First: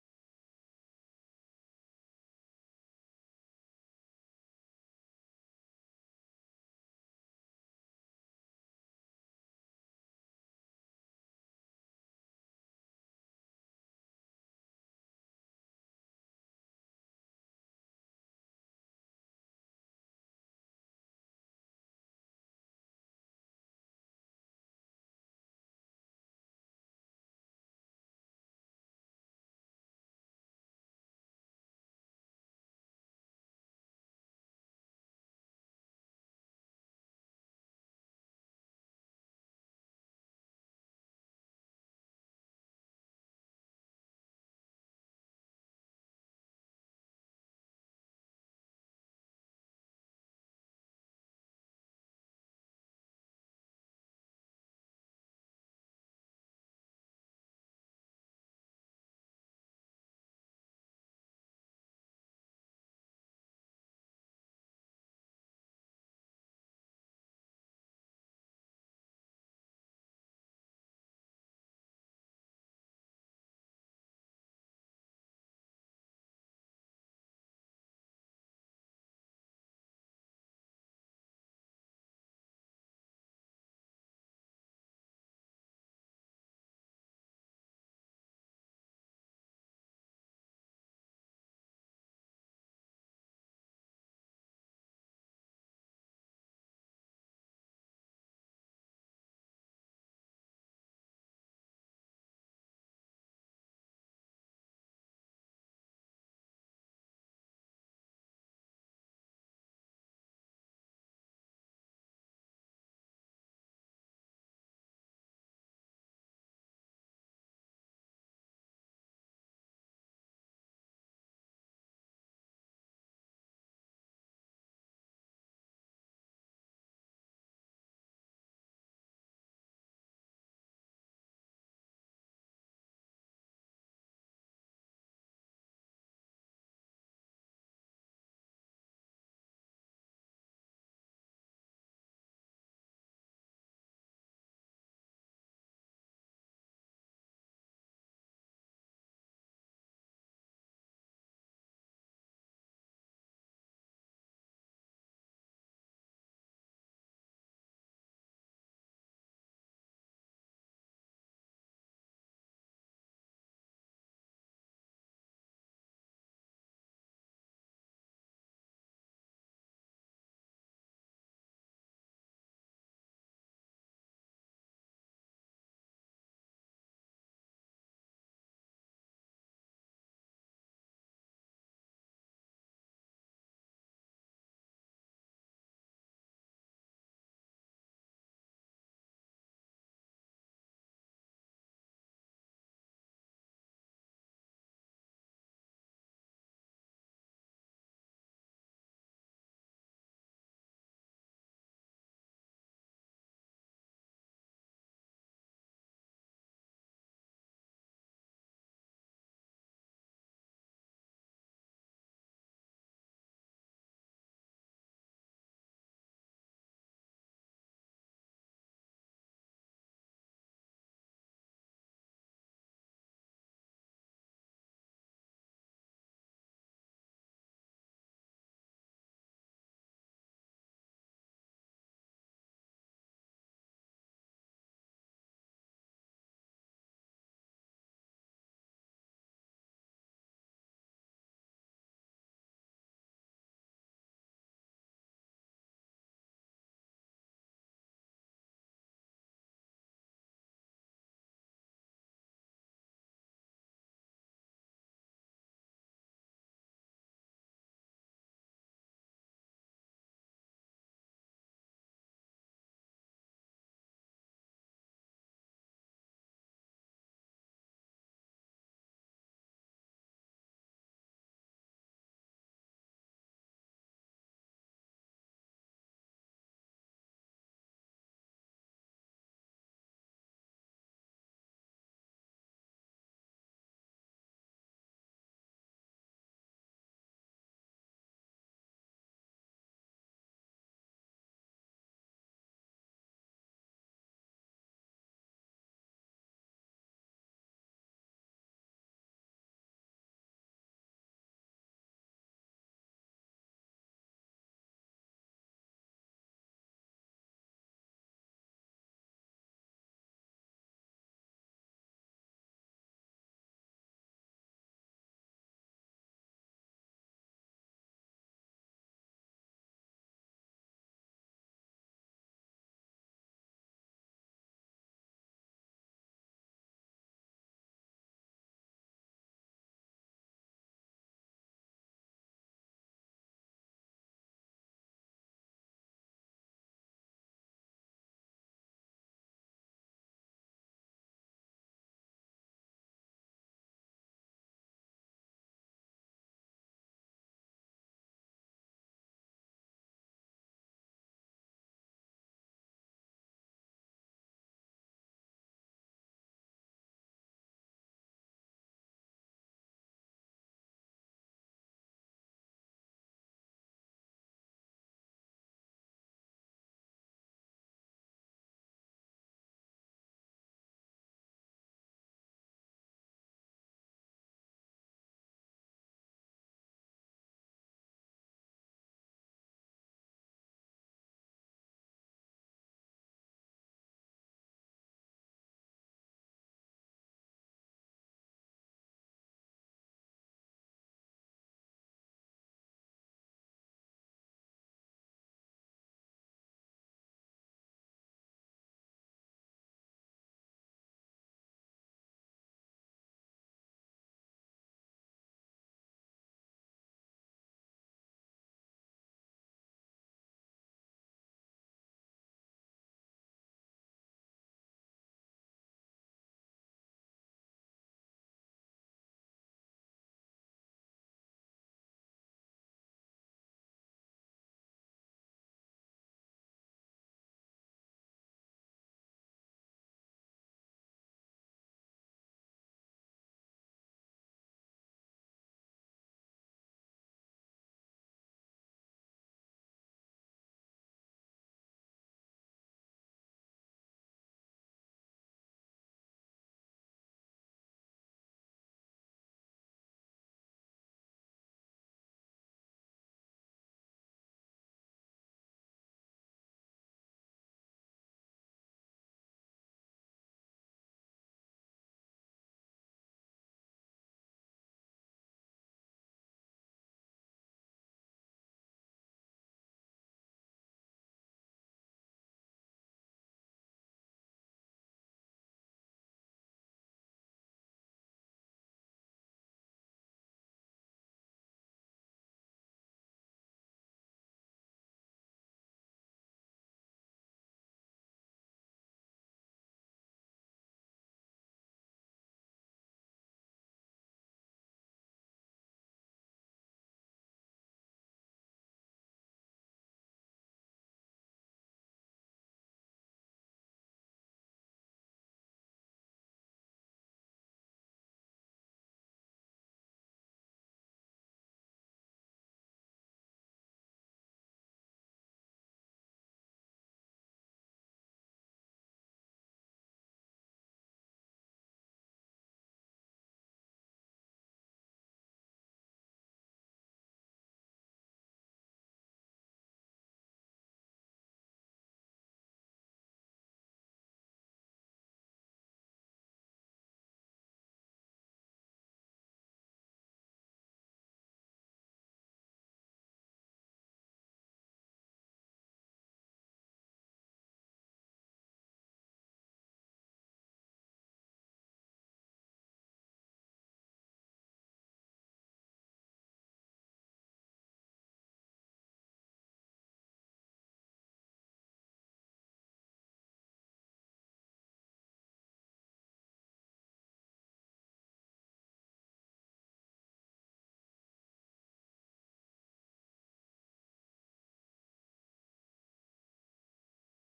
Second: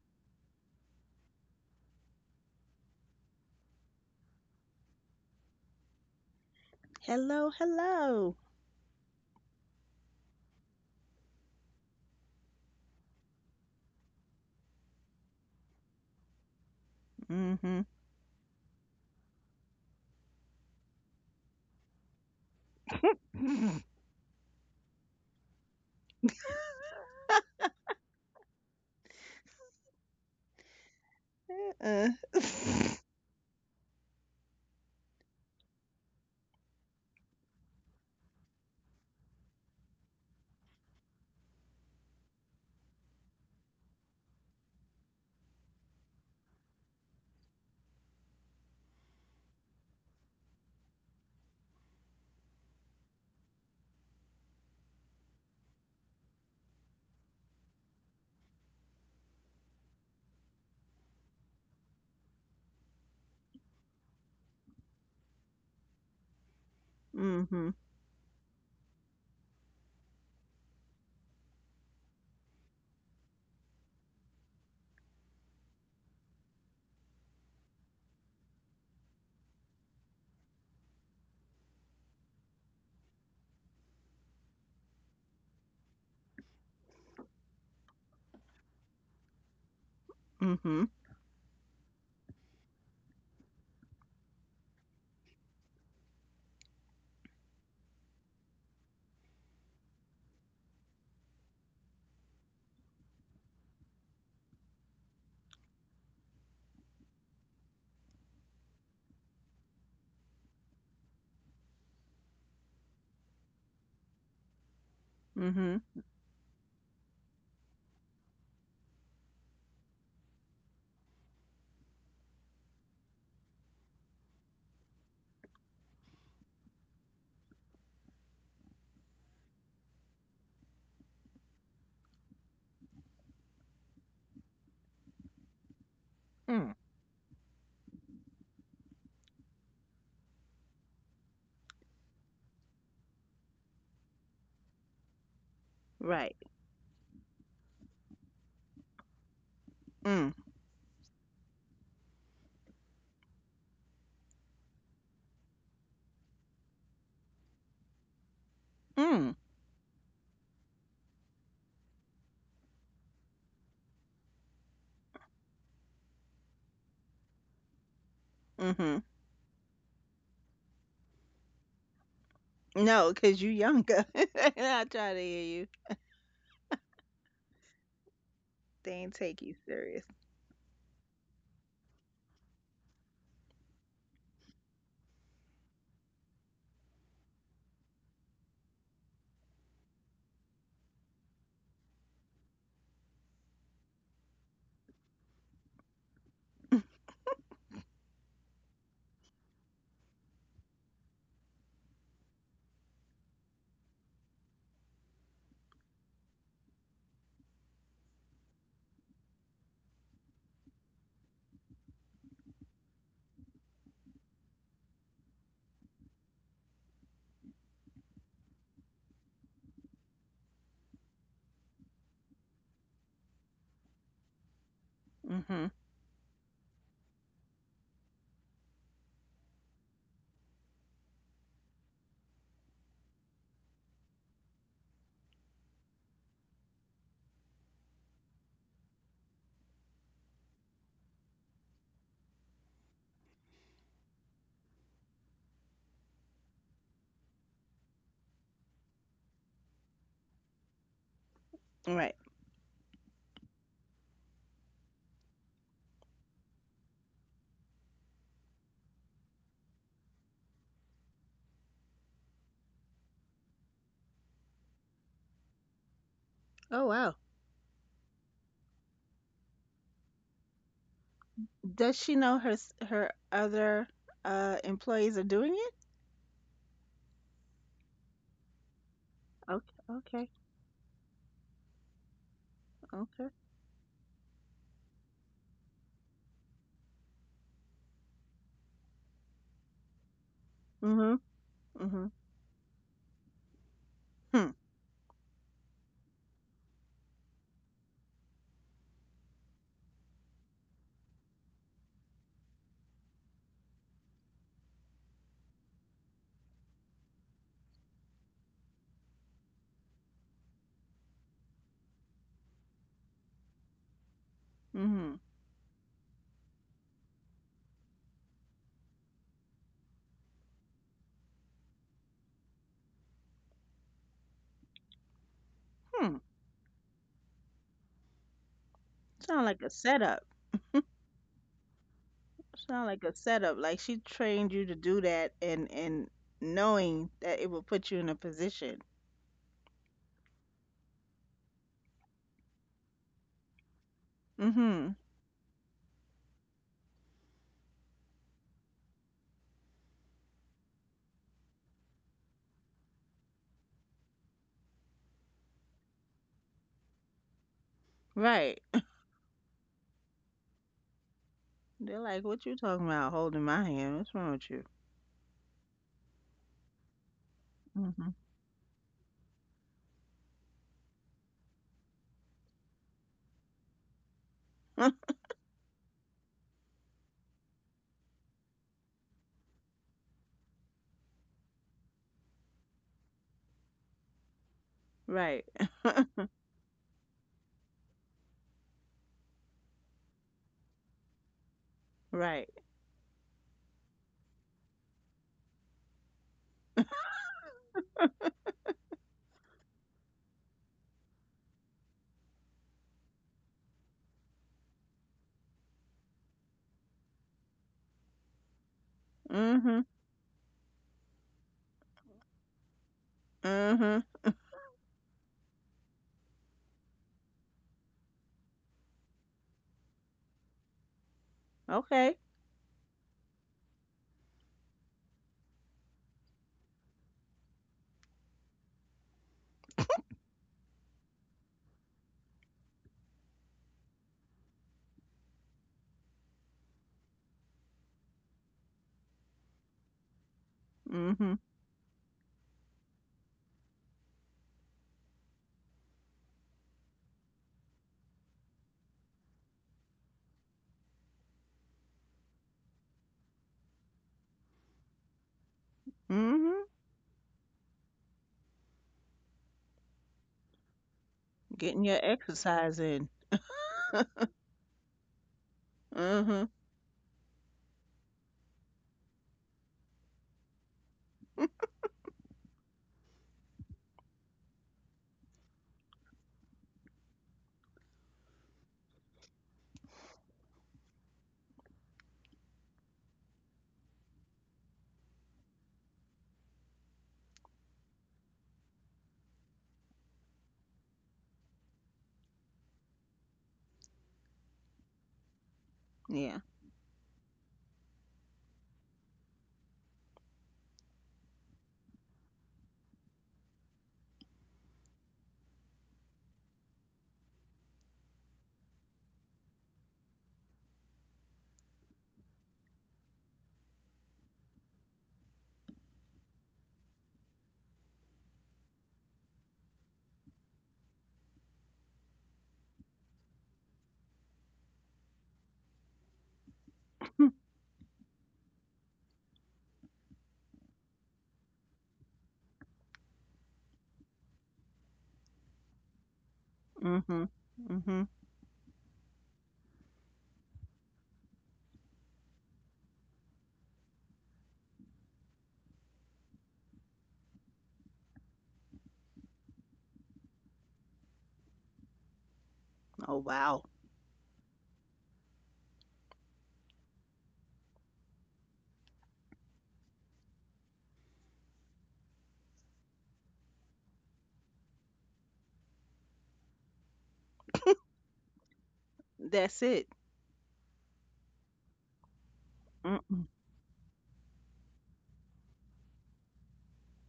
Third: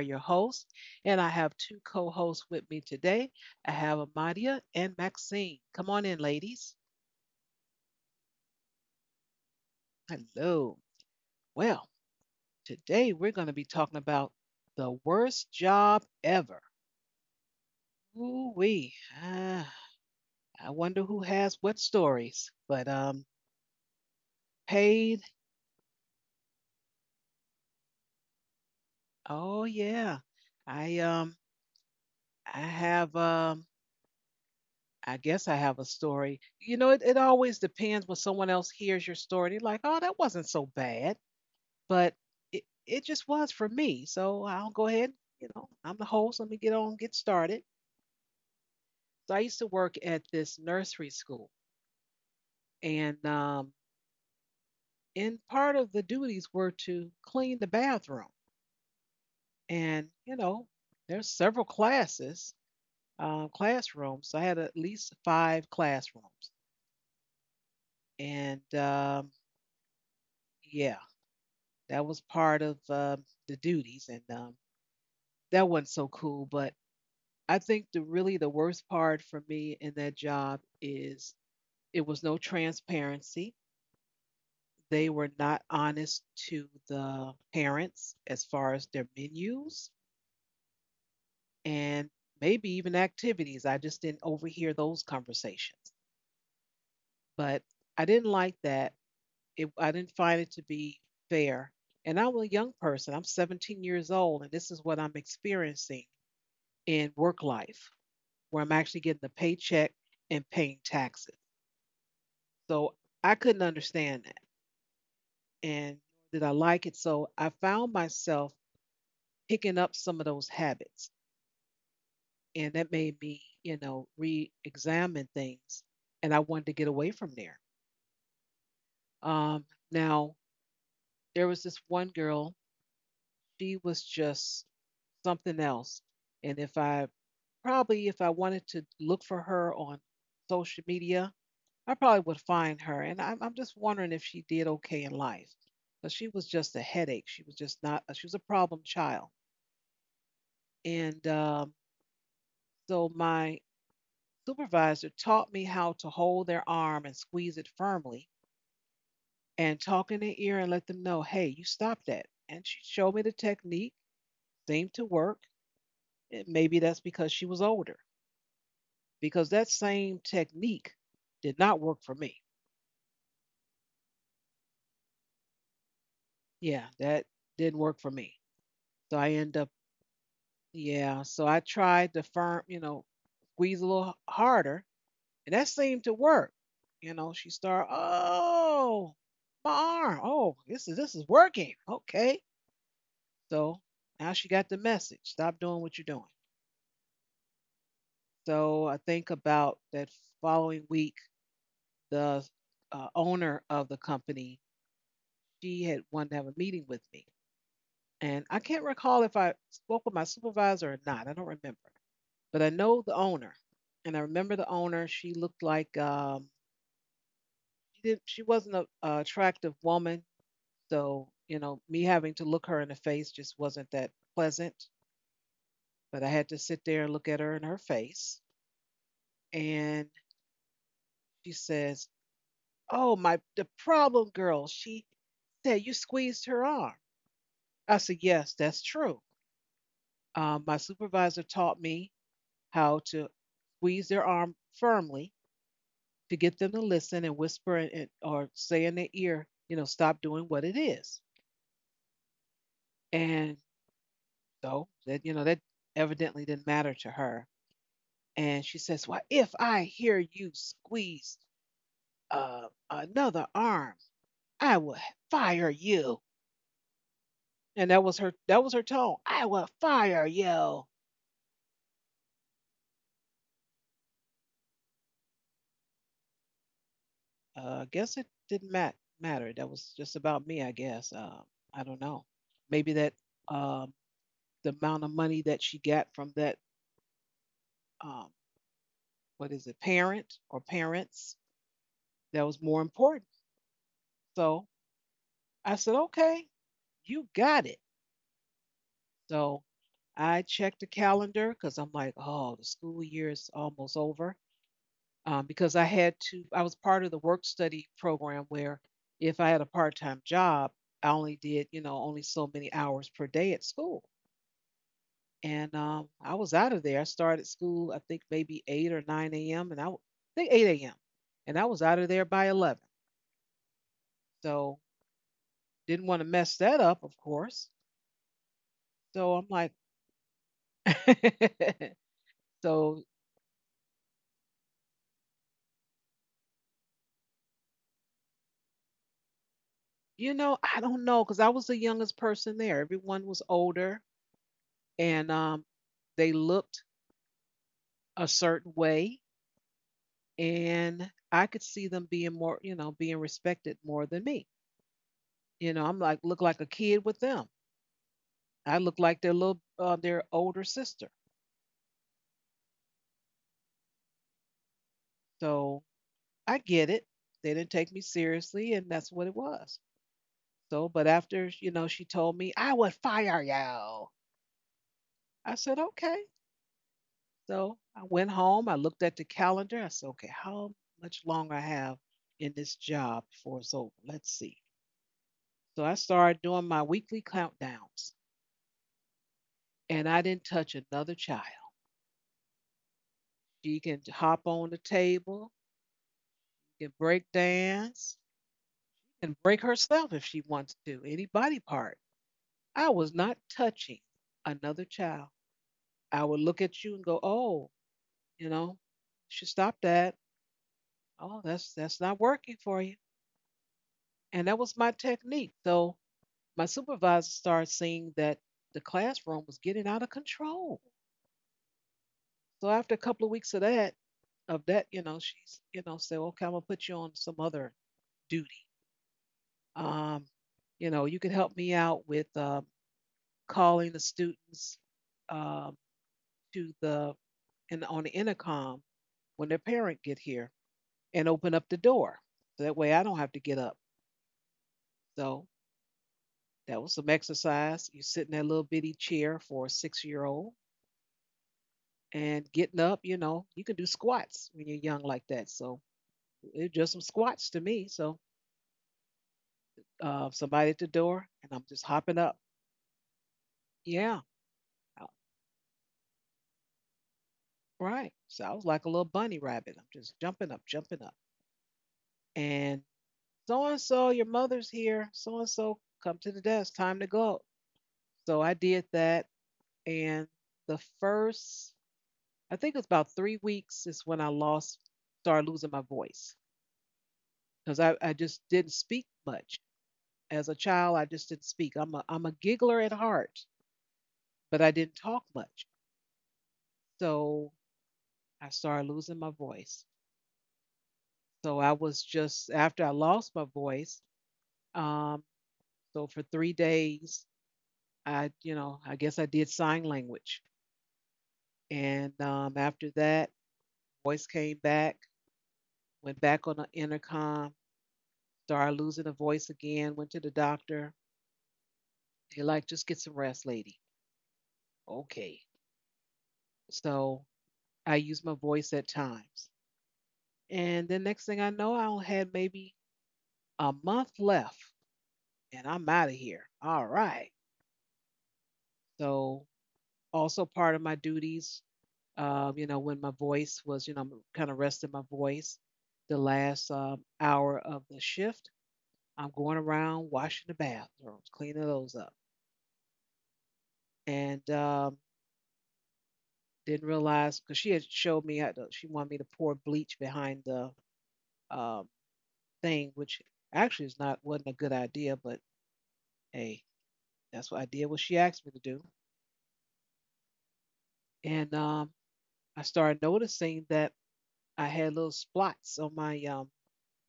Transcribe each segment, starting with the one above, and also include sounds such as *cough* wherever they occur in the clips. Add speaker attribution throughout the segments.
Speaker 1: your host, and I have two co hosts with me today. I have Amadia and Maxine. Come on in, ladies.
Speaker 2: Hello, hello.
Speaker 1: Hello. Well, today we're going to be talking about the worst job ever.
Speaker 2: Mm-hmm.
Speaker 1: Ooh, wee. Ah, I wonder who has what stories, but
Speaker 2: *laughs*
Speaker 1: paid. Oh, yeah. I, um,
Speaker 2: Uh,
Speaker 1: I have, I guess I have a story. You know, it always depends when someone else hears your story. They're like, oh, that wasn't so bad. But it just was for me. So I'll go ahead. You know, I'm the host. Let me get on, get started. So I used to work at this nursery school. And um, and part of the duties were to clean the bathroom. And, you know, there's several classes, classrooms. So I had at least five classrooms.
Speaker 2: mm-hmm.
Speaker 1: And Yeah, that was part of the duties, and that wasn't so cool. But I think the really the worst part for me in that job is it was no transparency. They were not honest to the parents as far as their menus
Speaker 2: Mm-hmm.
Speaker 1: and maybe even activities. I just didn't overhear those conversations. But I didn't like that. I didn't find it to be fair. And I'm a young person, I'm 17 years old, and this is what I'm experiencing in work life where I'm actually getting a paycheck and paying taxes. So I couldn't understand that
Speaker 2: Mm-hmm.
Speaker 1: and did I like it. So I found myself picking up some of those habits and that made me, you know, re examine things. And I wanted to get away from there. Um, Now, there was this one girl, she was just something else. And
Speaker 2: Mm.
Speaker 1: if I probably, if I wanted to look for her on social media, I probably would find her. And I'm just wondering if she did okay in life. But she
Speaker 2: Right.
Speaker 1: was just a headache. She was just not, she was a problem child.
Speaker 2: Mm.
Speaker 1: And So my supervisor taught me how to hold their arm and squeeze it firmly
Speaker 2: Mm.
Speaker 1: and talk in their ear and let them know, hey, you stop that. And she showed me the technique, seemed to work. It, maybe that's because she was older,
Speaker 2: Mm-hmm.
Speaker 1: because that same technique did not work for me.
Speaker 2: No, because you younger. *laughs* I try to hear you.
Speaker 1: Yeah, that didn't work for me.
Speaker 2: They ain't
Speaker 1: So I
Speaker 2: take you
Speaker 1: end up
Speaker 2: serious.
Speaker 1: Yeah, so I tried to firm, you know, squeeze a little harder, and that seemed to work. You know, she started, oh, my arm, oh, this is working, okay. So now she got the message. Stop doing what you're doing. So I think about that following week, the owner of the company, she had wanted to have a meeting with me, and I can't recall if I spoke with my supervisor or not. I don't remember. But I know the owner, and I remember the owner. She looked like she didn't. She wasn't an attractive woman, so you know, me having to look her in the face just wasn't that pleasant.
Speaker 2: Mm-hmm.
Speaker 1: But I had to sit there and look at her in her face, and she says, "Oh my, the problem girl." She said, "You squeezed her arm." I said, "Yes, that's true. My supervisor taught me how to squeeze their arm firmly to get them to listen and whisper and, or say in their ear, you know, stop doing what it is."
Speaker 2: Right.
Speaker 1: And so that, you know, that evidently didn't matter to her. And she says, well, if I hear you squeeze uh, another arm, I will fire you.
Speaker 2: Oh wow.
Speaker 1: And that was her tone. I will fire you.
Speaker 2: Does she know her other employees are doing it?
Speaker 1: I guess it didn't matter. That
Speaker 2: Okay.
Speaker 1: was just
Speaker 2: Okay.
Speaker 1: about me, I guess. I don't know. Maybe that
Speaker 2: Okay.
Speaker 1: um, the amount of money that she got from that, um, what is it, parent or
Speaker 2: Mm-hmm.
Speaker 1: parents,
Speaker 2: Mm-hmm.
Speaker 1: that was more important.
Speaker 2: Hmm.
Speaker 1: So I said, okay, you got it. So I checked the calendar because I'm like, oh, the school year is almost over. Because I had to, I was part of the work study program where if I had a part time job, I only did, you know, only so many hours per day at school.
Speaker 2: Mm-hmm.
Speaker 1: And I was out of there. I started school, I think maybe 8 or 9 a.m. and I think 8 a.m. And I was out of there by 11. So didn't
Speaker 2: Hmm.
Speaker 1: want to mess that up, of course. So
Speaker 2: Sound
Speaker 1: I'm
Speaker 2: like a
Speaker 1: like,
Speaker 2: setup.
Speaker 1: *laughs*
Speaker 2: Sound like
Speaker 1: so,
Speaker 2: a setup. Like she trained you to do that and knowing that it will put you in a position.
Speaker 1: you know, I don't know, because I was the youngest person there. Everyone was older
Speaker 2: Mm-hmm.
Speaker 1: and they looked a certain way. And I could see them being more, you know, being respected more than me. You know, I'm like, look like a kid with them.
Speaker 2: Right.
Speaker 1: I look like their little, their older sister.
Speaker 2: They're like, what you talking about holding my hand? What's wrong with you?
Speaker 1: So I get it. They didn't take me
Speaker 2: Mm-hmm.
Speaker 1: seriously, and that's what it was. So, but after, you know, she told me, I would fire you. I said, okay. So I went home. I looked at the calendar. I said, okay, how much longer I have in this job before it's over? Let's see.
Speaker 2: *laughs* right.
Speaker 1: So I started doing my weekly countdowns, and I didn't touch another child.
Speaker 2: Right.
Speaker 1: She can hop on the table, can break dance, can break herself if she wants to, any body part. I was not touching another child. I would look at you and go, oh, you know, you should
Speaker 2: Mm-hmm.
Speaker 1: stop that. Oh, that's not working for you.
Speaker 2: Mm-hmm.
Speaker 1: And that was my technique. So my supervisor started seeing that the classroom was getting out of control.
Speaker 2: Okay.
Speaker 1: So after a couple of weeks of that, you know, you know, said, okay, I'm gonna put you on some other duty. Um, you know, you could help me out with calling the students, um, to the and on the intercom when their parent get here and
Speaker 2: Mm-hmm.
Speaker 1: open up the door. So that way I don't have to get up. So that was some exercise. You sit in that little bitty chair for a 6 year old and getting up, you know, you can do squats when you're young like that. So
Speaker 2: Mm-hmm.
Speaker 1: it's just some squats to me. So somebody at the door and I'm just
Speaker 2: Getting your
Speaker 1: hopping up.
Speaker 2: exercise in.
Speaker 1: Yeah. uh,
Speaker 2: Mm-hmm.
Speaker 1: Right. So I was like a little bunny rabbit. I'm just jumping up, jumping up. And and so, your mother's here. So and so, come to the desk. Time to go. So I did that. And the first, I think it was about 3 weeks is when started losing my voice, because I just didn't speak much. As a child, I just didn't speak. I'm a giggler at heart, but I didn't talk much.
Speaker 2: Yeah.
Speaker 1: So I started losing my voice. So after I lost my voice, um, so for 3 days, I, you know, I guess I did sign language. And After that, voice came back, went back on the intercom, started losing the voice again, went to the doctor. They like, just get some rest, lady. Okay. So I use my voice at times. And then next thing I know, I only had maybe a month left and I'm out of here. All
Speaker 2: Mm-hmm.
Speaker 1: right.
Speaker 2: Mm-hmm.
Speaker 1: So, also part of my duties, you know, when my voice was, you know, kind of resting my voice the last hour of the shift, I'm going around washing the bathrooms, cleaning those up.
Speaker 2: Oh, wow.
Speaker 1: And Didn't realize because she had showed me, how to, she wanted me to pour bleach behind the um, thing, which actually is not wasn't a good idea, but hey, that's what I did what she asked me to do.
Speaker 2: That's it.
Speaker 1: And I started
Speaker 2: Mm-mm.
Speaker 1: noticing that I had little spots on my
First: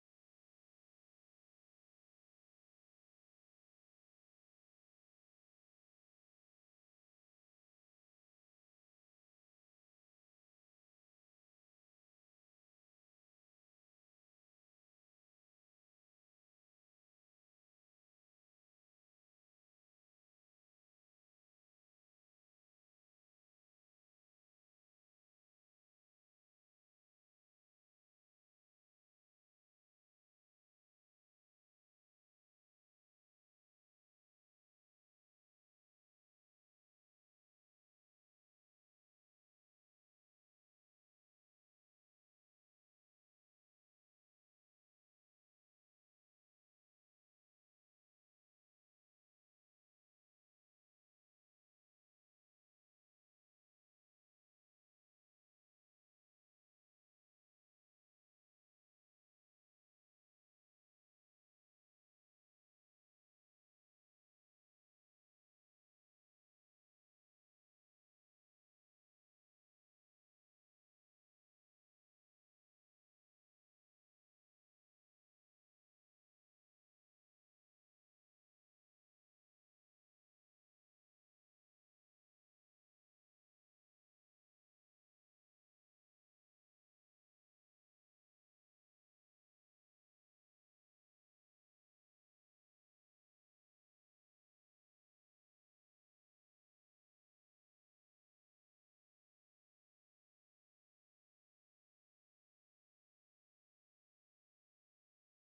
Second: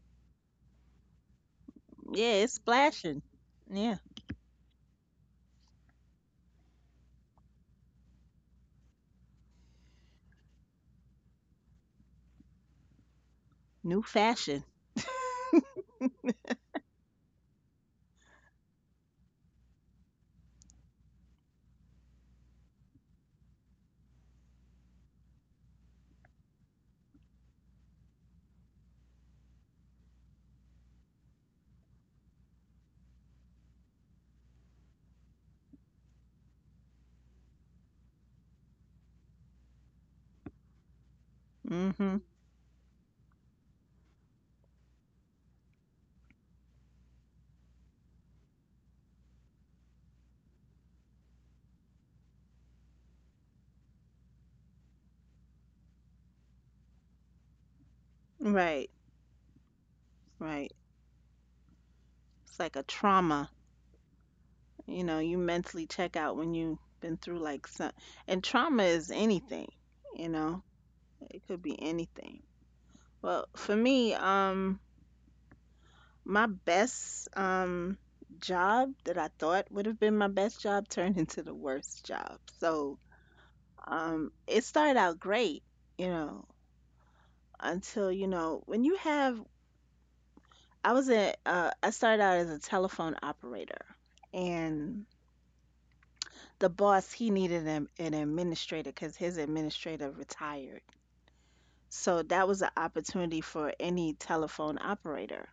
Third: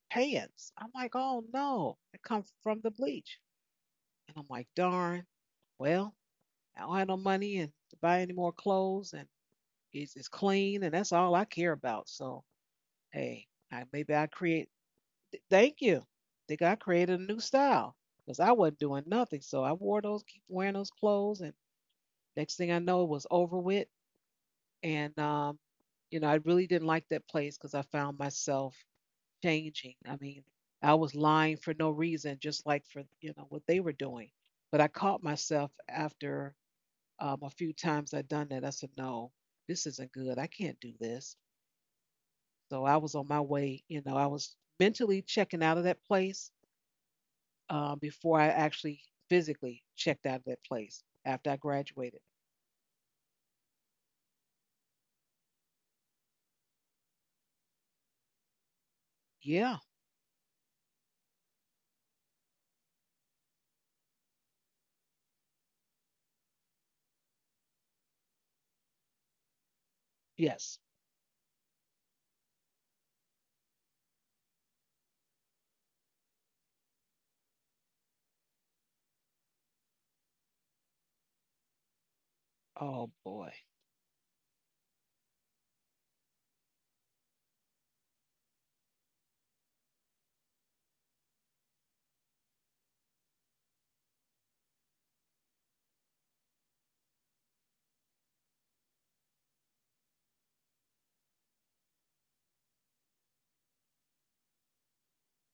Speaker 1: pants. I'm like, oh no, it
Speaker 2: Yeah,
Speaker 1: comes
Speaker 2: it's
Speaker 1: from the
Speaker 2: splashing.
Speaker 1: bleach.
Speaker 2: Yeah.
Speaker 1: And I'm like, darn, well, I don't have no money and to buy any more clothes and it's clean and that's all I care about. So, hey,
Speaker 2: New
Speaker 1: maybe I
Speaker 2: fashion.
Speaker 1: create, thank you. Think I created a new style because I wasn't doing nothing. So I wore those, keep wearing those clothes. And next thing I know, it was over with. And, um, you know, I really didn't like that place because I found myself changing. I mean, I was lying for no reason, just like for, you know, what they were doing. But I caught myself after a few times I'd done that. I said, no, this isn't good. I can't do this.
Speaker 2: Mm-hmm.
Speaker 1: So I was on my way, you know, I was mentally checking out of that place before I actually physically checked out of that place after I graduated.
Speaker 2: Right.
Speaker 1: Yeah.
Speaker 2: Right. It's like a trauma. You know, you mentally check out when you've been through like some, and trauma is anything, you know,
Speaker 1: Yes.
Speaker 2: it could be anything. Well, for me, my best job that I thought would have been my best job turned *laughs* into the worst job. So,
Speaker 1: Oh, boy.
Speaker 2: it started out great, you know, until, you know, when you have, I started out as a telephone operator and the boss he needed an administrator because his administrator retired, so that was an opportunity for any telephone operator.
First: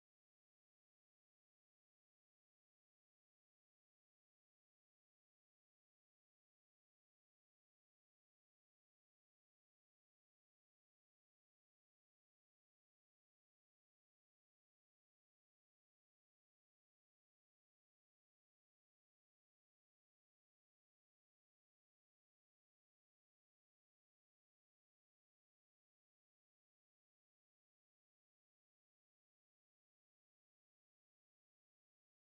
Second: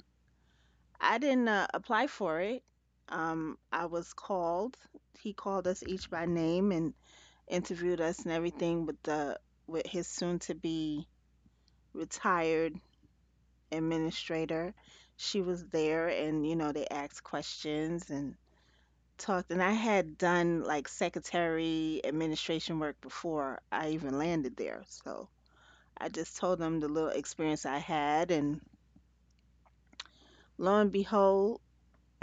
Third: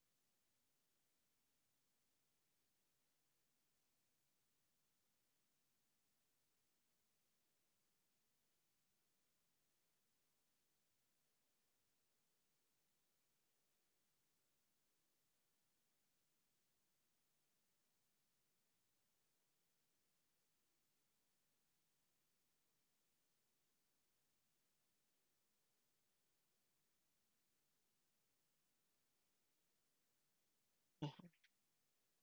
Speaker 2: I didn't apply for it. I was called. He called us each by name and interviewed us and everything with the with his soon to be retired administrator. She was there, and you know they asked questions and talked, and I had done like secretary administration work before I even landed there. So I just told them the little experience I had, and lo and
Speaker 1: Uh,
Speaker 2: behold,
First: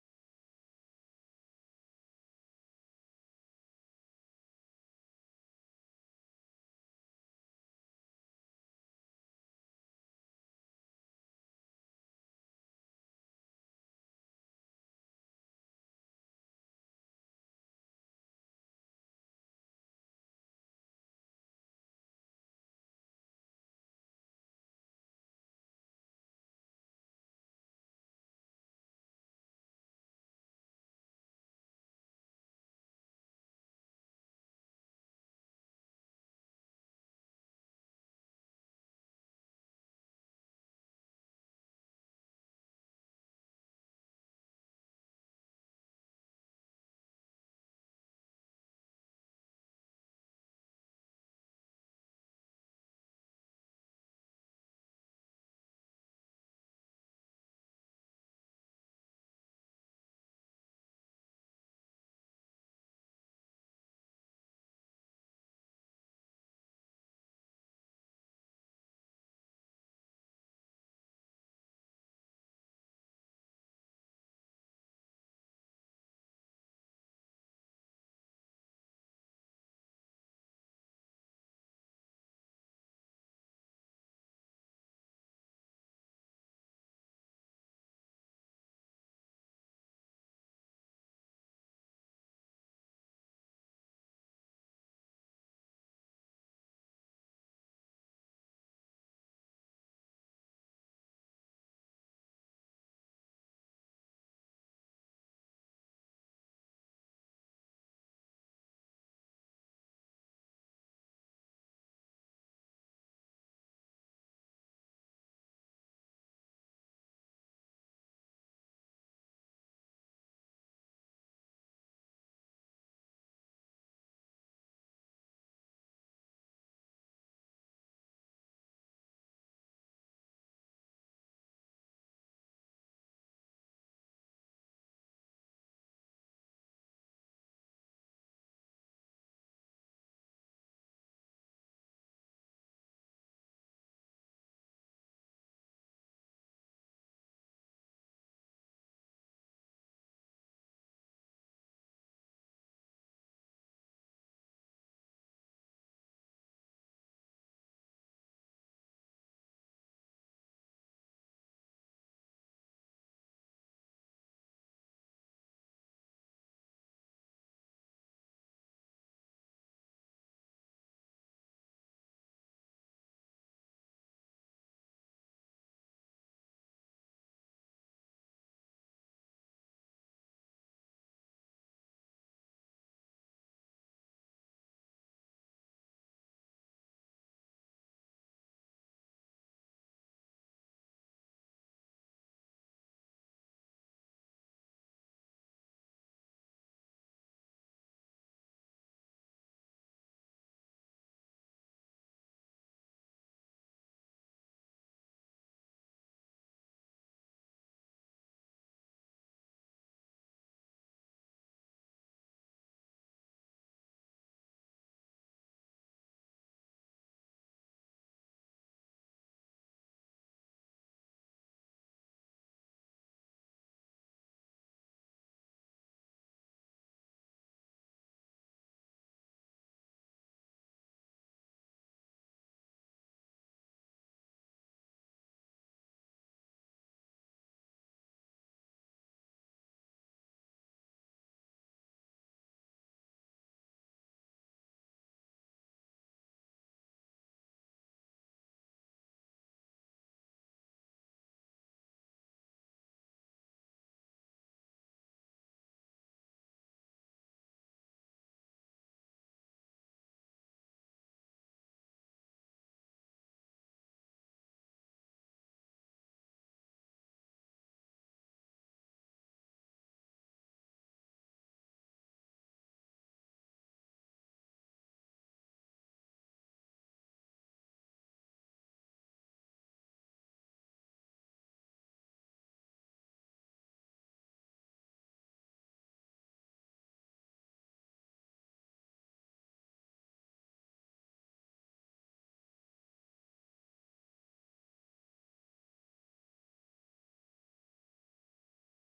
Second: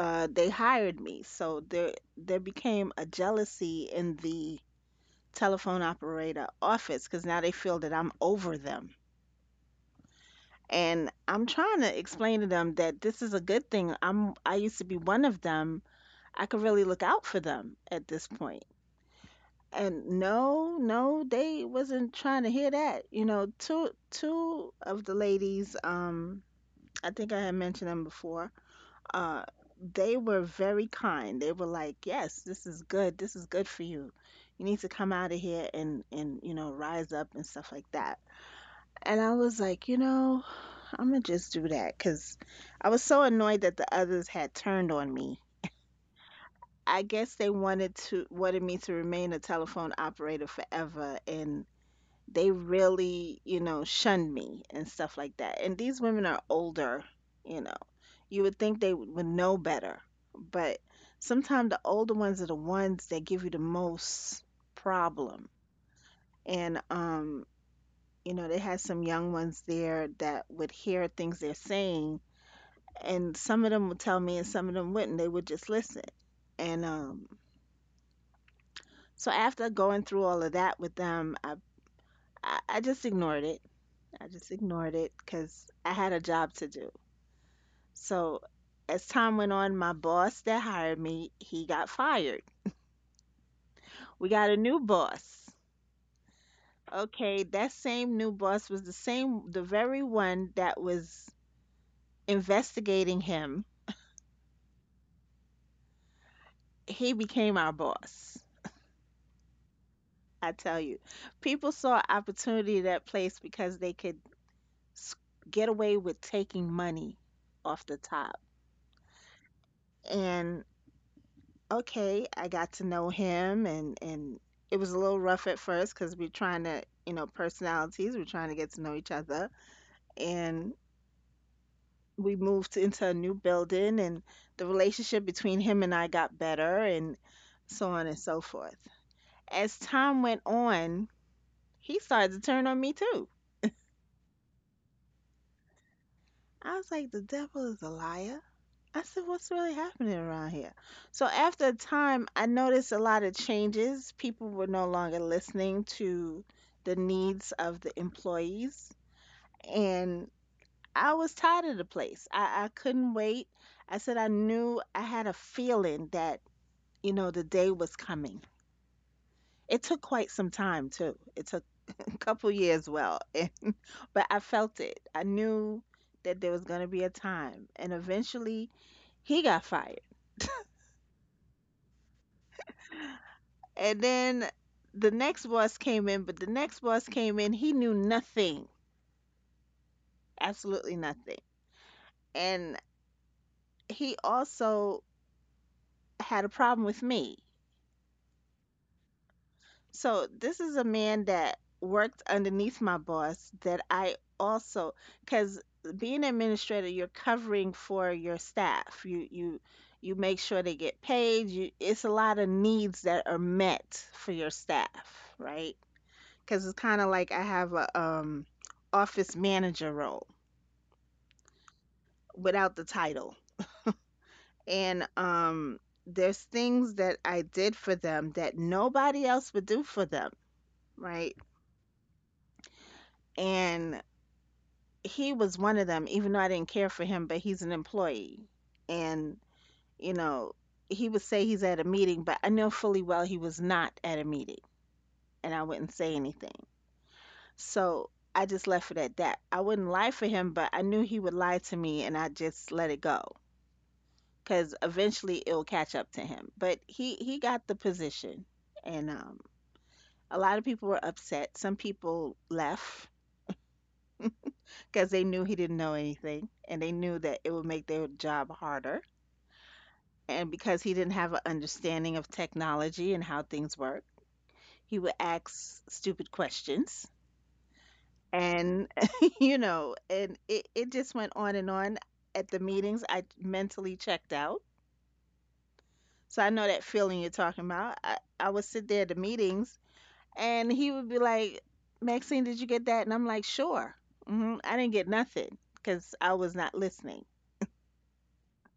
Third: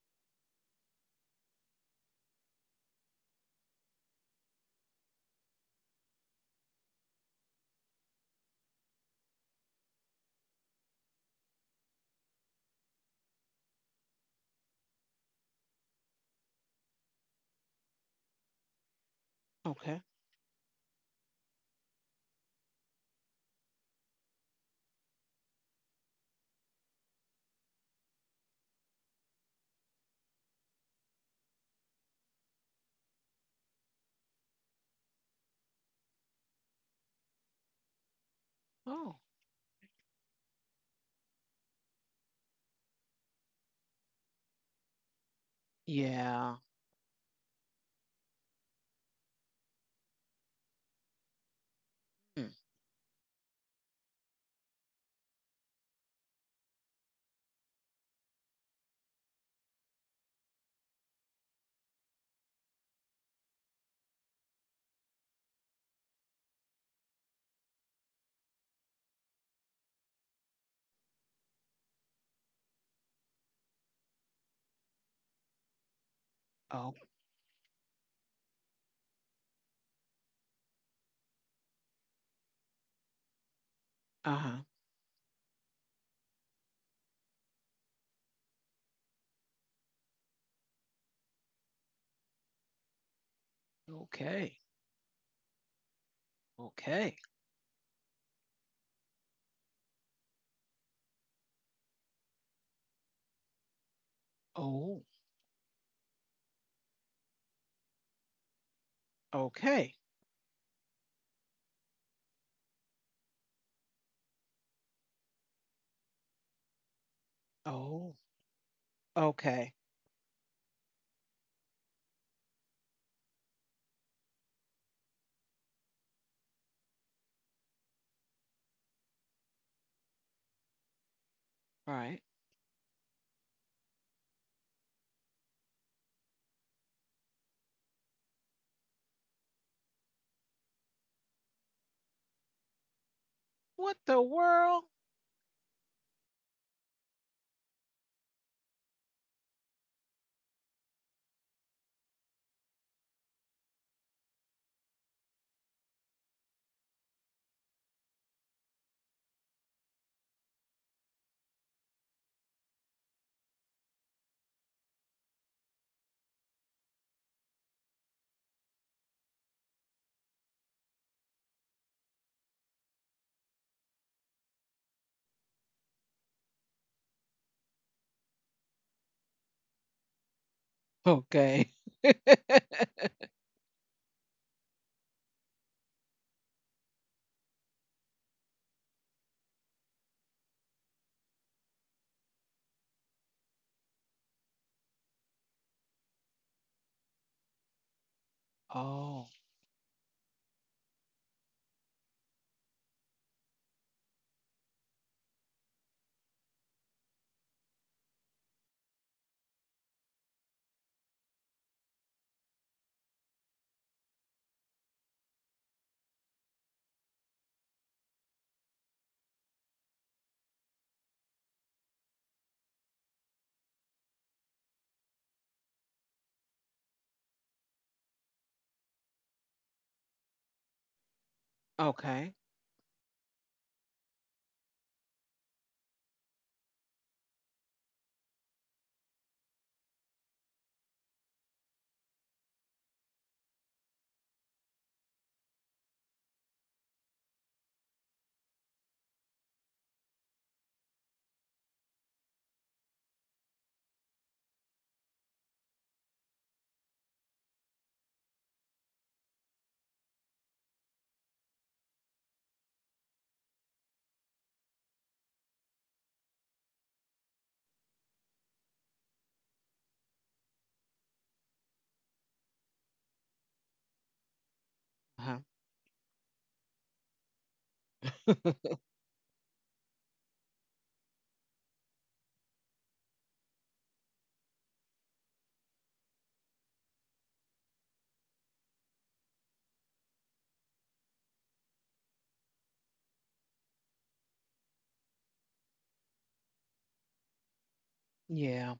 Speaker 2: they hired me. So there became a jealousy in the telephone operator office because now they feel that I'm over them. And I'm trying to explain to them that this is a good thing. I used to be one of them. I could really look out for them at this point.
Speaker 1: Okay.
Speaker 2: And no, no, they wasn't trying to hear that. You know, two of the ladies, I think I had mentioned them before. Uh, they were very kind. They were like, "Yes, this is good. This is good for you. You need to come out of here and you know rise up and stuff like that."
Speaker 1: Oh,
Speaker 2: And I was like, you know, I'm gonna just do that because I was so annoyed that the others had turned on me.
Speaker 1: yeah.
Speaker 2: I guess they wanted me to remain a telephone operator forever, and
Speaker 1: Hmm.
Speaker 2: they really, you know, shunned me and stuff like that. And these women are older, you know. You would think they would know better, but sometimes the older ones are the ones that give you the most problem. And you know, they had some young ones there that would hear things they're saying, and some of them would tell me, and some of them wouldn't. They would just listen. And
Speaker 1: Oh,
Speaker 2: so after going through all of that with them, I just ignored it. I just
Speaker 1: uh-huh.
Speaker 2: ignored it because I had a job to do. So as time went on, my boss that hired me, he got fired. We got
Speaker 1: Okay.
Speaker 2: a new boss.
Speaker 1: Okay.
Speaker 2: Okay, that same new boss was the same, the very one that was investigating him.
Speaker 1: Oh,
Speaker 2: He became our boss.
Speaker 1: okay.
Speaker 2: I tell you, people saw opportunity at that place because they could s- get away with taking money off the
Speaker 1: Oh,
Speaker 2: top.
Speaker 1: okay.
Speaker 2: And okay, I got to know him, and it was a little rough at first cuz we're trying to, you know, personalities, we're trying to get to know each other. And
Speaker 1: All right.
Speaker 2: we moved into a new building, and the relationship between him and I got better and so on and so forth. As time went on, he started to turn on me too.
Speaker 1: What the world?
Speaker 2: I was like, the devil is a liar. I said, what's really happening around here? So after a time, I noticed a lot of changes. People were no longer listening to the needs of the employees. And I was tired of the place. I couldn't wait. I said, I knew I had a feeling that, you know, the day was coming. It took quite some time, too. It took *laughs* a couple years, well, *laughs* but I felt it. I knew that there was going to be a time. And eventually, he got fired.
Speaker 1: Okay. *laughs*
Speaker 2: And then the next boss came in, but the next boss came in, he knew nothing, absolutely nothing. And he also had a problem with me.
Speaker 1: Oh,
Speaker 2: So this is a man that worked underneath my boss that I also cuz being an administrator you're covering for your staff. You you make sure they get paid. You, it's a lot of needs that are met for your staff, right? Because it's kind of like I have a office manager role without the title. And there's things that I did for them that nobody else would do for them, right?
Speaker 1: okay.
Speaker 2: And he was one of them even though I didn't care for him, but he's an employee. And you know, he would say he's at a meeting, but I know fully well he was not at a meeting, and I wouldn't say anything. So I just left it at that. I wouldn't lie for him, but I knew he would lie to me, and I just let it go. Because eventually it'll catch up to him. But he got the position, and a lot of people were upset. Some people left because they knew he didn't know anything, and they knew that it would make their job harder. And because he didn't have an understanding of technology and how things work, he would
Speaker 1: Uh-huh.
Speaker 2: ask stupid questions, and *laughs* you know, and it just went on and on. At the meetings, I mentally checked out. So I know that feeling you're talking about. I would sit there at the meetings, and he would be like, Maxine, did you get that? And I'm like, sure. Hmm, I didn't get nothing because I was not listening.
Speaker 1: Yeah.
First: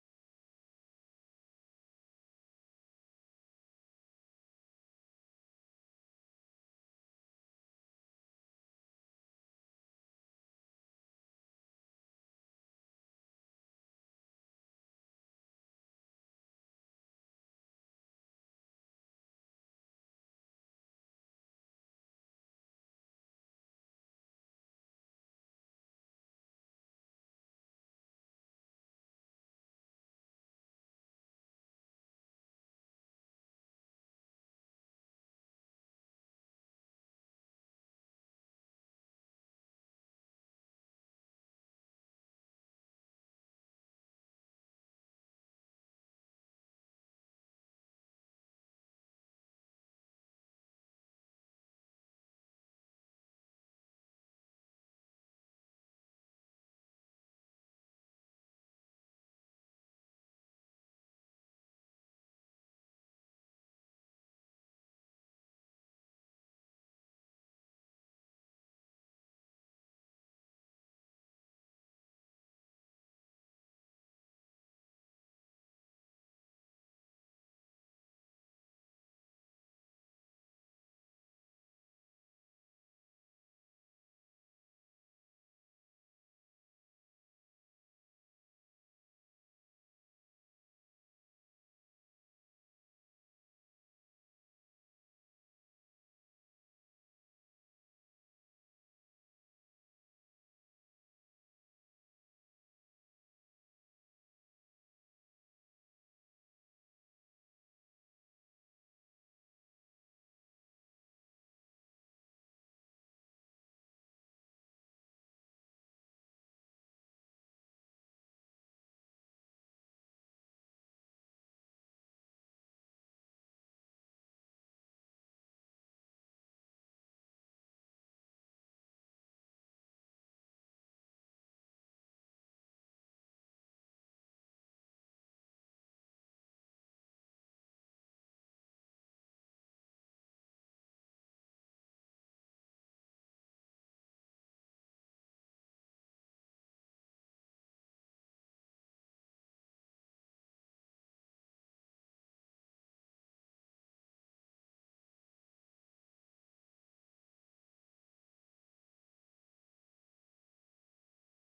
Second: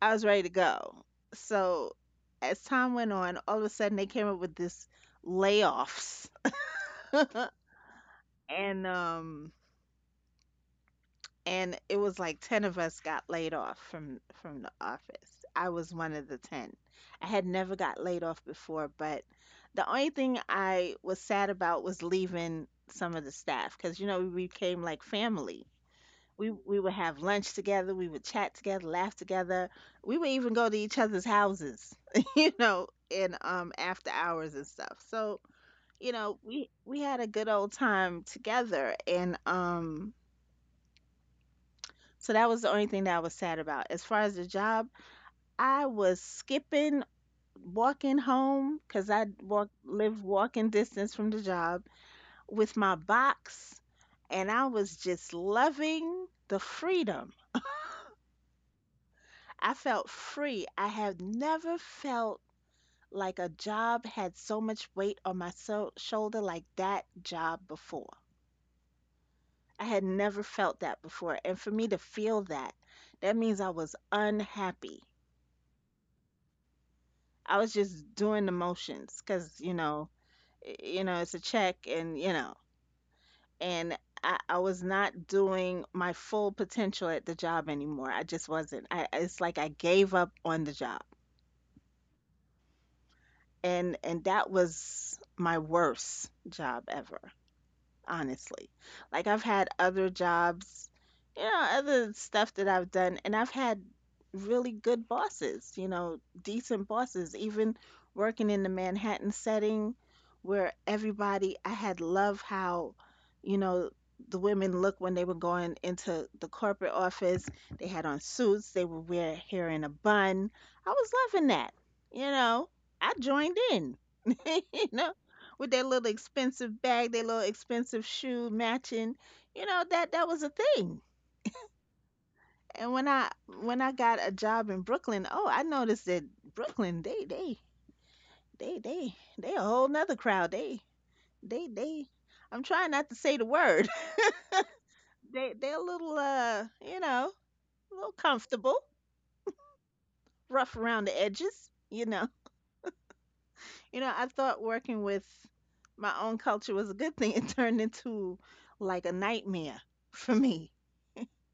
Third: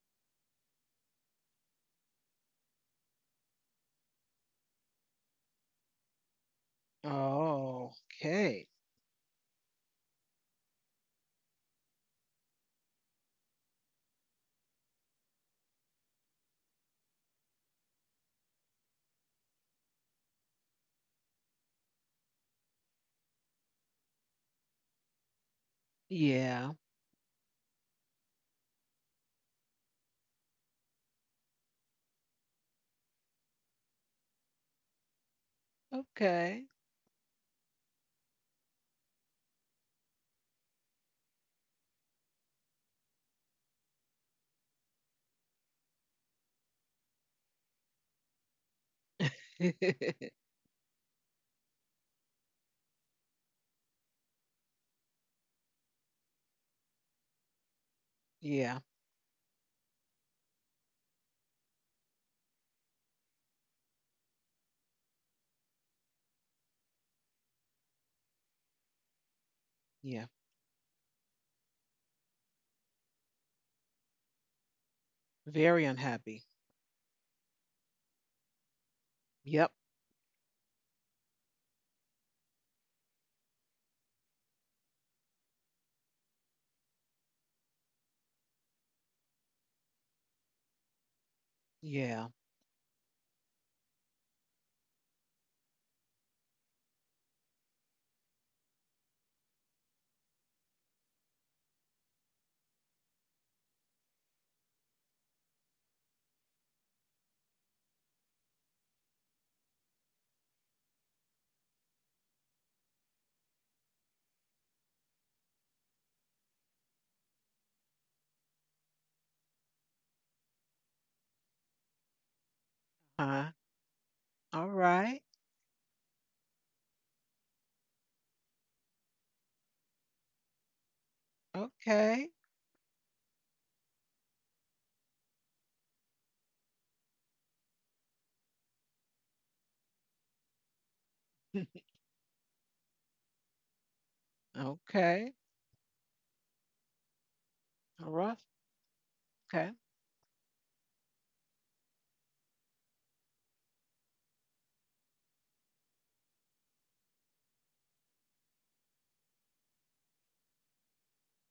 Speaker 2: I was ready to go. So as time went on, all of a sudden they came up with this layoffs,
Speaker 1: Oh, okay.
Speaker 2: and um, and it was like ten of us got laid off from the office. I was one of the ten. I had never got laid off before, but the only thing I was sad about was leaving some of the staff because you know we became like family. we
Speaker 1: Yeah.
Speaker 2: we would have lunch together, we would chat together, laugh together, we would even go to each other's houses *laughs* you know, and after hours and stuff. So you know
Speaker 1: Okay.
Speaker 2: we had a good old time together, and so that was the only thing that I was sad about as far as the job. I was skipping walking home because I walk live
Speaker 1: *laughs*
Speaker 2: walking distance from the job with my box, and I was just loving the freedom.
Speaker 1: Yeah.
Speaker 2: I felt free. I have never felt like a job had so much weight on my shoulder like that job before. I had
Speaker 1: Yeah.
Speaker 2: never felt that before. And for me to feel that, that means I was unhappy.
Speaker 1: Very unhappy.
Speaker 2: I was just doing the motions because,
Speaker 1: Yep.
Speaker 2: you know, you know, it's a check and, you know, and I was not doing my full potential at the job anymore. I just wasn't. It's like I gave up on the job.
Speaker 1: Yeah.
Speaker 2: And that was my worst job ever, honestly. Like I've had other jobs, you know, other stuff that I've done, and I've had really good bosses, you know, decent bosses, even working in the Manhattan setting where everybody, I had love how, you know, the women looked when they were going into the corporate office. They had on suits, they were wear hair in a bun. I was loving that, you know. I
Speaker 1: Huh.
Speaker 2: joined in. *laughs*
Speaker 1: All
Speaker 2: You know,
Speaker 1: right.
Speaker 2: with their little expensive bag, their little expensive shoe matching. You know, that was a thing.
Speaker 1: Okay.
Speaker 2: And when I got a job in Brooklyn, oh, I noticed that Brooklyn, they a whole nother crowd.
Speaker 1: *laughs*
Speaker 2: They I'm trying not to say the word. *laughs*
Speaker 1: Okay.
Speaker 2: They're a little you know, a little
Speaker 1: Rough.
Speaker 2: comfortable,
Speaker 1: Okay.
Speaker 2: rough around the edges, you know. You know, I thought working with my own culture was a good thing. *laughs* It turned into like a nightmare for me.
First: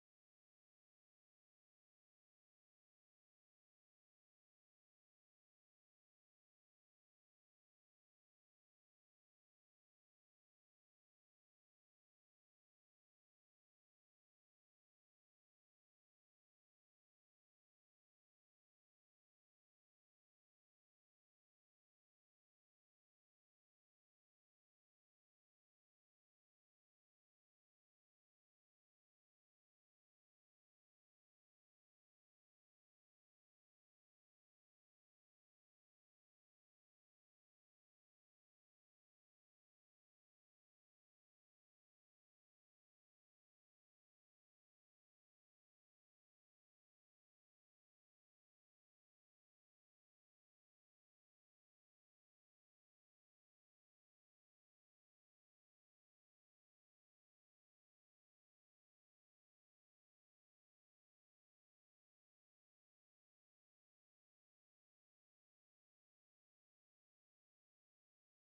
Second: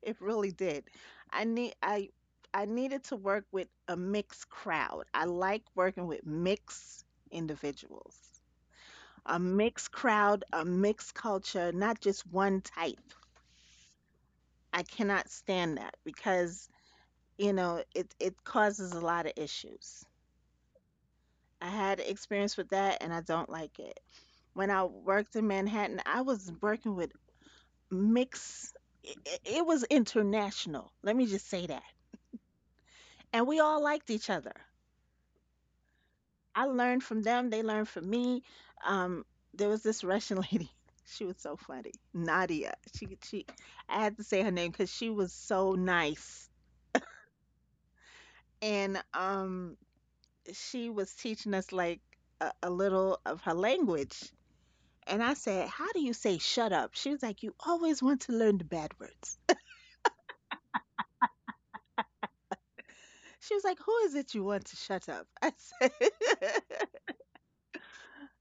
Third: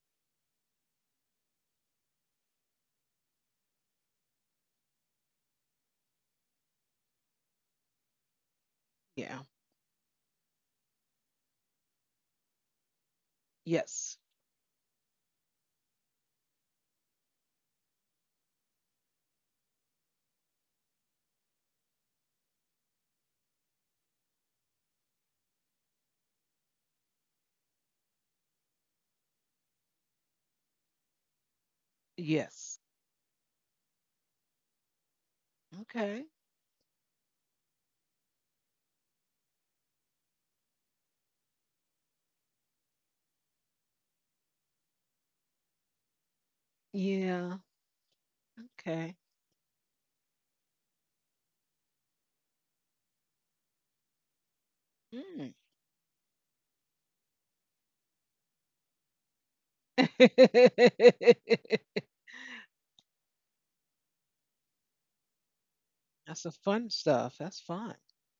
Speaker 2: It really did. I need I I needed to work with a mixed crowd. I like working with mixed individuals. A
Speaker 1: Yeah.
Speaker 2: mixed crowd, a mixed culture, not just one type.
Speaker 1: Yes.
Speaker 2: I cannot stand that because, you know, it causes a lot of issues. I had experience with that, and I don't like it. When I worked in Manhattan, I was working with mixed, it was international. Let me just say that.
Speaker 1: Yes.
Speaker 2: And we all liked each other.
Speaker 1: Okay.
Speaker 2: I learned from them. They learned from me. Um, there was this Russian lady. *laughs* She was so funny, Nadia. She she. I had to say her name because she was so nice,
Speaker 1: Yeah.
Speaker 2: and
Speaker 1: Okay.
Speaker 2: she was teaching us like a little of her language. And I
Speaker 1: Mm.
Speaker 2: said, "How do you say shut up?" She was like, "You always want to learn the bad words."
Speaker 1: *laughs*
Speaker 2: She was like, "Who is it you want to shut up?" *laughs* I
Speaker 1: That's the fun stuff. That's fun.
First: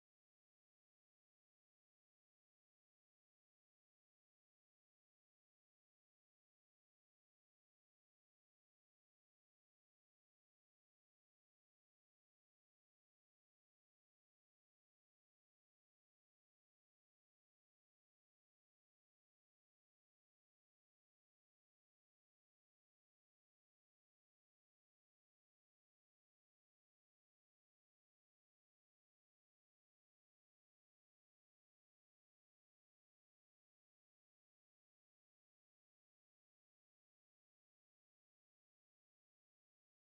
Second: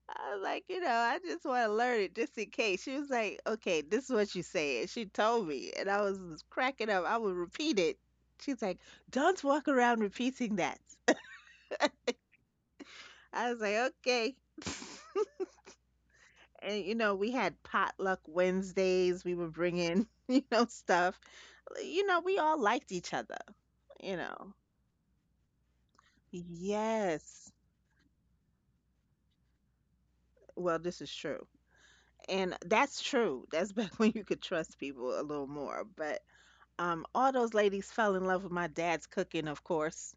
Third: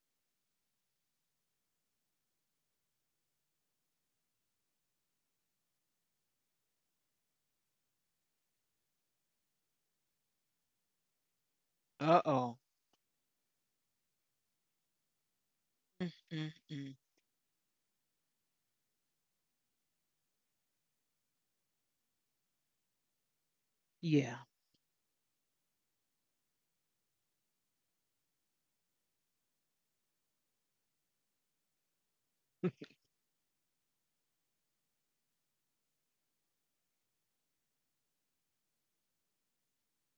Speaker 2: I was like, you know, I just want to learn it just in case. She was like, okay, this is what you said. She told me, and I was just cracking up. I would repeat it. She's like, don't walk around repeating that.
Speaker 1: Uh oh.
Speaker 2: I was like, okay. *laughs*
Speaker 1: Mm, mm,
Speaker 2: And,
Speaker 1: mm.
Speaker 2: you know, we had potluck Wednesdays. We were bringing, *laughs* you know, stuff. We all liked each other, you
Speaker 1: Yeah.
Speaker 2: know. Yes. Well, this is true. And that's true. That's back *laughs* when you could trust people a little more. But all those ladies fell in love with my dad's cooking, of course.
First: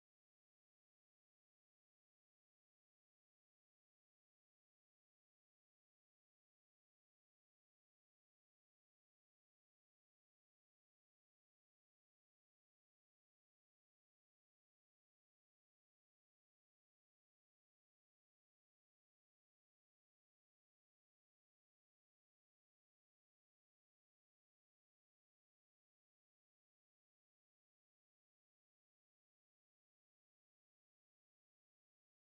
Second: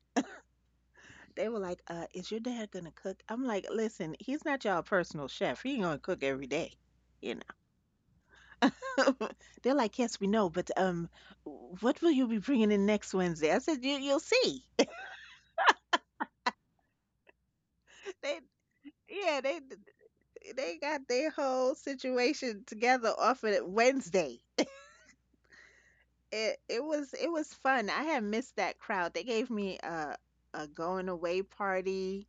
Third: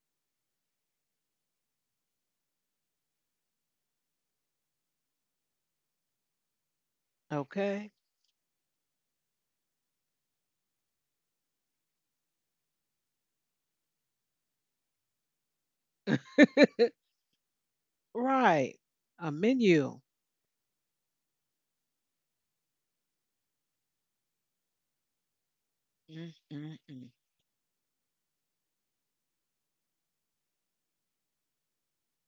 Speaker 2: They were like, is your dad gonna cook? I'm like, listen, he's not y'all personal chef. He ain't gonna cook every day, you
Speaker 1: Okay.
Speaker 2: know. *laughs* They're like, yes, we know, but what will you be bringing in next Wednesday? I said, you'll see.
Speaker 1: *laughs*
Speaker 2: They,
Speaker 1: Right. A
Speaker 2: yeah, they
Speaker 1: menu.
Speaker 2: they got their whole situation together off of Wednesday.
Speaker 1: Mm,
Speaker 2: It
Speaker 1: mm,
Speaker 2: it
Speaker 1: mm.
Speaker 2: was it was fun. I had missed that crowd. They gave me a going away party.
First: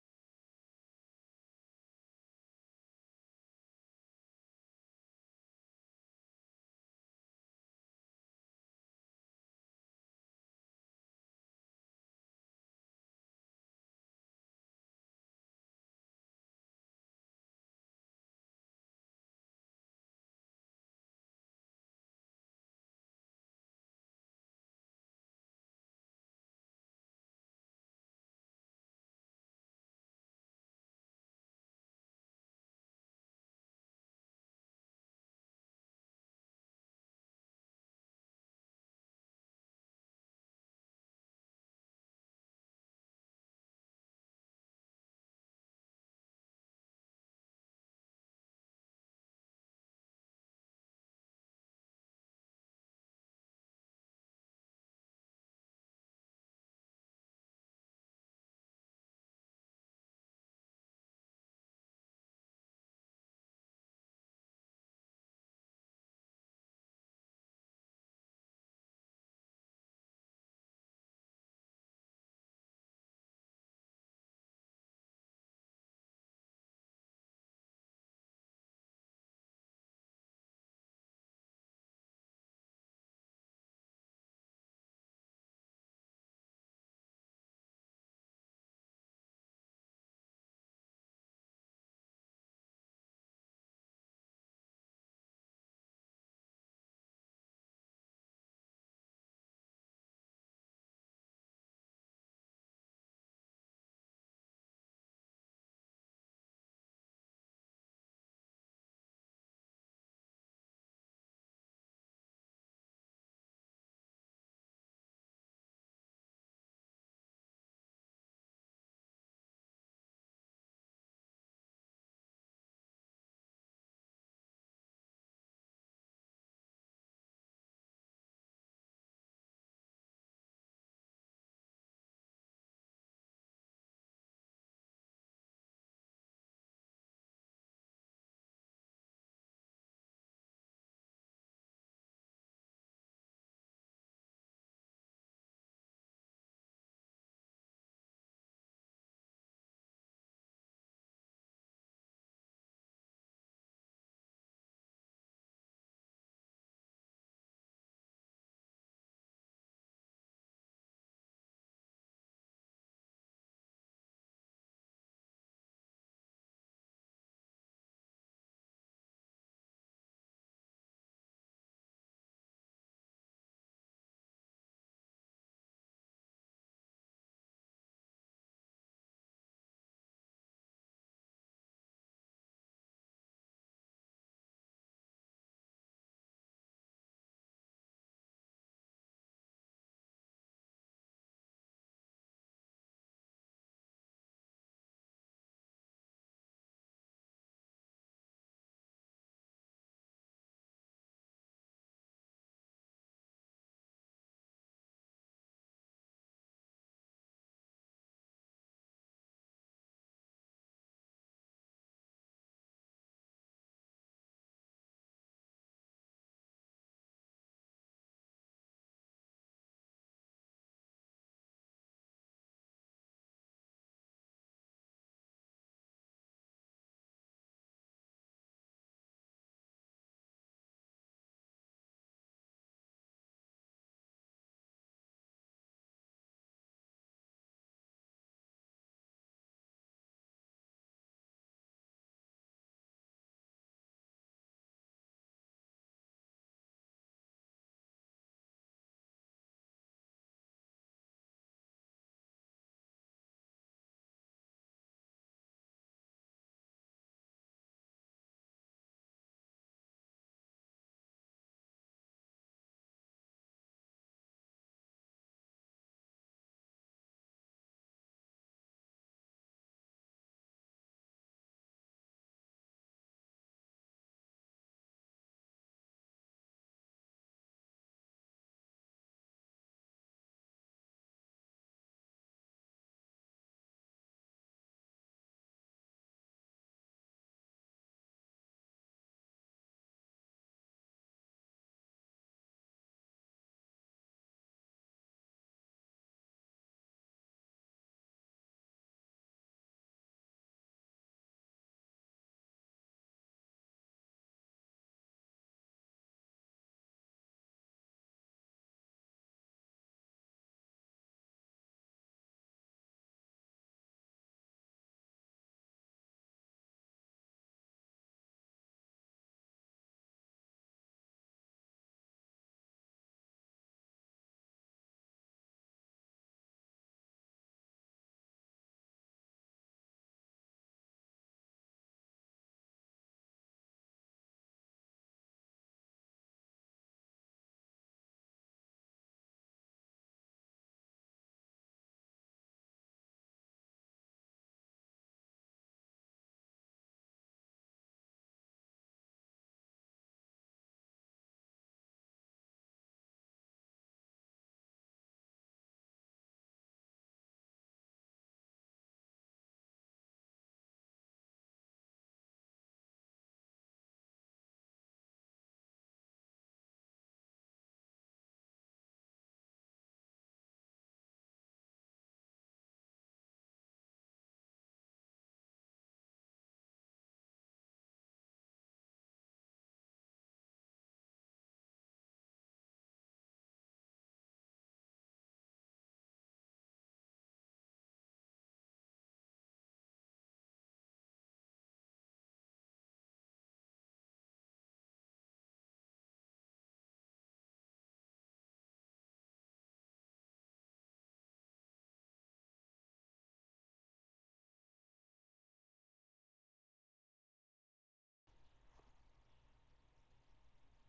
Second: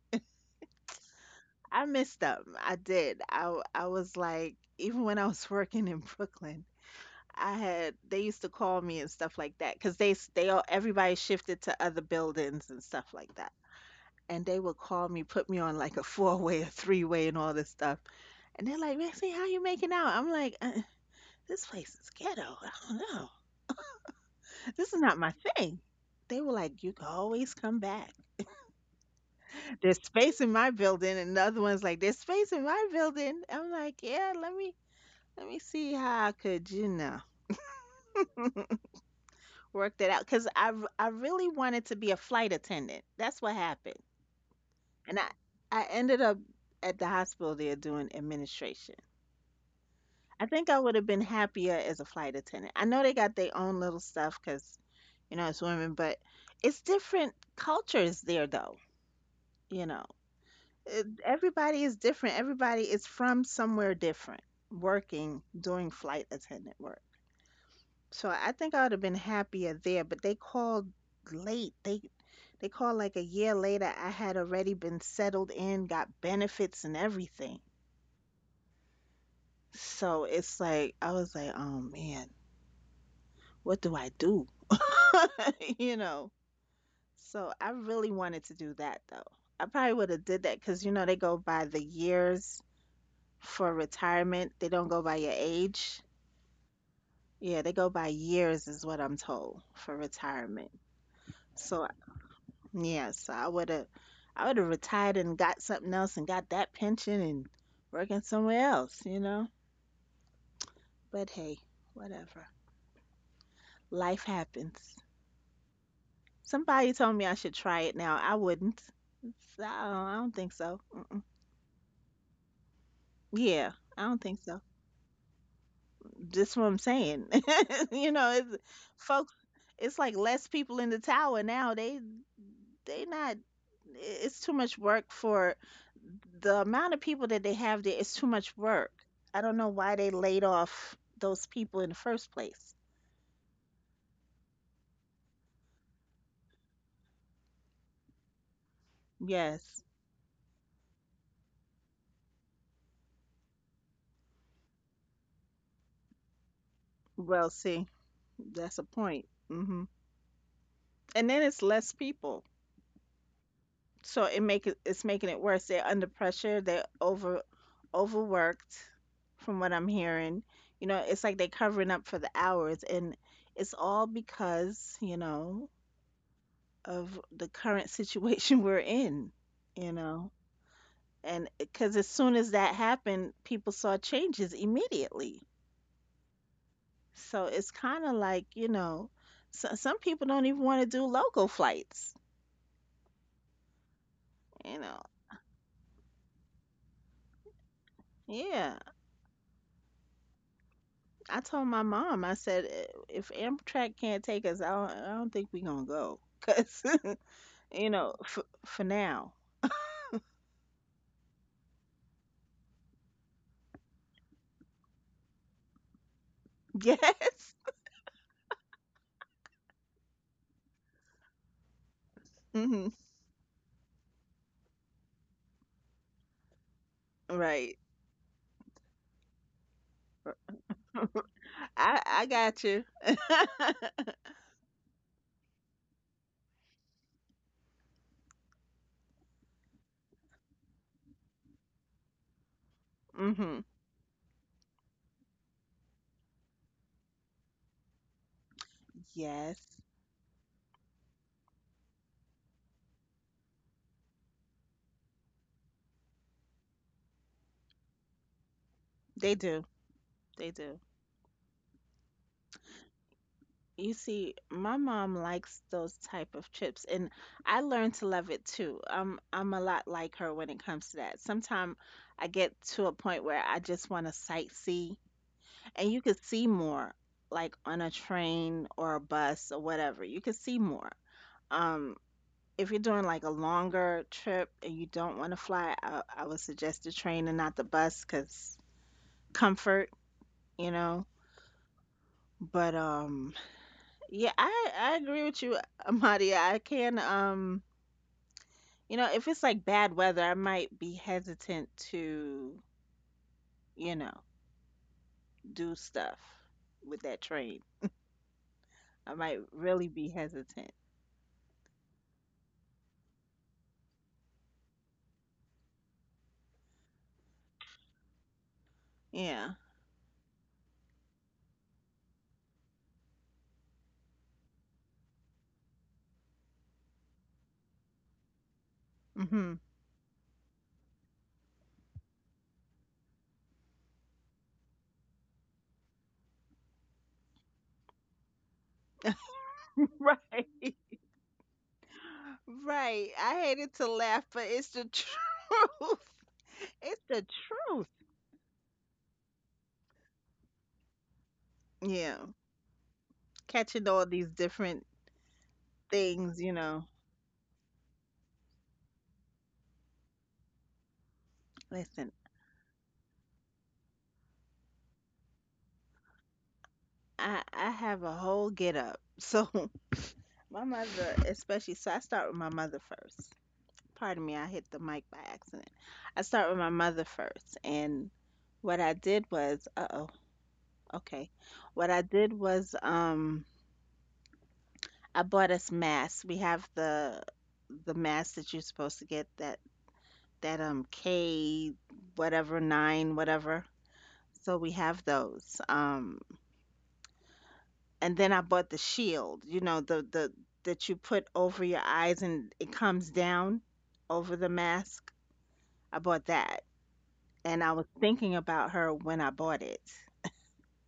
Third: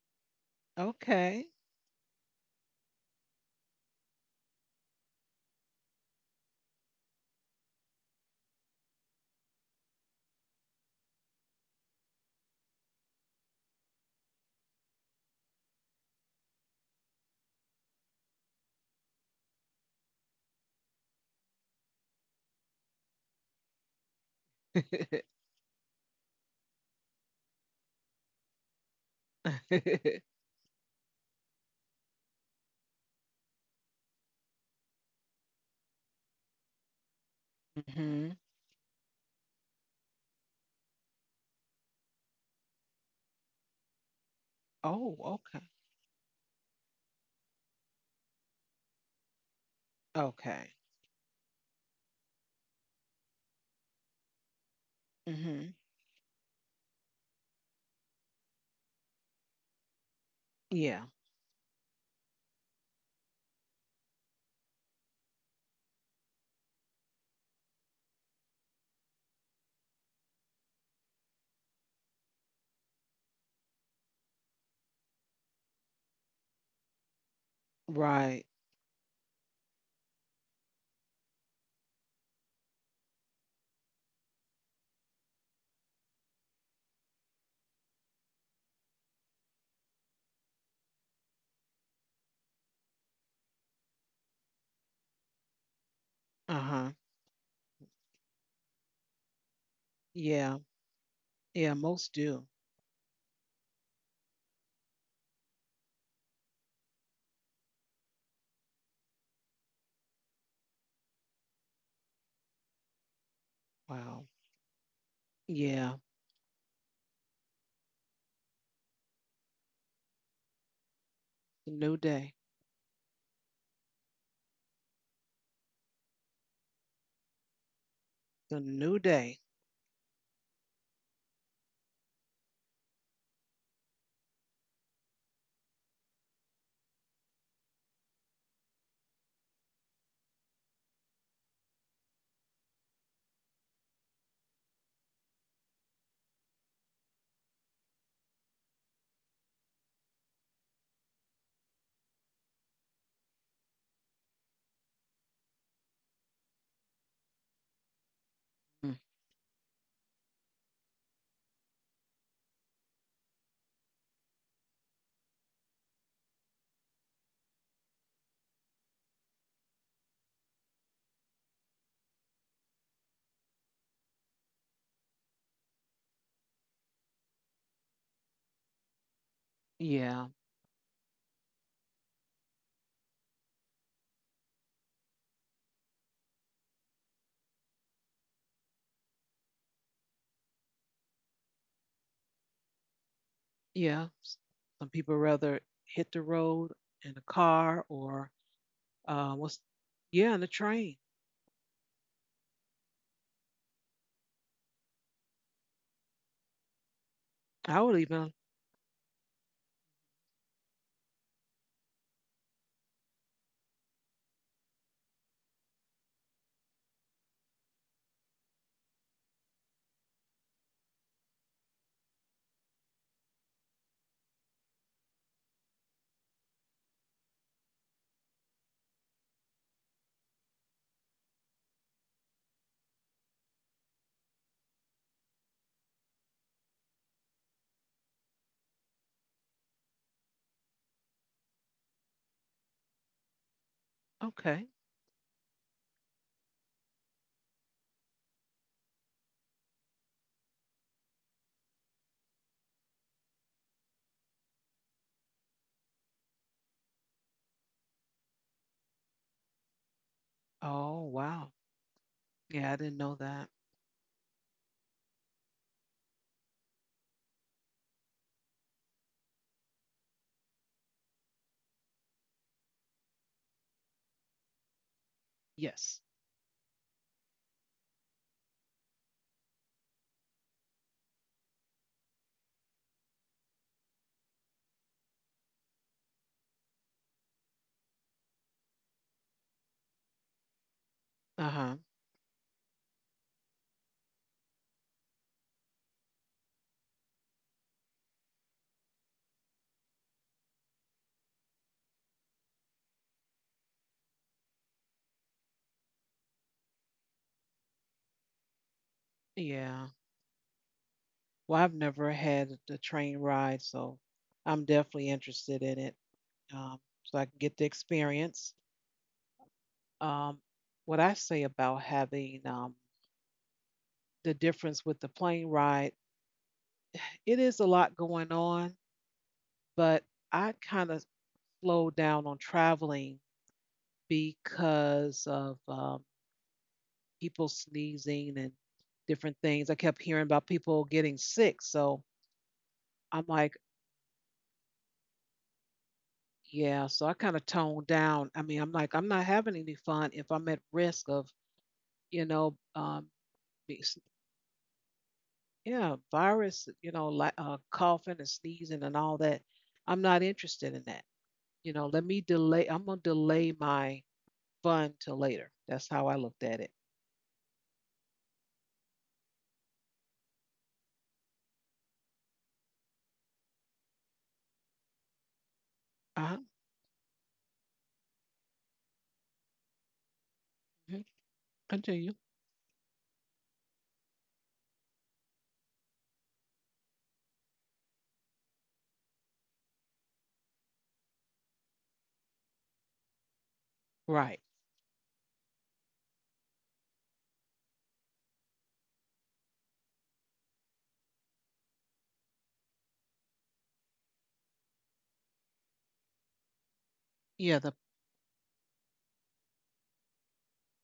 Speaker 1: Okay.
Speaker 2: I missed them. I did. I was like, even when I was *laughs* working in Brooklyn, I had they used to call me and stuff like that because they s- they all everybody shifted to other buildings and stuff like that, and they would call me, put me on like a *laughs* four way, a three way, and all this stuff, and they're like, Maxie, how you making out? I'm like, this place is ghetto. *laughs* I don't know. This is not
Speaker 1: *laughs*
Speaker 2: my thing. They were like, you can always come back. There's space in my building. And the other one's like, there's space in my building. I'm like, yeah, let me see how I could, you know,
Speaker 1: Mhm.
Speaker 2: work that out 'cause I really wanted to be a flight attendant. That's what happened. And
Speaker 1: Oh,
Speaker 2: I
Speaker 1: okay.
Speaker 2: I ended up at the hospital there doing administration. I think
Speaker 1: Okay.
Speaker 2: I would have been happier as a flight attendant. I know they got their own little stuff, cause it's
Speaker 1: Mhm.
Speaker 2: women, but it's different cultures there though, you know. It,
Speaker 1: Yeah.
Speaker 2: everybody is different. Everybody is from somewhere different working doing flight attendant work. So I think I would have been happier there, but they called late. They called like a year later. I had already been settled in, got benefits and everything.
Speaker 1: Right.
Speaker 2: So it's like I was like, "Oh man, what do I do?" *laughs* You know. So I really wanted to do that though. I probably would have did that because they go by the years for retirement. They don't go by your age.
Speaker 1: Uh huh.
Speaker 2: Yeah, they go by years is what I'm told for
Speaker 1: Yeah.
Speaker 2: retirement.
Speaker 1: Yeah.
Speaker 2: So
Speaker 1: Most do.
Speaker 2: yes, I would have retired and got something else and got that pension and working somewhere else, you know? But hey, whatever. Life
Speaker 1: Wow.
Speaker 2: happens.
Speaker 1: Yeah.
Speaker 2: Somebody told me I should try it now. I wouldn't. So I don't think so. Mm-mm.
Speaker 1: It's a new day.
Speaker 2: Yeah, I don't think so. Just what I'm saying. *laughs* you know,
Speaker 1: It's
Speaker 2: it's,
Speaker 1: a new
Speaker 2: folks,
Speaker 1: day.
Speaker 2: it's like less people in the tower now. They not it's too much work for the amount of people that they have there. It's too much work. I don't know why they laid off those people in the first place. Yes. Well, see, that's a
Speaker 1: Mm.
Speaker 2: point. Hmm. And then it's less people, so it's making it worse. They're under pressure. They're overworked, from what I'm hearing. It's like they're covering up for the hours, and it's all because of the current situation *laughs* we're in, you
Speaker 1: Yeah,
Speaker 2: know. And because as soon as that happened, people saw changes immediately. So it's kind of like, so, some people don't even want to do local flights,
Speaker 1: yeah.
Speaker 2: you
Speaker 1: Some
Speaker 2: know.
Speaker 1: people rather hit the road in a car or
Speaker 2: Yeah.
Speaker 1: what's yeah, in the train.
Speaker 2: I told my mom, I said, "If Amtrak can't take us, I don't think we're going to go. Because, *laughs*
Speaker 1: I
Speaker 2: you
Speaker 1: would
Speaker 2: know,
Speaker 1: even
Speaker 2: for now. *laughs* Yes. Hmm. Right. *laughs* I got you. *laughs* Hmm.
Speaker 1: Okay.
Speaker 2: Yes. They do. They do.
Speaker 1: Oh wow. Yeah, I didn't know that.
Speaker 2: You see, my mom likes those type of trips, and I learned to love it too. I'm a lot like her when it comes to that. Sometimes I get to a point where I just want to sightsee, and you
Speaker 1: Yes.
Speaker 2: could see more, like on a train or a bus or whatever. You could see more. Um, if you're doing like a longer trip and you don't want to fly, I would suggest the train and not the bus, 'cause comfort, you know.
Speaker 1: Uh huh.
Speaker 2: But. Yeah, I agree with you, Amadia. I can you know, if it's like bad weather, I might be hesitant to, you know, do stuff with that train. I might really
Speaker 1: Yeah.
Speaker 2: be hesitant.
Speaker 1: Well, I've never had the train ride, so I'm definitely interested in it, so I can get the experience.
Speaker 2: Yeah.
Speaker 1: Um, what I say about having the difference with the plane ride, it is a lot going on,
Speaker 2: Hmm. *laughs*
Speaker 1: but I kind of slowed down on traveling because of people sneezing and different things. I kept hearing about
Speaker 2: Right.
Speaker 1: people getting sick. So
Speaker 2: Right.
Speaker 1: I'm
Speaker 2: I
Speaker 1: like,
Speaker 2: hated to laugh, but it's the *laughs* truth.
Speaker 1: yeah,
Speaker 2: It's
Speaker 1: so I
Speaker 2: the
Speaker 1: kind of
Speaker 2: truth.
Speaker 1: toned down. I mean, I'm like, I'm not having any fun if I'm at risk of,
Speaker 2: Yeah.
Speaker 1: you know, um, be-
Speaker 2: Catching
Speaker 1: s-
Speaker 2: all these different
Speaker 1: yeah,
Speaker 2: things, you
Speaker 1: virus,
Speaker 2: know.
Speaker 1: you know, like coughing and sneezing and all that. I'm not interested in that. You know, let
Speaker 2: Listen,
Speaker 1: me delay. I'm gonna delay my fun till later. That's how I looked at it.
Speaker 2: I have a whole get up. So my mother, especially, so I start with my mother first. Pardon me, I hit the mic by accident. I
Speaker 1: Uh
Speaker 2: start with my mother first. And what I did was, uh oh,
Speaker 1: huh.
Speaker 2: okay. What I
Speaker 1: Continue.
Speaker 2: did was, I bought us masks. We have the mask that you're supposed to get that K whatever nine whatever.
Speaker 1: Right.
Speaker 2: So we have those. And then I bought the shield. You know the that you put over your eyes and it comes down over the mask. I bought that,
Speaker 1: Yeah,
Speaker 2: and I
Speaker 1: the
Speaker 2: was thinking about her when I bought it.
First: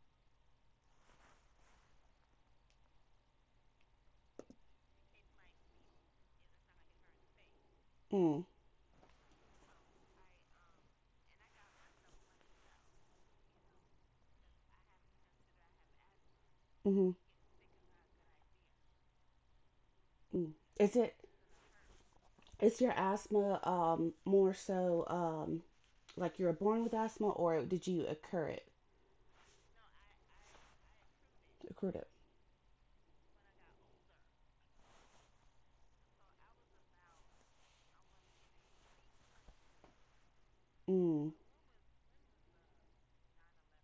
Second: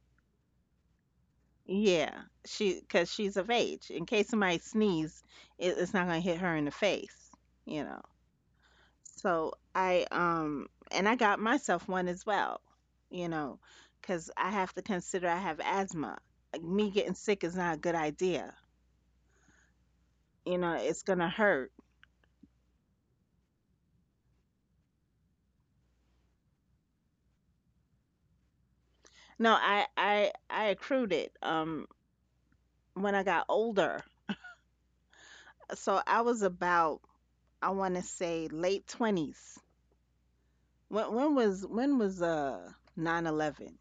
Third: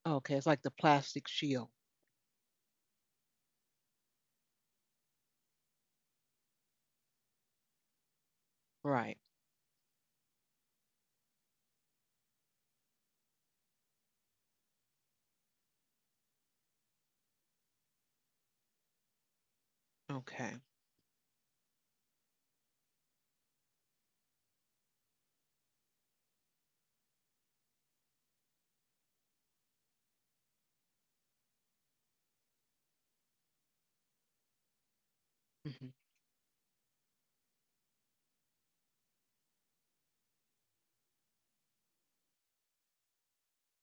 Speaker 1: Okay, it's like the plastic shield.
Speaker 2: Yeah, she because she's of age. In case somebody sneezes, it's not gonna hit her in the face, you know.
Speaker 3: Mm,
Speaker 1: Right.
Speaker 2: So I got myself one as well, you know, because I have to consider I have asthma. Like, me
Speaker 3: hmm
Speaker 2: getting sick is not a good idea.
Speaker 3: mm.
Speaker 1: Okay.
Speaker 3: Is
Speaker 2: It's
Speaker 3: it
Speaker 2: gonna hurt.
Speaker 3: is your asthma more so like you were born with asthma or did you occur it
Speaker 2: No, I accrued it
Speaker 3: accrued it?
Speaker 2: when I got older.
Speaker 1: Hmm.
Speaker 2: So I was about, I want to say, late 20s. When
Speaker 3: Mm.
Speaker 2: when was when was uh 9/11?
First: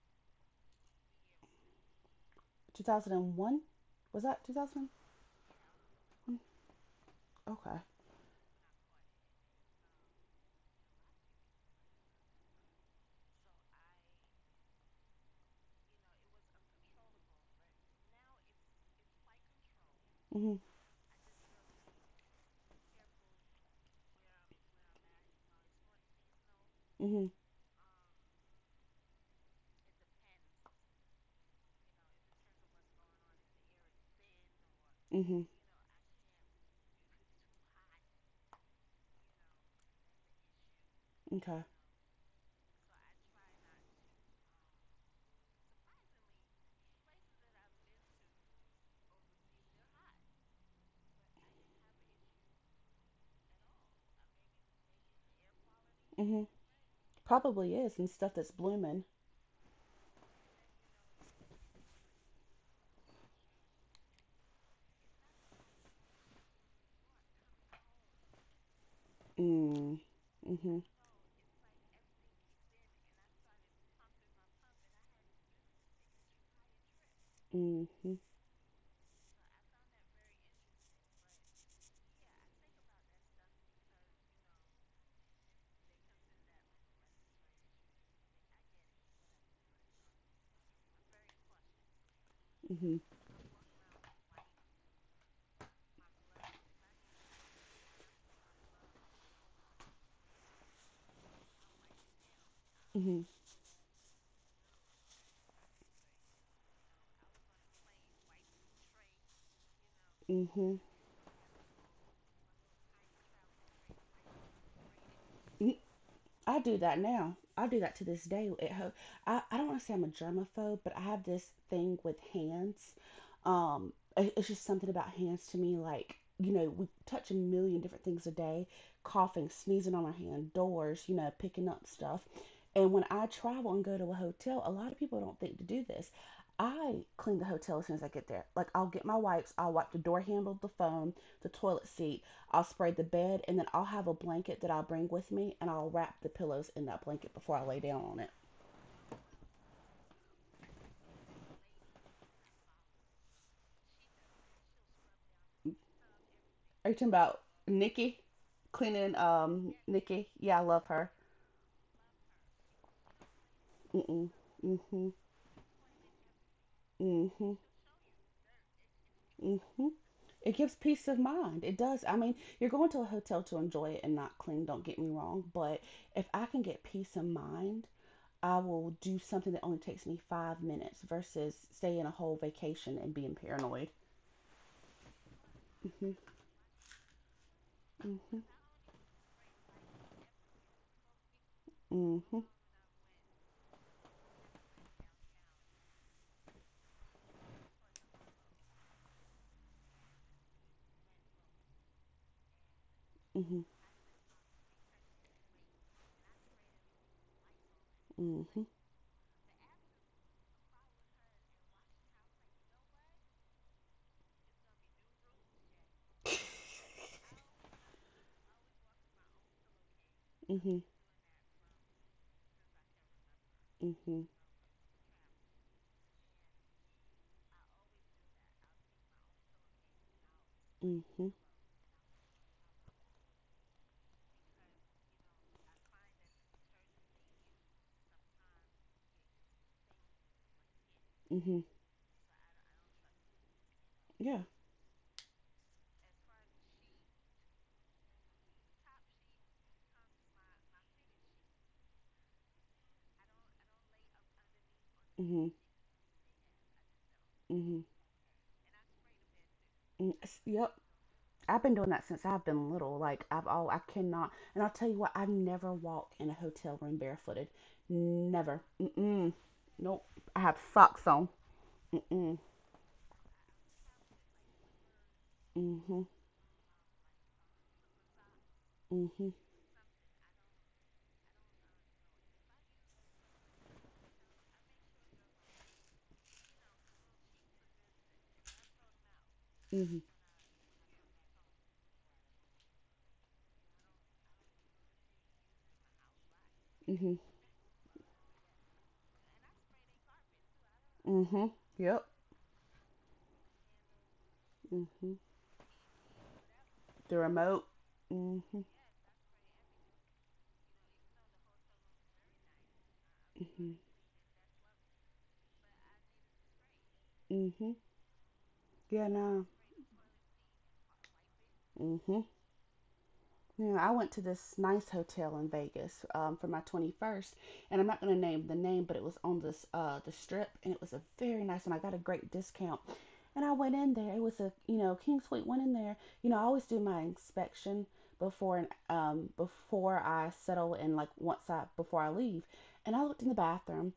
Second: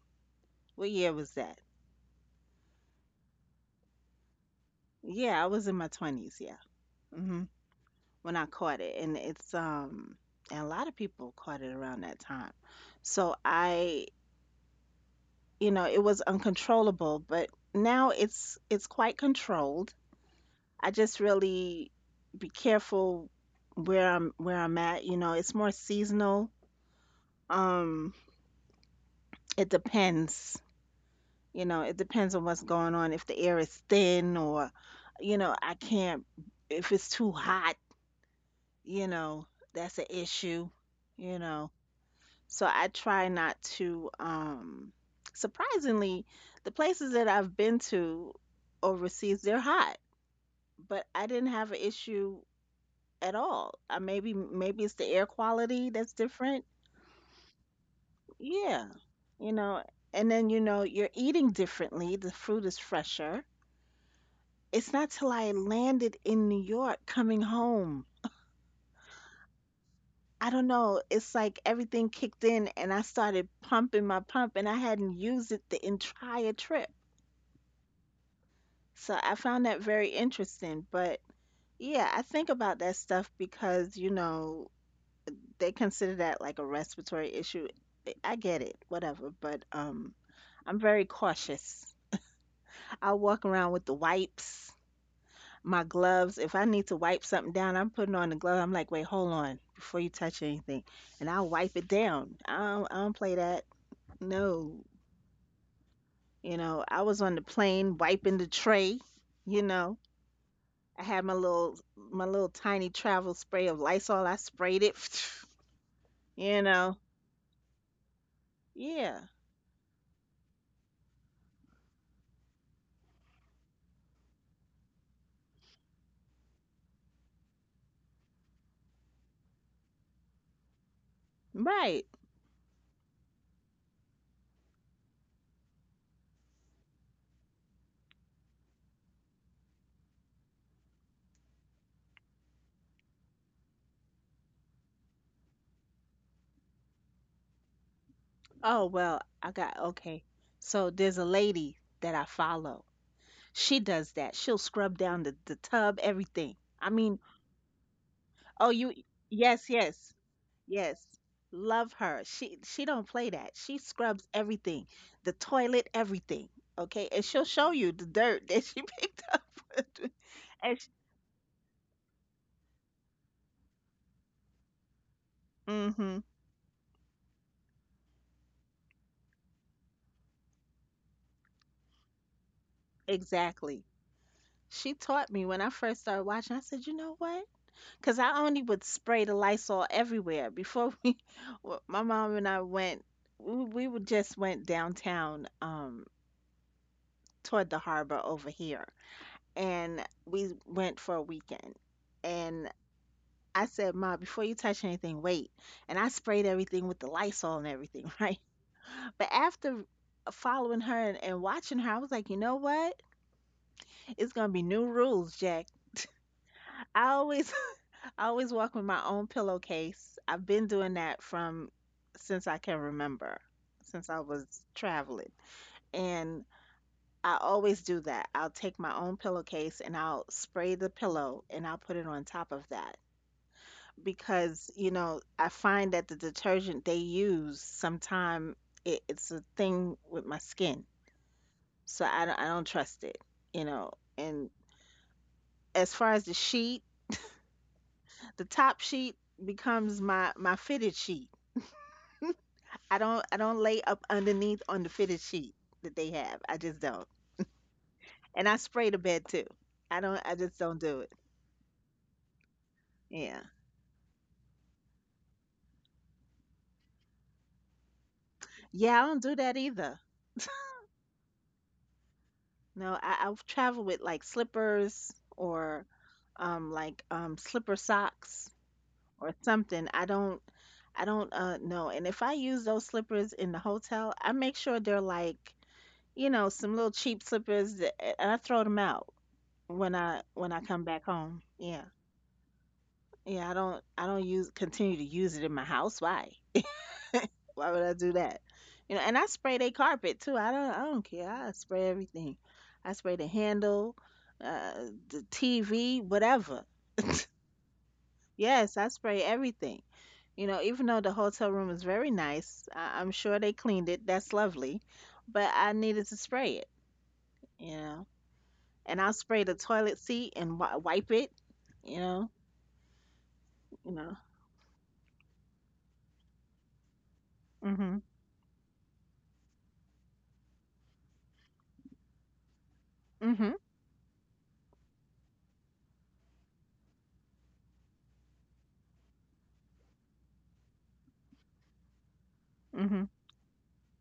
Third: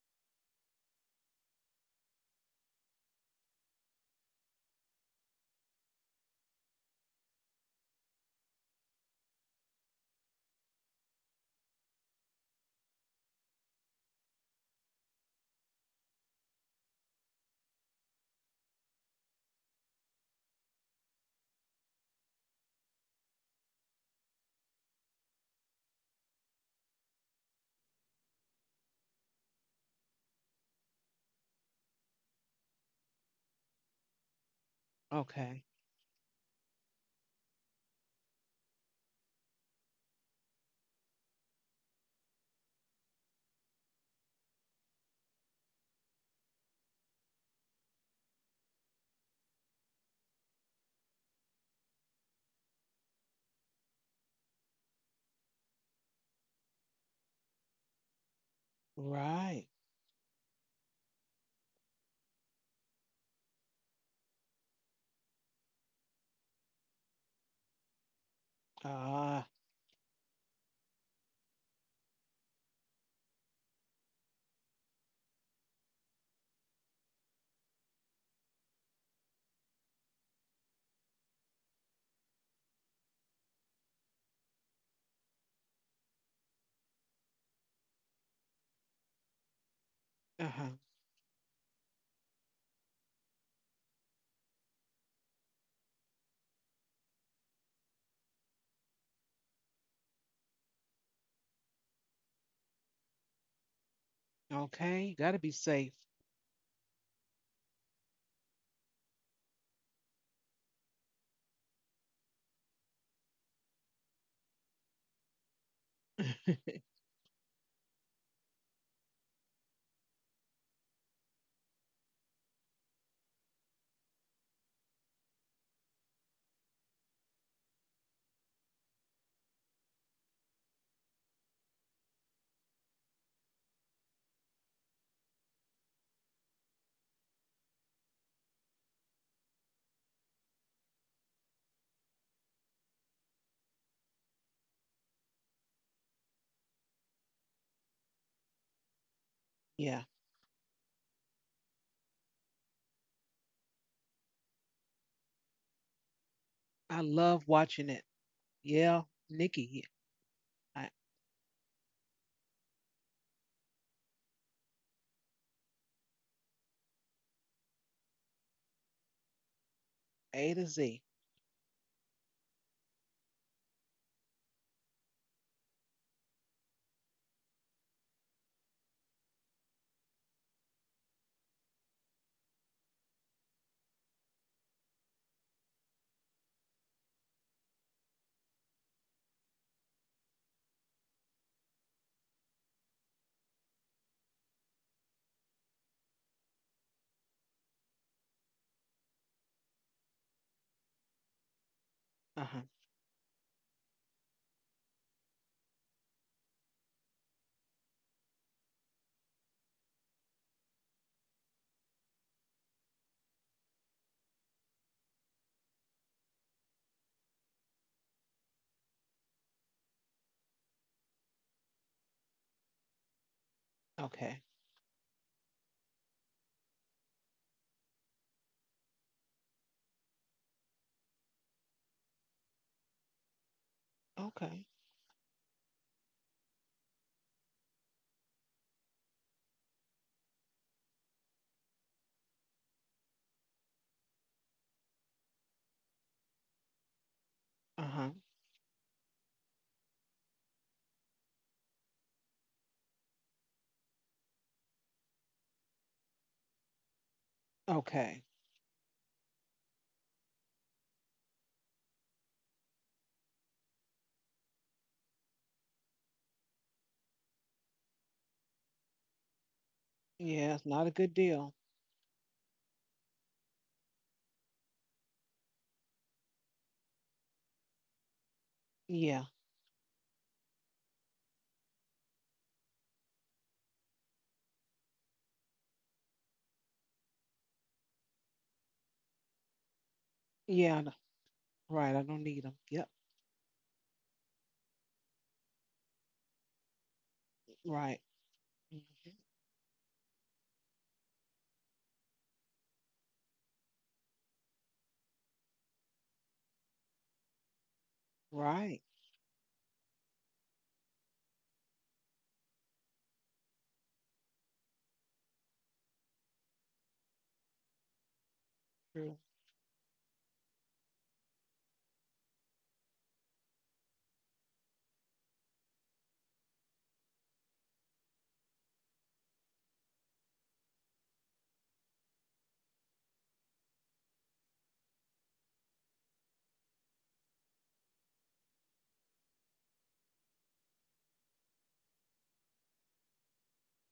Speaker 2: What year was that?
Speaker 3: 2001? Was that 2001?
Speaker 2: Yeah, I was in my 20s, yeah. Hmm.
Speaker 3: Okay.
Speaker 2: When I caught it, and a lot of people caught it around that time. So it was uncontrollable, but now it's quite controlled.
Speaker 3: Mhm.
Speaker 2: I just really be careful where I'm at. It's more seasonal.
Speaker 3: Mhm.
Speaker 2: Um it depends. It depends on what's going on. If the air is thin or, you
Speaker 3: Mhm.
Speaker 2: know,
Speaker 1: Okay.
Speaker 2: I can't, if it's too hot, you know, that's an issue, you
Speaker 3: Okay.
Speaker 2: know. So I try not to, surprisingly, the places that I've been to overseas, they're hot, but I didn't have an issue at all. Maybe, it's the air quality that's
Speaker 3: Mhm.
Speaker 2: different.
Speaker 3: Probably is, and stuff that's
Speaker 2: Yeah.
Speaker 3: blooming.
Speaker 2: You
Speaker 1: Right.
Speaker 2: know, and then, you're eating differently. The fruit is fresher. It's not till I landed in New York coming home.
Speaker 1: Ah.
Speaker 3: Mm.
Speaker 2: I don't
Speaker 3: Mhm.
Speaker 2: know. It's like everything kicked in and I started pumping my pump and I hadn't used it the entire trip.
Speaker 3: Mhm.
Speaker 2: So I found that very interesting. But yeah, I think about that stuff because they consider that like a respiratory issue. I get it, whatever. But
Speaker 1: Uh-huh.
Speaker 2: I'm very cautious.
Speaker 3: Mhm.
Speaker 2: I'll walk around with the wipes, my gloves. If I need to wipe something down, I'm putting on the glove. I'm like, wait, hold on before you touch anything, and I'll wipe it down. I don't
Speaker 3: Mhm.
Speaker 2: play that. No,
Speaker 1: Okay. You gotta be safe.
Speaker 2: you know, I was on the plane wiping the tray. You know,
Speaker 3: Mhm.
Speaker 2: I had my little tiny travel spray of Lysol. I sprayed it. *laughs*
Speaker 3: *laughs*
Speaker 2: *sniffs* You
Speaker 3: I do
Speaker 1: *laughs*
Speaker 2: know,
Speaker 3: that now. I do that to this day. It
Speaker 2: yeah,
Speaker 3: I, I don't want to say I'm a germaphobe, but I have this thing with hands. It's just something about hands to me. Like, you know, we touch a million different things a day, coughing, sneezing on our hand, doors, you know, picking up
Speaker 2: right.
Speaker 3: stuff. And when I travel and go to a hotel, a lot of people don't think to do this. I clean the hotel as soon as I get there. Like, I'll get my wipes, I'll wipe the door handle, the phone, the toilet seat. I'll spray the bed, and then I'll have a blanket that I'll bring with me, and I'll wrap the pillows in that blanket before I lay down on it.
Speaker 2: Oh well, I got
Speaker 1: Yeah.
Speaker 2: okay. So there's a lady that I follow. She does that. She'll scrub down the tub, everything. I
Speaker 3: Are you
Speaker 1: I
Speaker 3: talking
Speaker 2: mean,
Speaker 3: about
Speaker 1: love watching it.
Speaker 3: Nikki?
Speaker 2: Oh, you
Speaker 1: Yeah,
Speaker 3: Cleaning
Speaker 2: yes,
Speaker 1: Nikki.
Speaker 2: yes.
Speaker 3: Nikki. Yeah, I love
Speaker 1: I
Speaker 2: Yes.
Speaker 3: her.
Speaker 2: Love her. She don't play that. She scrubs
Speaker 3: Mm-mm.
Speaker 2: everything.
Speaker 3: Mm-hmm.
Speaker 2: The toilet, everything. Okay? And she'll
Speaker 3: Mm-hmm.
Speaker 2: show you the dirt that she *laughs* picked up. *laughs*
Speaker 3: Mm-hmm.
Speaker 1: A
Speaker 3: It
Speaker 1: to
Speaker 3: gives
Speaker 2: And she,
Speaker 1: Z.
Speaker 3: peace of mind. It does. You're going to a hotel to enjoy it and not clean, don't get me wrong. But
Speaker 2: mhm.
Speaker 3: if I can get peace of mind, I will do something that only takes me 5 minutes versus staying a whole vacation and being
Speaker 2: Exactly.
Speaker 3: paranoid.
Speaker 2: She taught me when I first started
Speaker 3: Mm-hmm.
Speaker 2: watching. I said, "You know what? Cuz I
Speaker 3: Mm-hmm.
Speaker 2: only would spray the Lysol everywhere before *laughs* my mom
Speaker 3: Mm-hmm.
Speaker 2: and I went we would just went downtown toward the harbor over here, and we went for a weekend.
Speaker 1: Uh-huh.
Speaker 2: And
Speaker 3: Mm-hmm.
Speaker 2: I said, "Ma, before you touch anything, wait." And I sprayed everything with the Lysol and everything, *laughs* right?
Speaker 3: Mhm.
Speaker 2: But after following her and watching her, I was like, you know what? It's gonna be new rules, Jack. I always *laughs* I always walk with my own pillowcase. I've been
Speaker 3: Mhm.
Speaker 2: doing that from since I can remember, since I
Speaker 3: Mhm.
Speaker 1: Okay.
Speaker 2: was traveling. And I always do that. I'll take my own pillowcase and I'll spray the
Speaker 3: Mhm.
Speaker 2: pillow and I'll put it on top of that because
Speaker 1: Okay.
Speaker 2: you know I find that the detergent they use sometimes it's a thing with my skin,
Speaker 3: Mhm.
Speaker 2: so I don't trust it, you know.
Speaker 3: Yeah.
Speaker 2: And as far as the sheet,
Speaker 1: Uh-huh.
Speaker 2: the top sheet becomes my fitted sheet. I don't lay up underneath on the fitted
Speaker 3: Mhm.
Speaker 2: sheet that they have. I just don't.
Speaker 3: Mhm.
Speaker 1: Okay.
Speaker 2: And I spray the bed too. I don't I just
Speaker 3: Yep.
Speaker 2: don't do it.
Speaker 3: I've been doing that since I've been little. Like
Speaker 2: Yeah.
Speaker 3: I've all I cannot, and I'll tell you what, I never walk in a hotel room barefooted. Never.
Speaker 2: Yeah, I don't
Speaker 3: Mm-mm.
Speaker 2: do that either.
Speaker 3: Nope. I have
Speaker 1: Yeah, it's not a
Speaker 3: socks
Speaker 1: good
Speaker 3: on.
Speaker 1: deal.
Speaker 3: Mm-mm.
Speaker 2: No, I'll travel with like slippers or
Speaker 3: Mhm.
Speaker 2: like slipper socks
Speaker 1: Yeah.
Speaker 2: or
Speaker 3: Mhm.
Speaker 2: something. I don't know. And if I use those slippers in the hotel, I make sure they're like, you know, some little cheap slippers that, eh, and I throw them out when
Speaker 3: Mhm.
Speaker 2: I
Speaker 1: Yeah.
Speaker 2: come
Speaker 1: I know.
Speaker 2: back home. Yeah.
Speaker 1: Right. I don't need them. Yep.
Speaker 2: Yeah, I don't use continue to use it in my house. Why?
Speaker 3: Mhm.
Speaker 2: *laughs* Why would I
Speaker 1: Right.
Speaker 2: do that? You know, and
Speaker 1: Mhm.
Speaker 2: I spray their carpet too. I don't care. I
Speaker 3: Mhm.
Speaker 2: spray
Speaker 3: Yep.
Speaker 2: everything. I spray the handle, uh,
Speaker 3: Mhm.
Speaker 2: the TV, whatever.
Speaker 3: The remote. Mhm.
Speaker 2: Yes, I
Speaker 1: Right.
Speaker 2: spray everything. You know, even though the hotel room is very nice, I'm sure they
Speaker 3: Mhm.
Speaker 2: cleaned it. That's lovely, but I needed to spray it. You
Speaker 3: Mhm.
Speaker 2: know, and
Speaker 3: Yeah.
Speaker 2: I'll
Speaker 1: True.
Speaker 2: spray
Speaker 3: No.
Speaker 2: the toilet seat and wi wipe it. You
Speaker 3: Mhm.
Speaker 2: know,
Speaker 3: You know,
Speaker 2: you
Speaker 3: I went
Speaker 2: know.
Speaker 3: to this nice hotel in Vegas, for my 21st, and I'm not
Speaker 2: Mhm.
Speaker 3: going to name the name, but it was on this the strip, and it was a very nice one. I got a great discount, and
Speaker 2: Mhm.
Speaker 3: I went in there. It was, a you know, king suite. Went in there. You know, I always do my inspection before and before I settle, and like once I before I leave, and I
Speaker 2: Mhm.
Speaker 3: looked in the bathroom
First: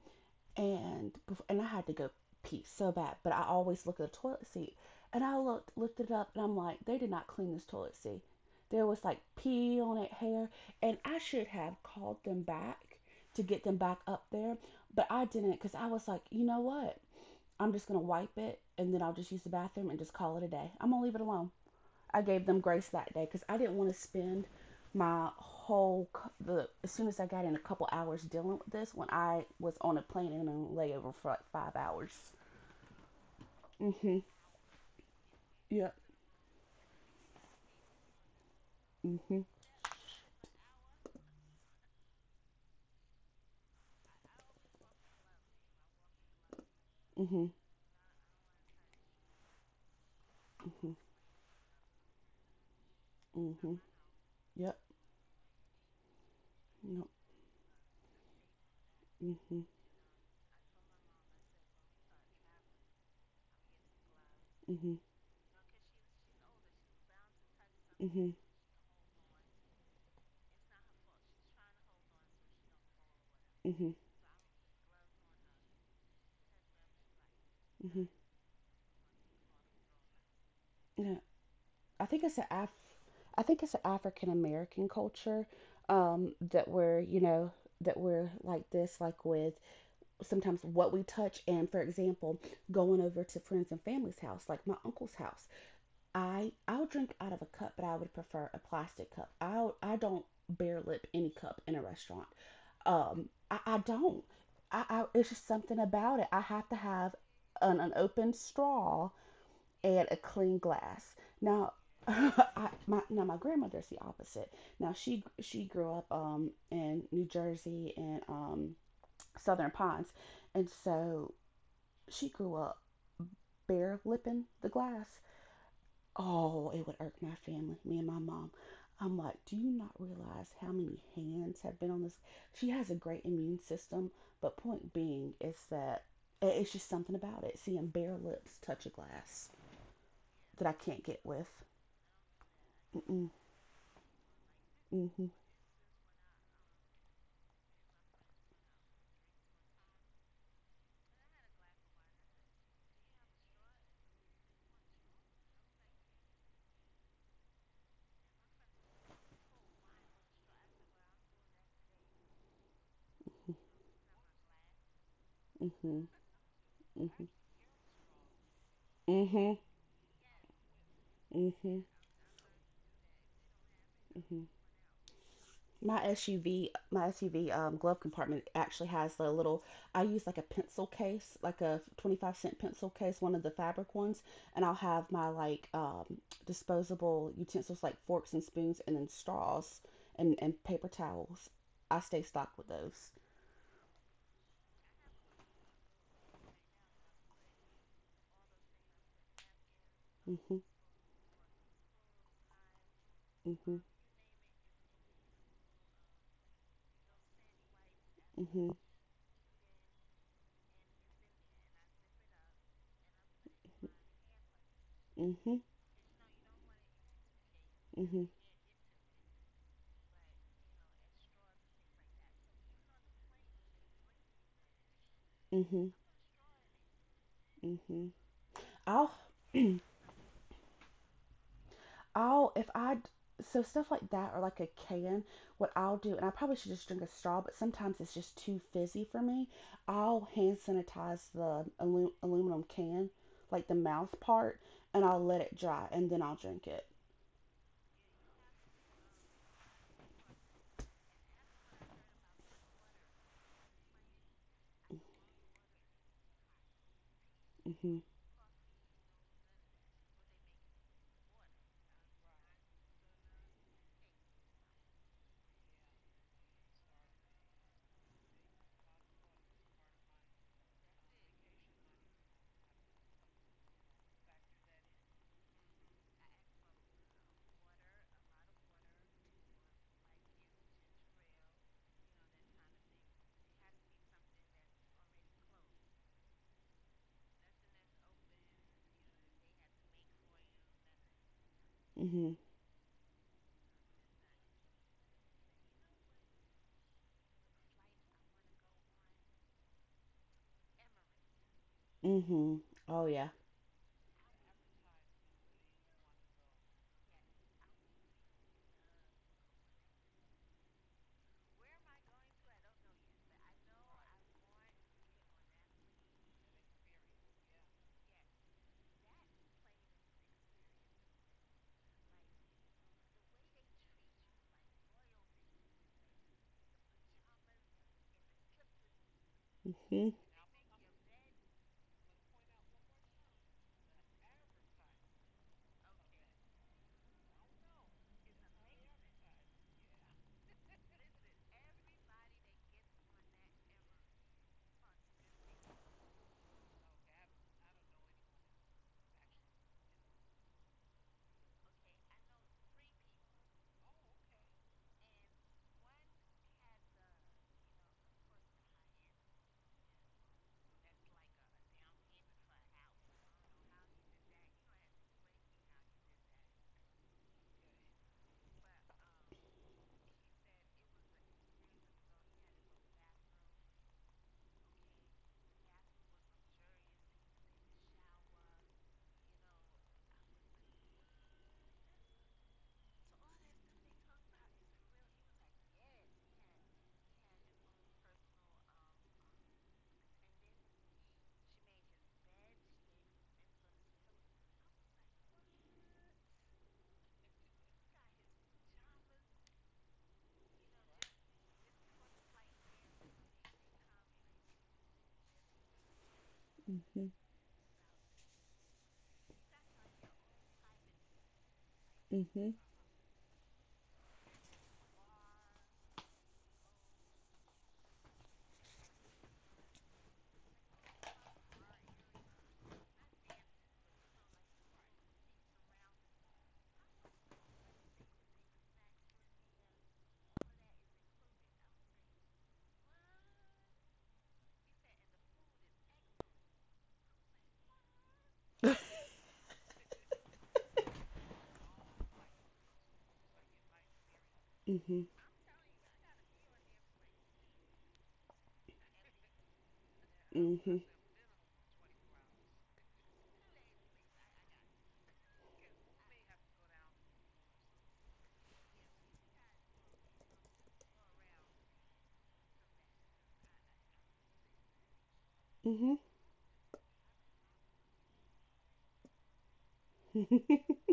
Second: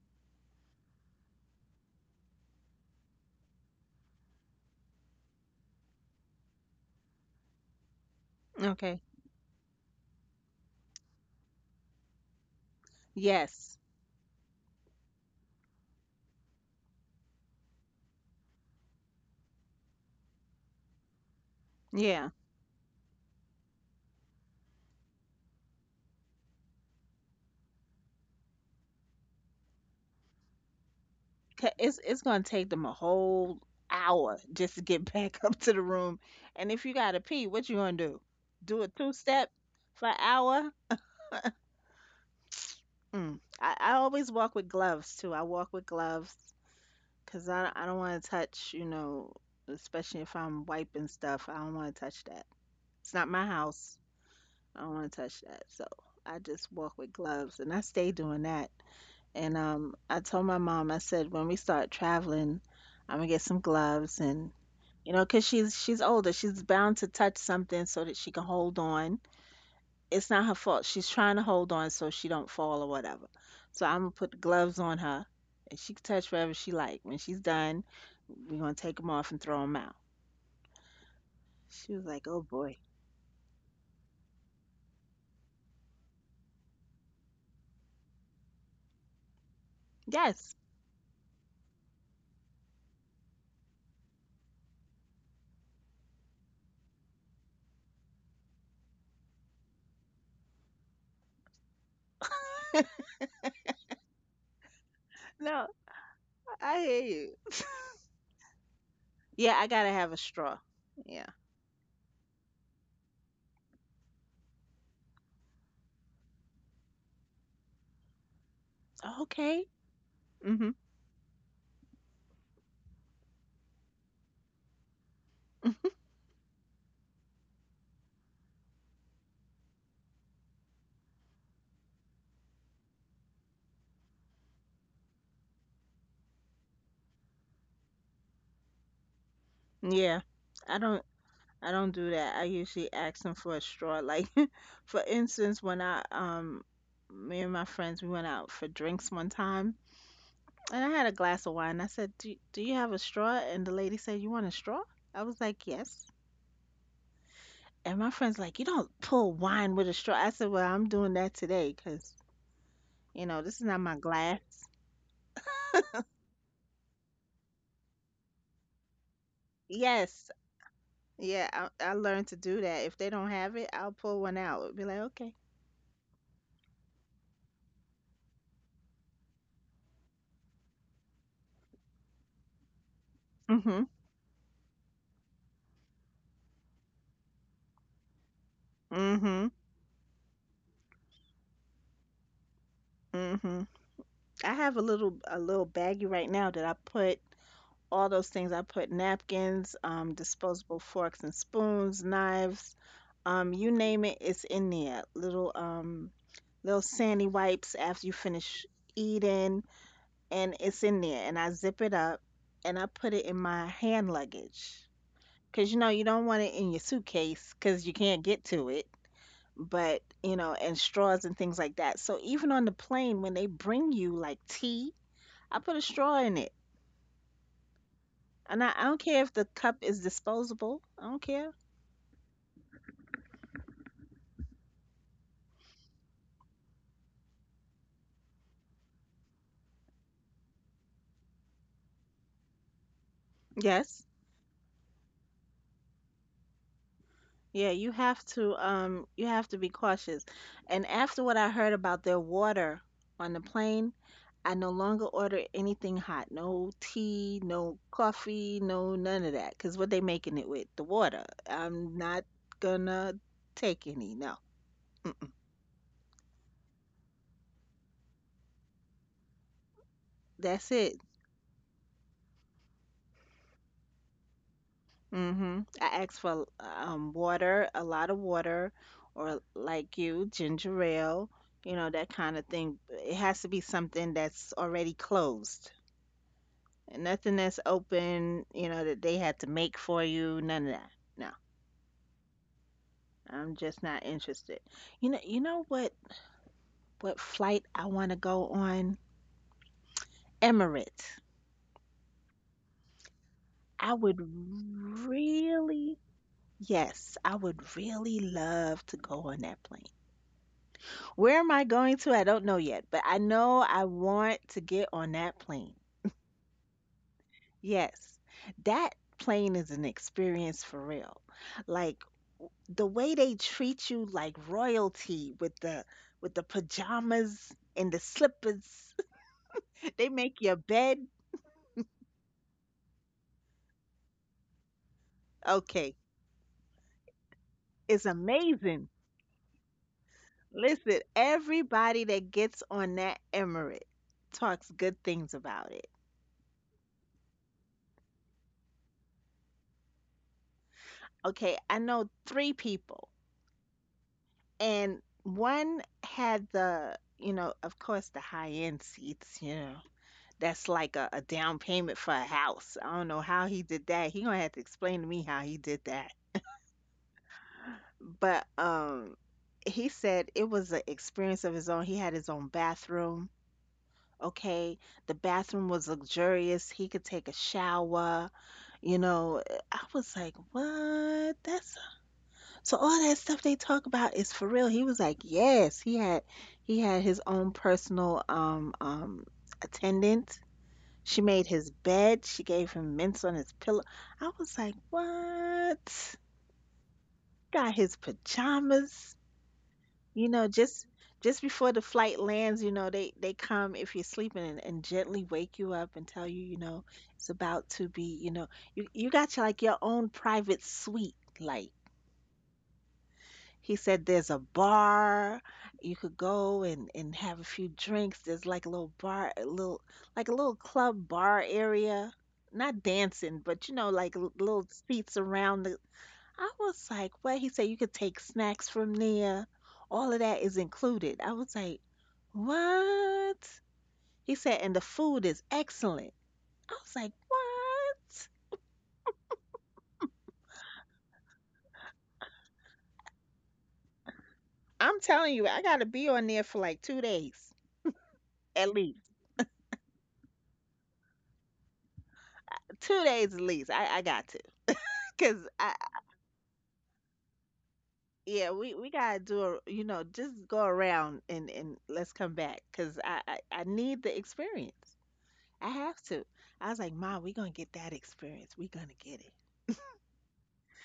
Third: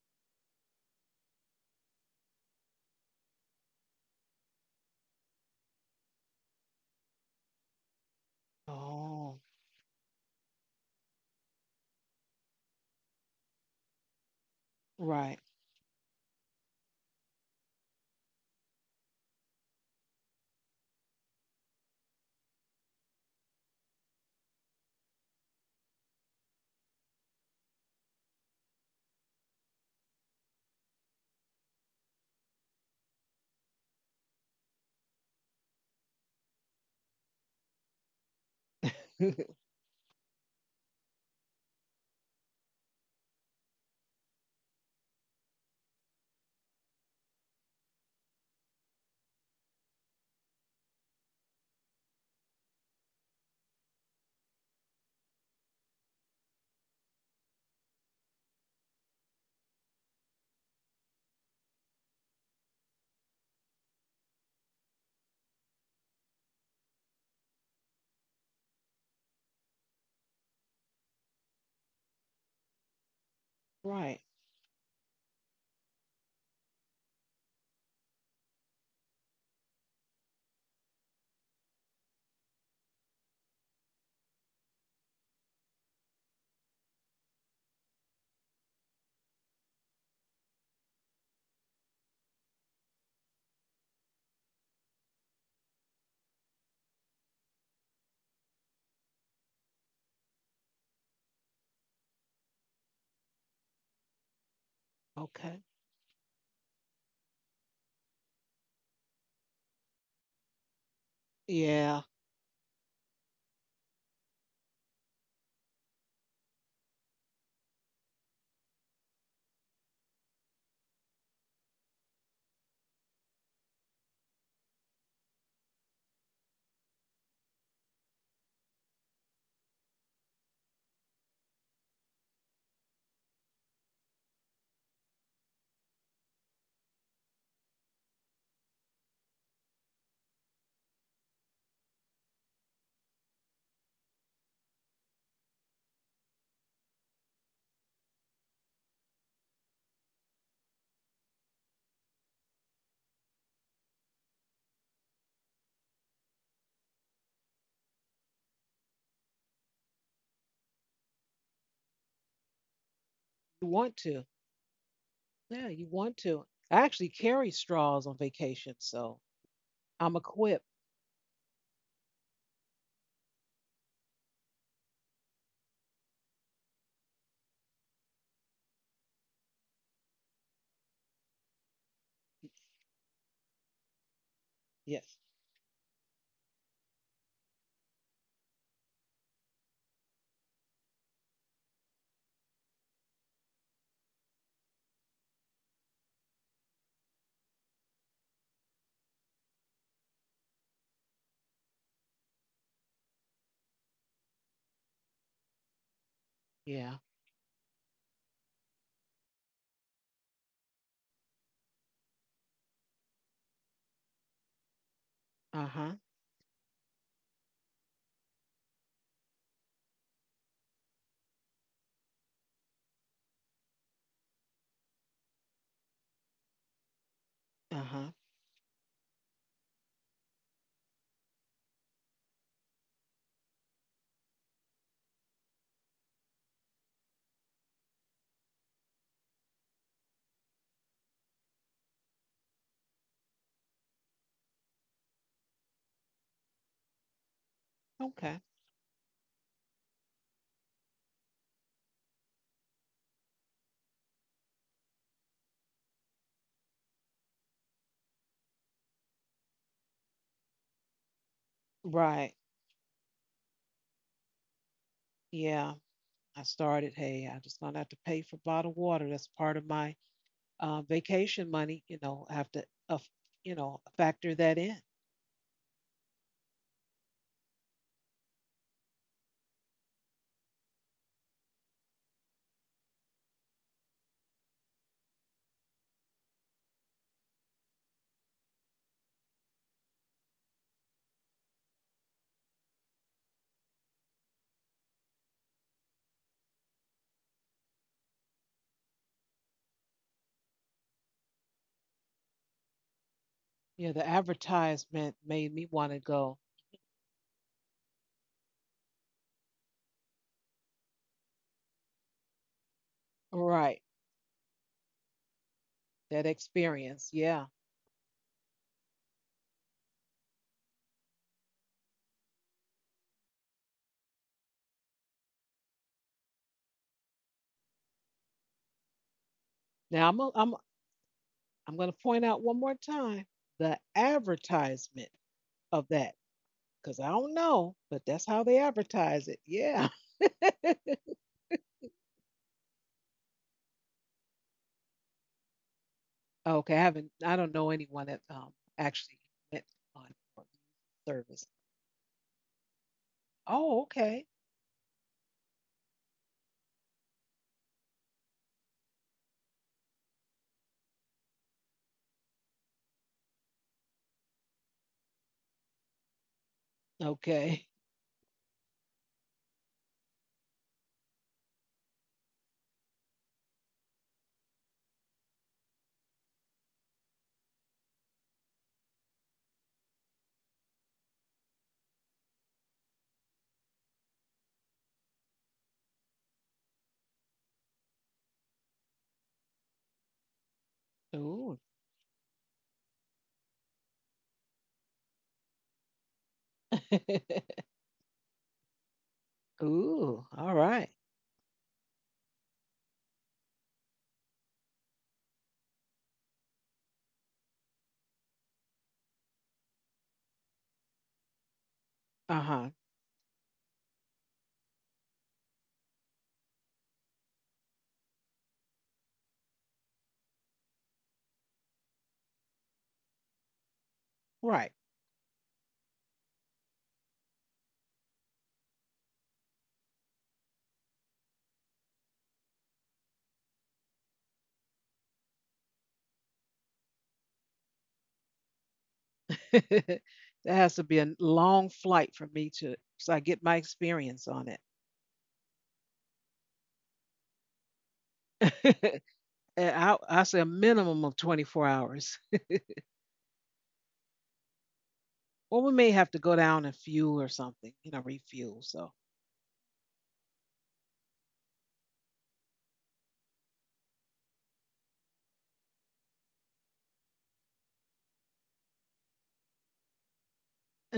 Speaker 3: and I had to go pee so bad, but I always look at the toilet seat, and I looked it up, and I'm like, they did not clean this toilet seat. There was
Speaker 2: Okay.
Speaker 3: like
Speaker 1: Oh.
Speaker 3: pee on it, hair, and I should have called them back to get them
Speaker 2: Yes.
Speaker 3: back up there, but I
Speaker 1: Right.
Speaker 3: didn't, because I was like, you know what? I'm just gonna wipe it, and then I'll just use the bathroom and just call it a day. I'm gonna leave it alone. I
Speaker 2: Yeah.
Speaker 3: gave them grace that day, because I didn't want to spend my whole the As soon as I got in, a couple hours dealing with this when I was on a plane and a layover for like five
Speaker 2: It's
Speaker 3: hours.
Speaker 2: gonna take them a whole
Speaker 3: Mhm.
Speaker 2: hour just to get back *laughs* up to the
Speaker 3: Yep.
Speaker 2: room. And if you gotta pee, what you gonna do? Do a two
Speaker 3: Mhm.
Speaker 2: step
Speaker 1: *laughs*
Speaker 2: for an hour? Mm. I always walk with gloves too. I walk with gloves
Speaker 3: Mhm.
Speaker 2: because I don't want to touch. You know, especially if I'm
Speaker 3: Mhm.
Speaker 2: wiping stuff, I don't want to touch that. It's not my
Speaker 3: Mhm.
Speaker 2: house.
Speaker 3: Yep.
Speaker 2: I don't want to touch that. So I just walk
Speaker 3: Yep.
Speaker 2: with gloves, and I stay doing that. And
Speaker 3: Mhm.
Speaker 2: I told my mom, I said, when we start traveling, I'm gonna get some gloves and
Speaker 3: Mhm.
Speaker 2: you know, 'cause she's older, she's bound to touch something so that
Speaker 3: Mhm.
Speaker 2: she can hold on. It's not her fault. She's trying to hold on so she don't fall or whatever. So
Speaker 3: Mhm.
Speaker 2: I'm gonna
Speaker 1: Right.
Speaker 2: put the gloves on her, and she can touch whatever she like. When she's done,
Speaker 3: Mhm.
Speaker 2: we're gonna take them off and throw them out.
Speaker 3: Yeah.
Speaker 2: She
Speaker 3: I
Speaker 2: was
Speaker 3: think
Speaker 2: like,
Speaker 3: it's
Speaker 2: "Oh
Speaker 3: an
Speaker 2: boy,"
Speaker 3: Af- I think it's an African American culture, that we're, you know, that we're like this, like with
Speaker 2: yes,
Speaker 3: sometimes what we touch. And for example, going over to friends' and family's house, like my uncle's house, I'll drink out of a cup, but I would prefer a plastic cup. I don't bare lip any cup in a restaurant.
Speaker 2: *laughs*
Speaker 3: I don't, I it's just
Speaker 1: Okay.
Speaker 2: no,
Speaker 3: something about it. I have to
Speaker 2: I hear
Speaker 3: have
Speaker 2: you. *laughs*
Speaker 3: an open straw
Speaker 2: Yeah, I gotta
Speaker 3: and a
Speaker 2: have a
Speaker 3: clean
Speaker 2: straw.
Speaker 3: glass
Speaker 2: Yeah,
Speaker 3: now.
Speaker 1: Yeah.
Speaker 3: *laughs* My now, my grandmother's the opposite. Now, she grew up in New Jersey and Southern
Speaker 2: okay.
Speaker 3: Pines, and
Speaker 2: Mhm.
Speaker 3: so she grew up bare lipping the glass. Oh, it would irk my family, me and my mom. I'm like, do you not realize how many hands have been on this? She has a great immune system, but point being is that it's just something about it. Seeing bare lips touch a glass
Speaker 2: Yeah,
Speaker 3: that I
Speaker 2: I
Speaker 3: can't
Speaker 2: don't.
Speaker 3: get with.
Speaker 2: I don't do that. I usually ask
Speaker 3: Mm-mm,
Speaker 2: them for a straw. Like, *laughs* for
Speaker 3: mm-hmm,
Speaker 2: instance, when me and my friends, we went out for drinks one time, and I had a glass of wine. I said, "Do you have a straw?" And the lady said, "You want a straw?" I was like, "Yes." And my friend's like, "You don't pull wine with a straw." I said, "Well, I'm doing that today, 'cause you know this
Speaker 1: You
Speaker 2: is not
Speaker 1: want
Speaker 2: my
Speaker 1: to.
Speaker 2: glass."
Speaker 1: Yeah, you
Speaker 3: mm-hmm,
Speaker 1: want to. I actually
Speaker 3: mm-hmm,
Speaker 1: carry straws on vacation, so
Speaker 3: mm-hmm,
Speaker 1: I'm
Speaker 2: Yes,
Speaker 1: equipped.
Speaker 2: yeah,
Speaker 3: mm-hmm,
Speaker 2: I learned to do that. If they don't have it, I'll pull
Speaker 3: mm-hmm.
Speaker 2: one out. Be like, "Okay."
Speaker 3: My SUV, glove compartment actually has a little. I use like a pencil case, like a 25-cent pencil case, one of the
Speaker 2: Mhm.
Speaker 3: fabric ones, and I'll have
Speaker 1: Yes.
Speaker 3: my like, disposable utensils, like forks and spoons, and then
Speaker 2: Mhm.
Speaker 3: straws and paper towels. I stay stocked with those.
Speaker 2: Mhm. I have a little baggie right now that I put all those things. I put napkins,
Speaker 3: Mhm,
Speaker 2: disposable forks and spoons, knives, you
Speaker 3: mhm,
Speaker 2: name it, it's in there. Little little
Speaker 1: Yeah.
Speaker 2: sandy wipes after you finish
Speaker 3: mhm,
Speaker 2: eating, and it's in there. And I zip it up, and I put it in my hand luggage,
Speaker 3: mhm,
Speaker 2: cause you know
Speaker 1: Uh-huh.
Speaker 2: you don't want it in your suitcase, cause you can't
Speaker 3: mhm,
Speaker 2: get to it. But you know, and straws and things like that. So even on the plane, when they bring you like tea, I put
Speaker 3: mhm,
Speaker 2: a straw in it.
Speaker 3: mhm.
Speaker 1: Uh-huh.
Speaker 2: And I don't
Speaker 3: I'll
Speaker 2: care if the cup
Speaker 3: *clears throat*
Speaker 2: is disposable. I don't care.
Speaker 3: I'll if I So stuff like that, or like a can, what I'll do, and I probably should just drink a straw, but sometimes it's just too fizzy for me. I'll hand sanitize the aluminum can, like the
Speaker 2: Yes.
Speaker 3: mouth part, and I'll let it dry, and then I'll drink it.
Speaker 2: Yeah,
Speaker 1: Okay.
Speaker 2: you have to be cautious. And after what I heard about their water on the plane, I no longer order anything hot. No tea, no
Speaker 3: Mhm.
Speaker 2: coffee, no none of that. 'Cause what they making it with? The water. I'm
Speaker 1: Right.
Speaker 2: not gonna take any. No. Mm-mm.
Speaker 1: Yeah. I started, hey, I just found out to pay for bottled water. That's part of my
Speaker 2: That's it.
Speaker 1: vacation money. You know, I have to, uh, you know, factor that in.
Speaker 2: Mm-hmm. I asked for water, a lot of water, or like you, ginger ale, you know, that kind of thing. It has to be something that's already closed. And nothing that's open, you know, that they had to make for you, none of that. No,
Speaker 3: Mhm.
Speaker 2: I'm just not interested. You know what flight I want to go on? Emirates.
Speaker 3: Mhm. Oh yeah.
Speaker 1: Yeah,
Speaker 2: I
Speaker 1: the
Speaker 2: would
Speaker 1: advertisement made me want to
Speaker 2: really,
Speaker 1: go.
Speaker 2: yes, I would really love to go on that plane. Where am I going to? I don't know yet, but I know
Speaker 1: Right.
Speaker 2: I want to get on that plane.
Speaker 1: That experience. Yeah.
Speaker 2: Yes, that plane is an experience for real. Like the way they treat you like royalty with the pajamas and the slippers. *laughs*
Speaker 1: Now
Speaker 3: Mhm.
Speaker 2: They
Speaker 1: I'm a,
Speaker 2: make
Speaker 1: I'm
Speaker 2: your bed.
Speaker 1: I'm going to point out one more time the advertisement of
Speaker 2: Okay,
Speaker 1: that. 'Cause I don't know, but
Speaker 2: it's
Speaker 1: that's how they
Speaker 2: amazing.
Speaker 1: advertise it. Yeah. *laughs*
Speaker 2: Listen, everybody that gets on that emirate talks good things about it.
Speaker 1: Okay, I don't know anyone that, actually went on for service.
Speaker 2: Okay, I know three people,
Speaker 1: Oh, okay.
Speaker 2: and one had the you know of course the high end seats, you know, that's like a down payment for a house. I don't know how he did that. He gonna have to explain to me how he did that.
Speaker 1: Okay.
Speaker 2: But um, he said it was an experience of his own. He had his own bathroom. Okay, the bathroom was luxurious. He could take a shower, you know. I was like, what, that's so all that stuff they talk about is for real. He was like, yes, he had his own personal attendant. She
Speaker 1: Ooh.
Speaker 2: made his bed. She gave him mints on his pillow. I was like, what?
Speaker 1: *laughs*
Speaker 2: Got his pajamas.
Speaker 1: Ooh,
Speaker 2: You know,
Speaker 1: alright.
Speaker 2: just before the flight lands, you know, they come if you're sleeping and gently wake you up and tell you, you know,
Speaker 3: Mhm.
Speaker 2: it's about to be, you know, you got your like your own private suite, like.
Speaker 3: Mhm.
Speaker 1: Uh-huh.
Speaker 2: He said there's a bar you could go and have a few drinks. There's like a little bar, a little like a little club bar area. Not dancing, but you know, like
Speaker 1: Right.
Speaker 2: little
Speaker 1: *laughs*
Speaker 2: seats around the. I was like, what? He said you could take snacks from there. All of that is included. I was like, what? He said, and the food is excellent. I was like, what?
Speaker 1: That has to be a long flight for me to so I get my experience on it.
Speaker 3: Mhm.
Speaker 2: I'm telling you, I gotta be on there for like 2 days at
Speaker 1: *laughs*
Speaker 2: least.
Speaker 1: And I say a
Speaker 3: Mhm.
Speaker 1: minimum of 24 hours.
Speaker 2: 2 days at least. I got to. Cause
Speaker 1: Well, we may have to go down and fuel or something, you know, refuel,
Speaker 2: yeah,
Speaker 1: so.
Speaker 2: we gotta do a, you know, just go around and let's come back. Cause I need the experience. I
Speaker 3: Mhm.
Speaker 2: have to. I was like, Ma, we gonna get that experience. We gonna get it.
Speaker 3: *laughs*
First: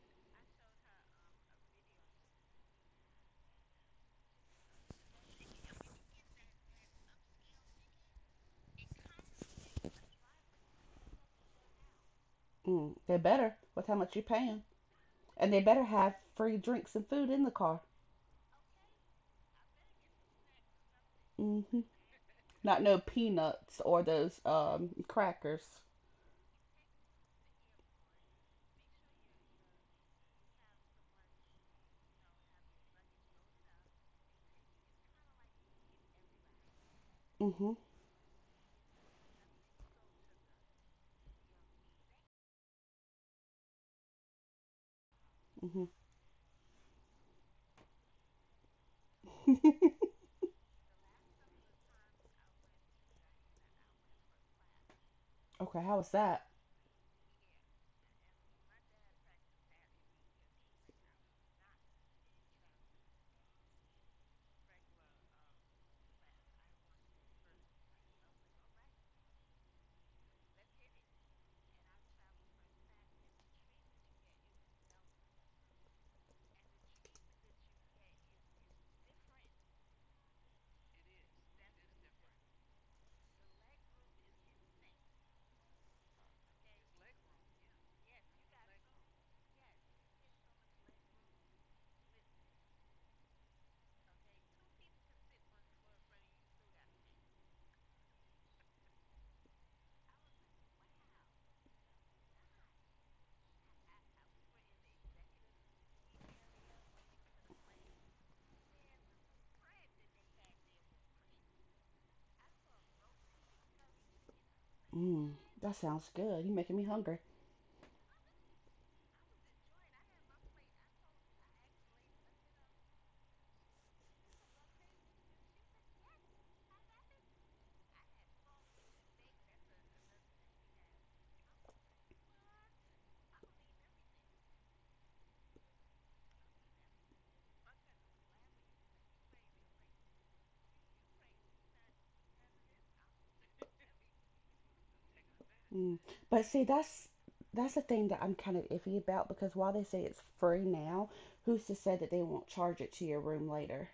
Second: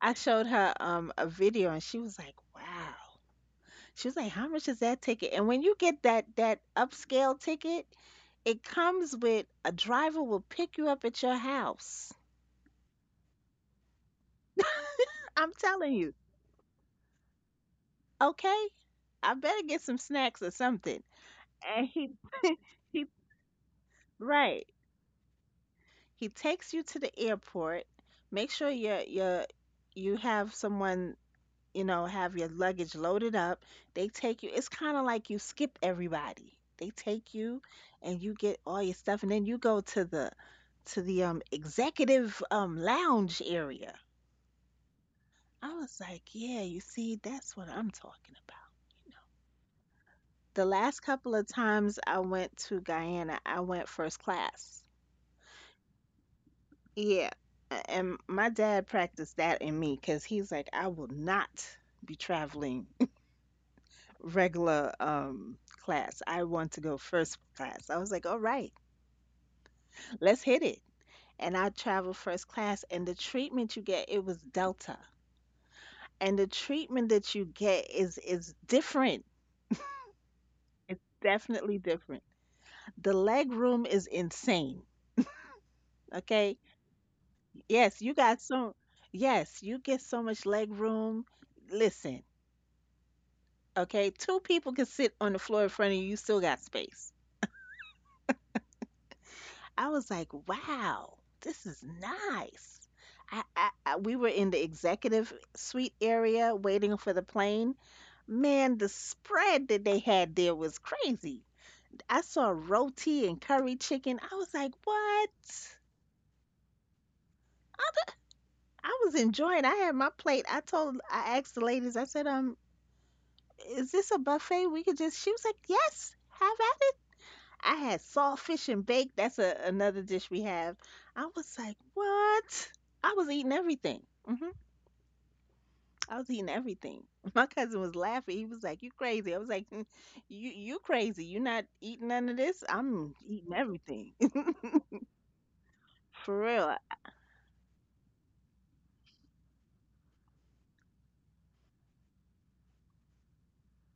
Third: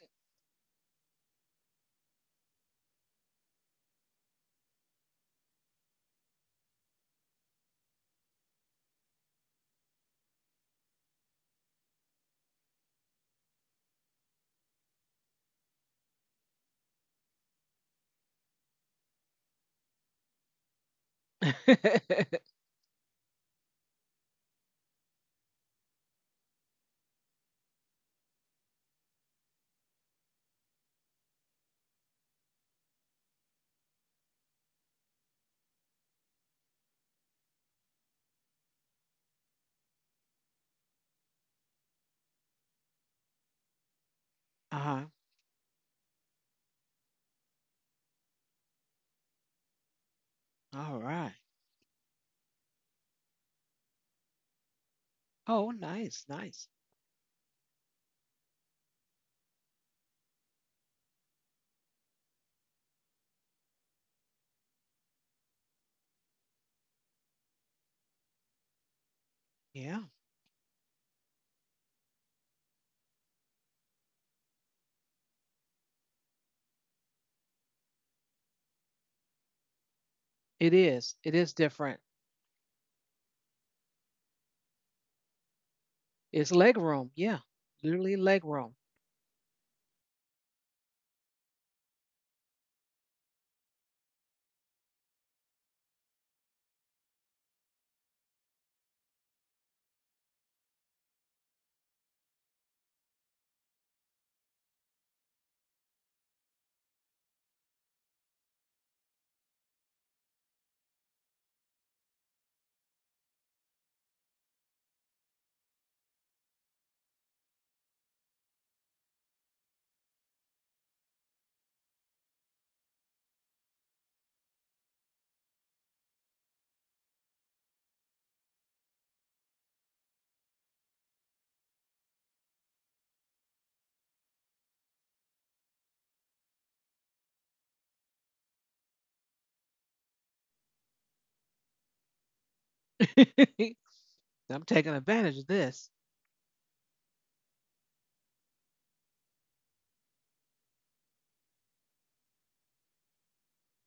Speaker 2: I showed her a video and she was like, wow. She was like, how much is that ticket? And when you get that upscale ticket, it comes with a driver will pick you up at your house.
Speaker 3: Mm. They better, with how much you're paying,
Speaker 2: I'm
Speaker 3: and they better
Speaker 2: telling you,
Speaker 3: have free drinks and food in the car.
Speaker 2: okay? I better get some snacks or something.
Speaker 3: Mhm.
Speaker 2: And he *laughs*
Speaker 1: *laughs*
Speaker 3: Not no
Speaker 2: he
Speaker 3: peanuts or those,
Speaker 2: right.
Speaker 3: crackers.
Speaker 2: He takes you to the airport. Make sure you you have someone, you know, have your luggage loaded up. They take you. It's kind of like you skip everybody. They take you
Speaker 3: Mm-hmm.
Speaker 2: and you get all your stuff and then you go to the executive lounge area.
Speaker 1: Uh-huh.
Speaker 2: I
Speaker 3: Mm-hmm.
Speaker 2: was like, yeah, you see, that's what I'm talking about. The last
Speaker 1: All
Speaker 2: couple
Speaker 1: right.
Speaker 2: of times I went to Guyana, I went first class.
Speaker 3: *laughs*
Speaker 1: Oh,
Speaker 3: Okay, how was
Speaker 1: nice,
Speaker 3: that?
Speaker 1: nice.
Speaker 2: Yeah. And my dad practiced that in me because he's like, I will not be traveling *laughs* regular class. I want to go first class. I was like, all right,
Speaker 1: Yeah.
Speaker 2: let's hit it. And I traveled first class and the treatment you get, it was Delta. And the treatment that you get is different.
Speaker 1: It
Speaker 2: It's
Speaker 1: is. It is
Speaker 2: definitely
Speaker 1: different.
Speaker 2: different. The leg room is insane.
Speaker 1: It's
Speaker 2: Okay.
Speaker 1: leg room. Yeah.
Speaker 2: Yes, you
Speaker 1: Literally
Speaker 2: got
Speaker 1: leg
Speaker 2: so
Speaker 1: room.
Speaker 2: Yes, you get so much leg room. Listen, okay, two people can sit on the floor in front of you, you still got space. I was like, wow, this is nice. I we were in the executive suite area waiting for the plane. Man, the spread that they had there was crazy. I saw roti and curry chicken. I was like, what?
Speaker 3: Mm, that sounds good. You're making me hungry.
Speaker 2: I was enjoying. I had my plate. I told, I asked the ladies. I said, is this a buffet? We could just. She was like, yes, have at. I had saltfish and baked. That's a, another dish we have. I was like, what? I was eating everything. hmm I was eating everything. *laughs* My cousin was laughing. He was like, you crazy. I was like, "Mm, you crazy. You not eating none of this. I'm
Speaker 1: *laughs*
Speaker 2: eating everything." *laughs*
Speaker 1: I'm taking advantage of
Speaker 3: Mm.
Speaker 1: this.
Speaker 2: For
Speaker 3: But see,
Speaker 2: real.
Speaker 3: that's the thing that I'm kind of iffy about, because while they say it's free now, who's to say that they won't charge it to your room later?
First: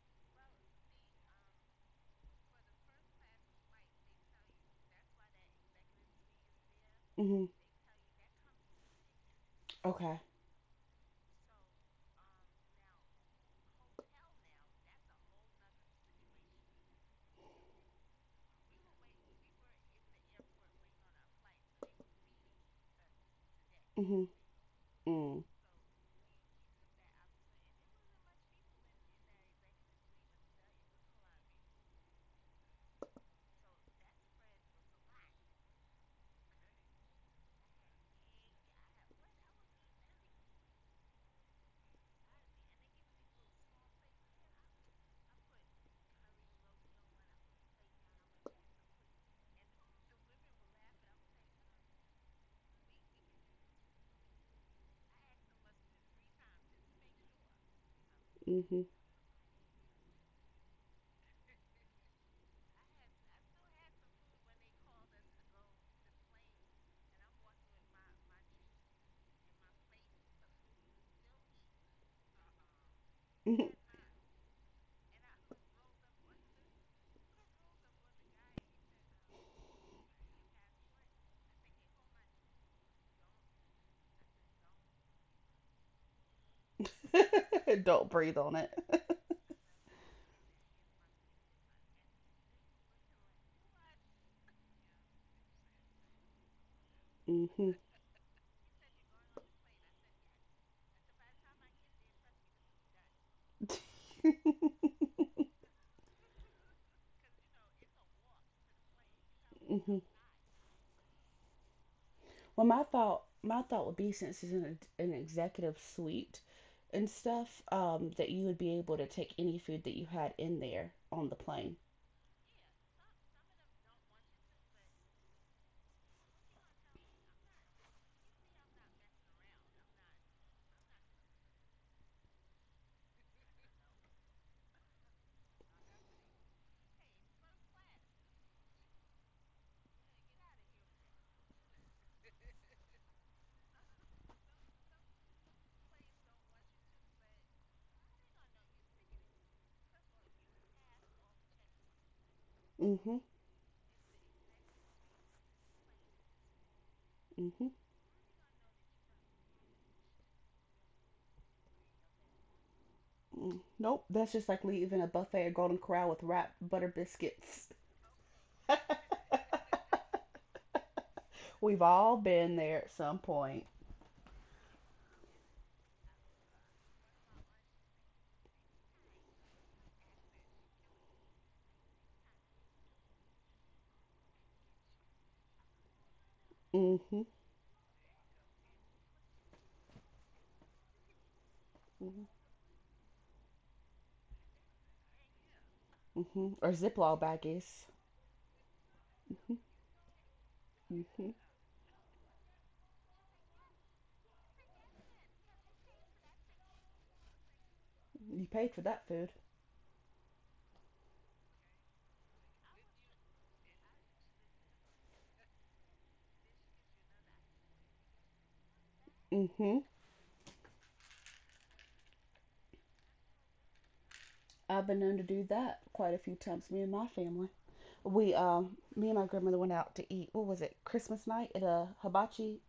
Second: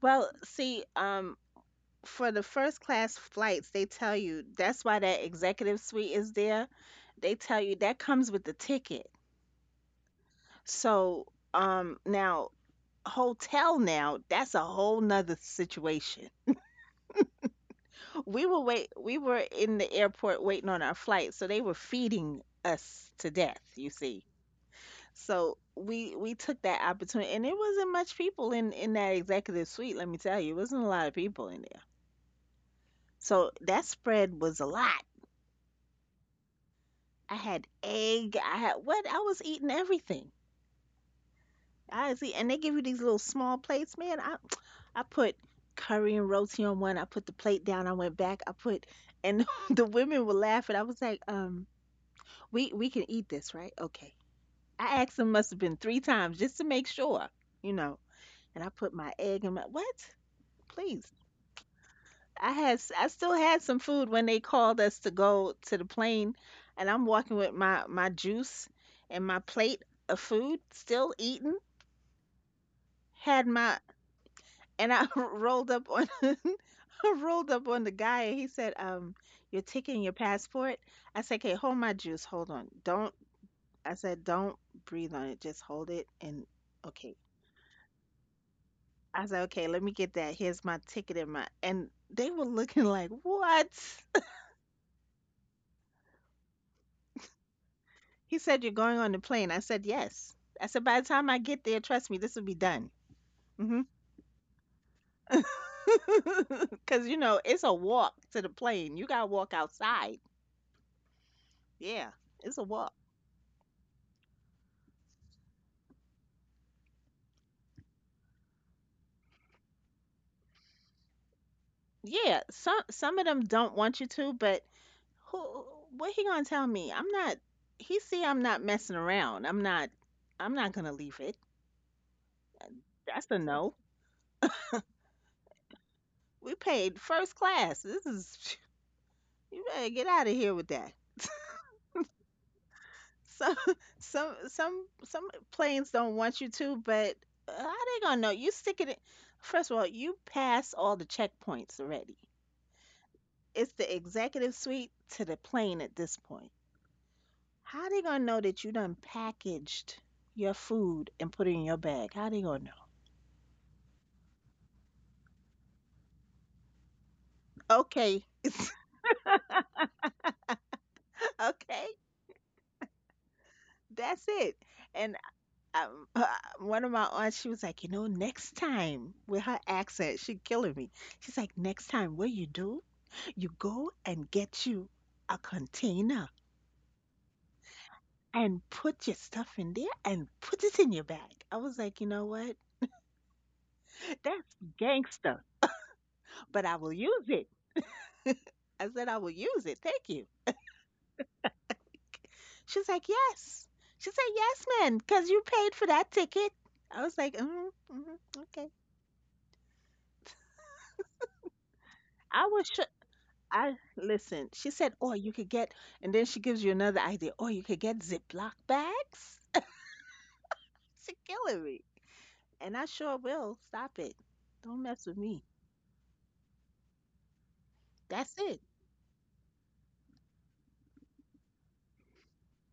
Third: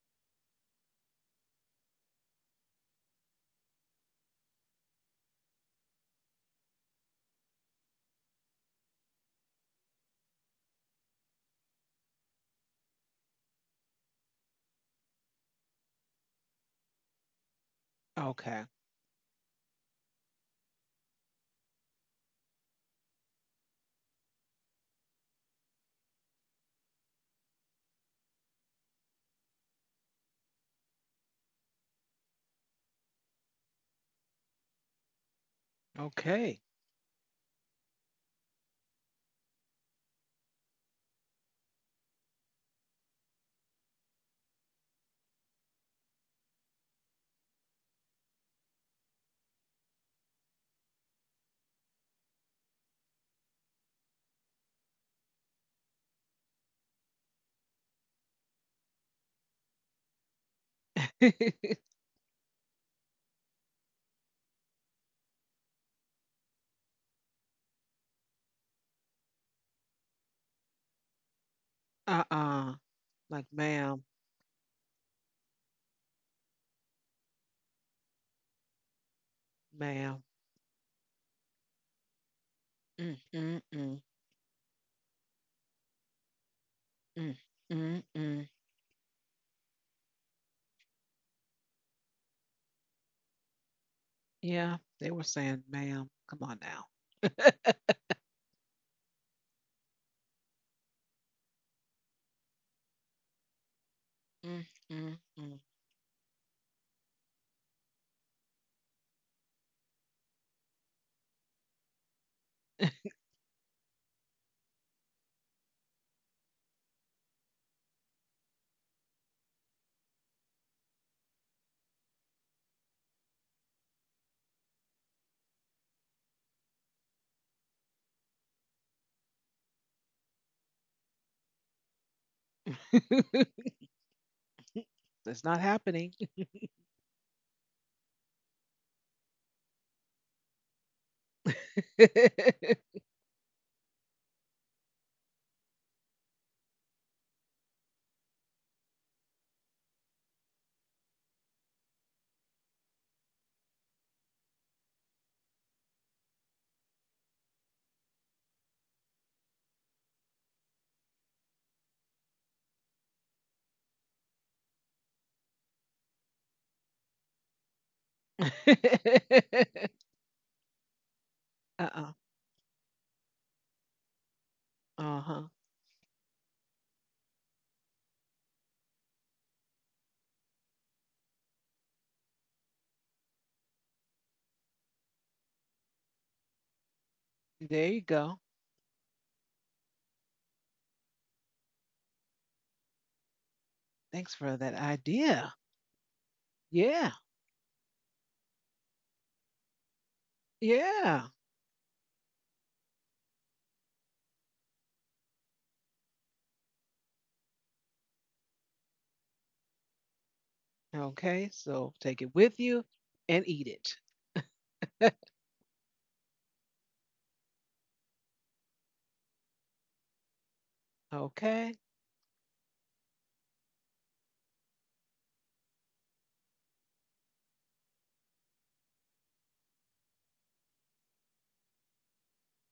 Speaker 2: Well, see, for the first class flights, they tell you that's why that executive suite is there. They
Speaker 3: Mm-hmm.
Speaker 2: tell you that comes with the ticket.
Speaker 3: Okay.
Speaker 2: So, now hotel now, that's a whole nother situation. We were
Speaker 1: Okay.
Speaker 2: wait we were in the airport waiting on our flight, so they were feeding us to death, you see.
Speaker 3: Mm-hmm. Mm.
Speaker 2: So we took that opportunity, and it wasn't much people in that executive suite, let me tell you. It wasn't a lot of people in there. So that spread was a lot.
Speaker 1: Okay.
Speaker 2: I had egg, I had what? I was eating everything. I see, and they give you these little small plates, man. I put curry and roti on one. I put the plate down. I went back. I put, and *laughs* the women were laughing. I was like, we can eat this, right? Okay. I asked them must have been three times just to make sure, you know. And I
Speaker 3: Mm-hmm.
Speaker 2: put my egg in my what? Please.
Speaker 1: *laughs*
Speaker 2: I still had some food when they called us to go to the plane, and I'm walking with my juice and my plate of food, still eating.
Speaker 1: Uh-uh. Like,
Speaker 2: Had
Speaker 3: Mm-hmm.
Speaker 2: my,
Speaker 1: ma'am,
Speaker 2: and I *laughs* rolled up on, *laughs* I rolled up on the guy and he said, your ticket and your
Speaker 1: ma'am.
Speaker 2: passport. I said, okay, hold my juice, hold on.
Speaker 1: Mm,
Speaker 2: Don't.
Speaker 1: mm,
Speaker 2: I
Speaker 1: mm,
Speaker 2: said, don't breathe on it, just hold it and okay.
Speaker 1: mm,
Speaker 3: *laughs*
Speaker 1: mm,
Speaker 3: Don't breathe
Speaker 1: mm.
Speaker 3: on it.
Speaker 2: I said, okay, let me get that. Here's my ticket and my, and they were looking like, what? *laughs*
Speaker 1: Yeah, they were saying, ma'am, come on now.
Speaker 3: Mm-hmm.
Speaker 2: He said, you're going on the plane. I said, yes. I said, by the time I get there, trust me, this will be done. hmm
Speaker 3: *laughs*
Speaker 1: Mm, mm,
Speaker 2: *laughs* Cause you know, it's a walk to the plane. You gotta walk
Speaker 3: Mm-hmm.
Speaker 2: outside. Yeah, it's a
Speaker 3: Well,
Speaker 2: walk.
Speaker 3: my thought would be, since it's an executive suite and stuff, that you would be able to take any food that you had in there on the plane.
Speaker 2: Yeah, some of them don't want you to, but who, what he gonna tell me? I'm not, he see I'm not messing around. I'm not, I'm not gonna leave it. That's a
Speaker 1: mm.
Speaker 2: no.
Speaker 1: *laughs* That's not happening.
Speaker 2: We paid first class. This is *laughs* you better get out of here with that. So *laughs* some planes don't want you to, but how they gonna know? You stick it in, first of all, you pass all the checkpoints already.
Speaker 3: Mm-hmm.
Speaker 2: It's the executive suite to the plane at this point.
Speaker 3: Mm-hmm.
Speaker 2: How they gonna know that you done packaged your food and put it in your bag? How they gonna know?
Speaker 3: Mm. Nope. That's just like leaving a buffet at Golden Corral with wrapped butter biscuits.
Speaker 2: Okay,
Speaker 1: *laughs*
Speaker 2: *laughs*
Speaker 3: We've
Speaker 2: okay,
Speaker 1: Uh-uh.
Speaker 3: all been there at some point.
Speaker 2: that's it. And
Speaker 1: Uh-huh.
Speaker 2: um, *laughs* uh, one of my aunts, she was like, you know, next time, with her accent, she killing me. She's like, next time, what you do? You go and get you a container
Speaker 3: Mm-hmm.
Speaker 1: There you go.
Speaker 2: and put your stuff in there and put it in your bag. I was like, you know
Speaker 3: Mm-hmm.
Speaker 2: what?
Speaker 1: Thanks for
Speaker 2: That's
Speaker 1: that
Speaker 2: gangster,
Speaker 1: idea.
Speaker 3: Mm-hmm.
Speaker 2: but
Speaker 3: Or
Speaker 2: I will
Speaker 1: Yeah.
Speaker 3: Ziploc
Speaker 2: use it.
Speaker 3: baggies.
Speaker 2: I said, I will
Speaker 3: Mm-hmm.
Speaker 2: use it. Thank you.
Speaker 1: Yeah.
Speaker 3: Mm-hmm.
Speaker 2: She's like, yes. She said, yes, man, because you paid for that ticket. I was like, mm mm,
Speaker 3: You
Speaker 2: okay.
Speaker 3: paid for that food.
Speaker 1: Okay. So take it
Speaker 2: I
Speaker 1: with
Speaker 2: was sure.
Speaker 1: you and
Speaker 2: I
Speaker 1: eat
Speaker 2: listen. She said, "Oh, you
Speaker 1: it.
Speaker 2: could get," and then she gives you another idea. "Oh, you could get Ziploc bags."
Speaker 3: Mm-hmm.
Speaker 2: She's
Speaker 1: *laughs*
Speaker 2: killing
Speaker 1: Okay.
Speaker 2: me, and I sure will. Stop it! Don't
Speaker 3: I've been
Speaker 2: mess with
Speaker 3: known to
Speaker 2: me.
Speaker 3: do that quite a few times, me and my family.
Speaker 2: That's
Speaker 3: We
Speaker 2: it.
Speaker 3: Me and my grandmother went out to eat, what was it, Christmas night, at a hibachi